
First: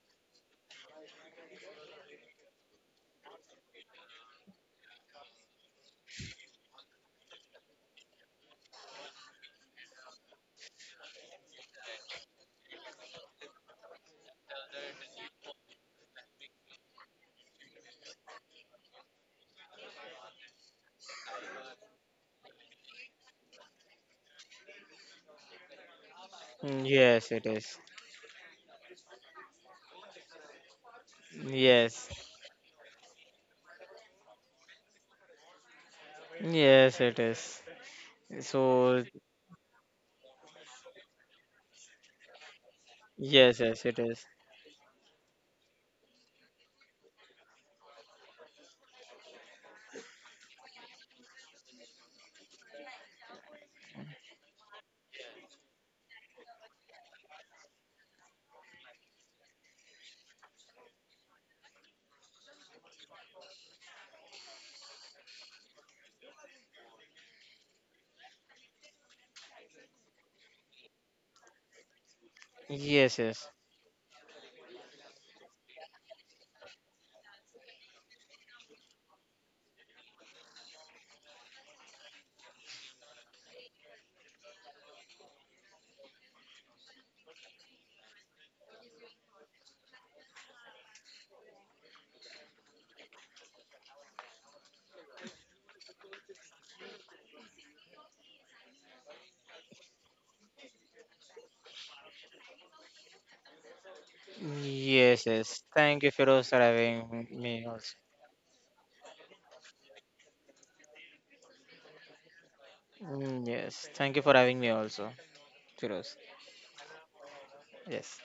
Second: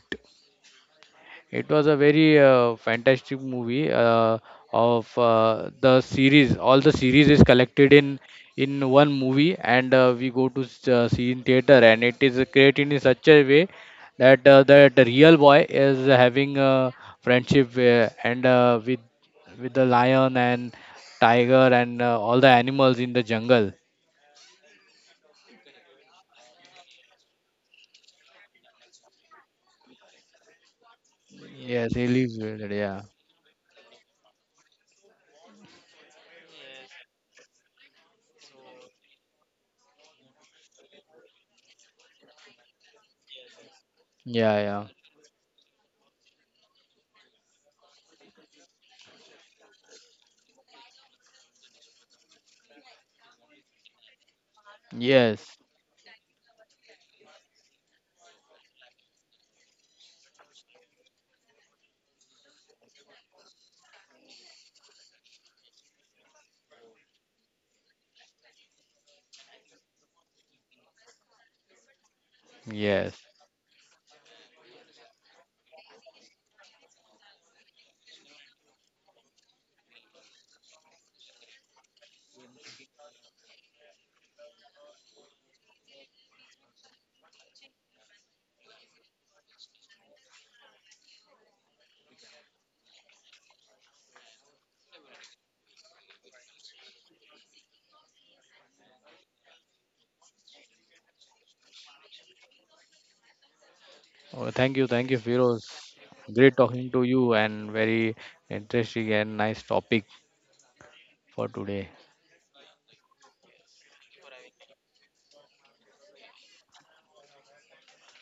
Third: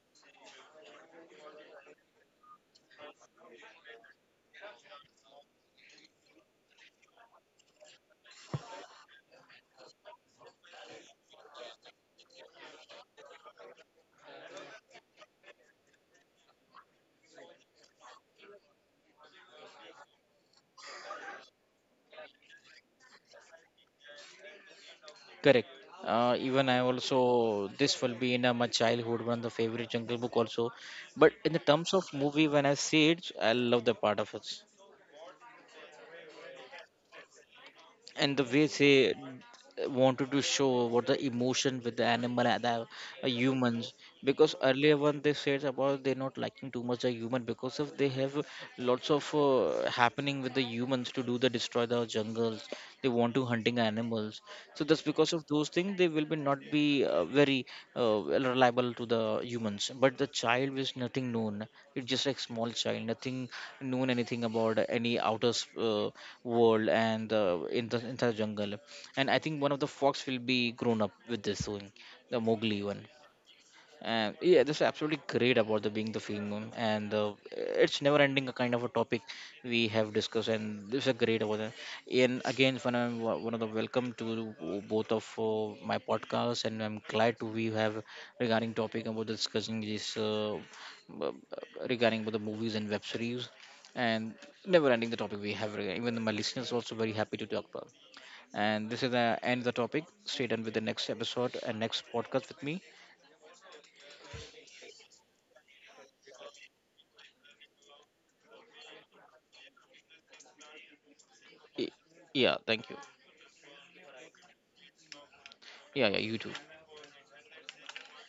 It was a very fantastic movie of the series. All the series is collected in one movie, and we go to see in theater. And it is created in such a way that the real boy is having a friendship and with the lion and tiger and all the animals in the jungle. correct. Even I Mm, yes, it also is. this will be in my childhood one of the favorite Jungle Book also, but in the terms Yes, Yes, he of lives movie with when it. I Yeah, see it, I love the part of it. yes, it is. And the way So, they wanted to show what the emotion with the animal and the yes, yes, humans, it is. because yeah, yeah. earlier one they said about they're not liking too much the human because of they have lots of happening with the humans to do the destroy the jungles, they want to hunting animals. So just because of Yes, those things they will be not be very uh, reliable to the humans, but the child is nothing known. It's just like small child nothing known anything about any outer world, and in the entire jungle, and I think one of the fox will be grown up with this thing, the Mowgli one. yes. Yes, yes, And yeah, this is absolutely great about the being the female, and it's never ending a kind of a topic we have discussed, and this is a great about that. And again, when I'm one of the welcome to both of my podcasts, and I'm glad to we have regarding topic about discussing this uh, regarding about the movies and web series, and never ending the topic we have. Even my listeners also very happy to talk about. And this is the end of the topic. Stay tuned with the next episode and next podcast with me. Oh, thank you, yes, yes. Firoz. Thank you, Firoz, Great for talking to having you, me and also. very interesting and nice topic for Y- today. Yeah, thank you. Mm, yes, thank you for having me also, Yeah, yeah, Firoz. you too. Yes.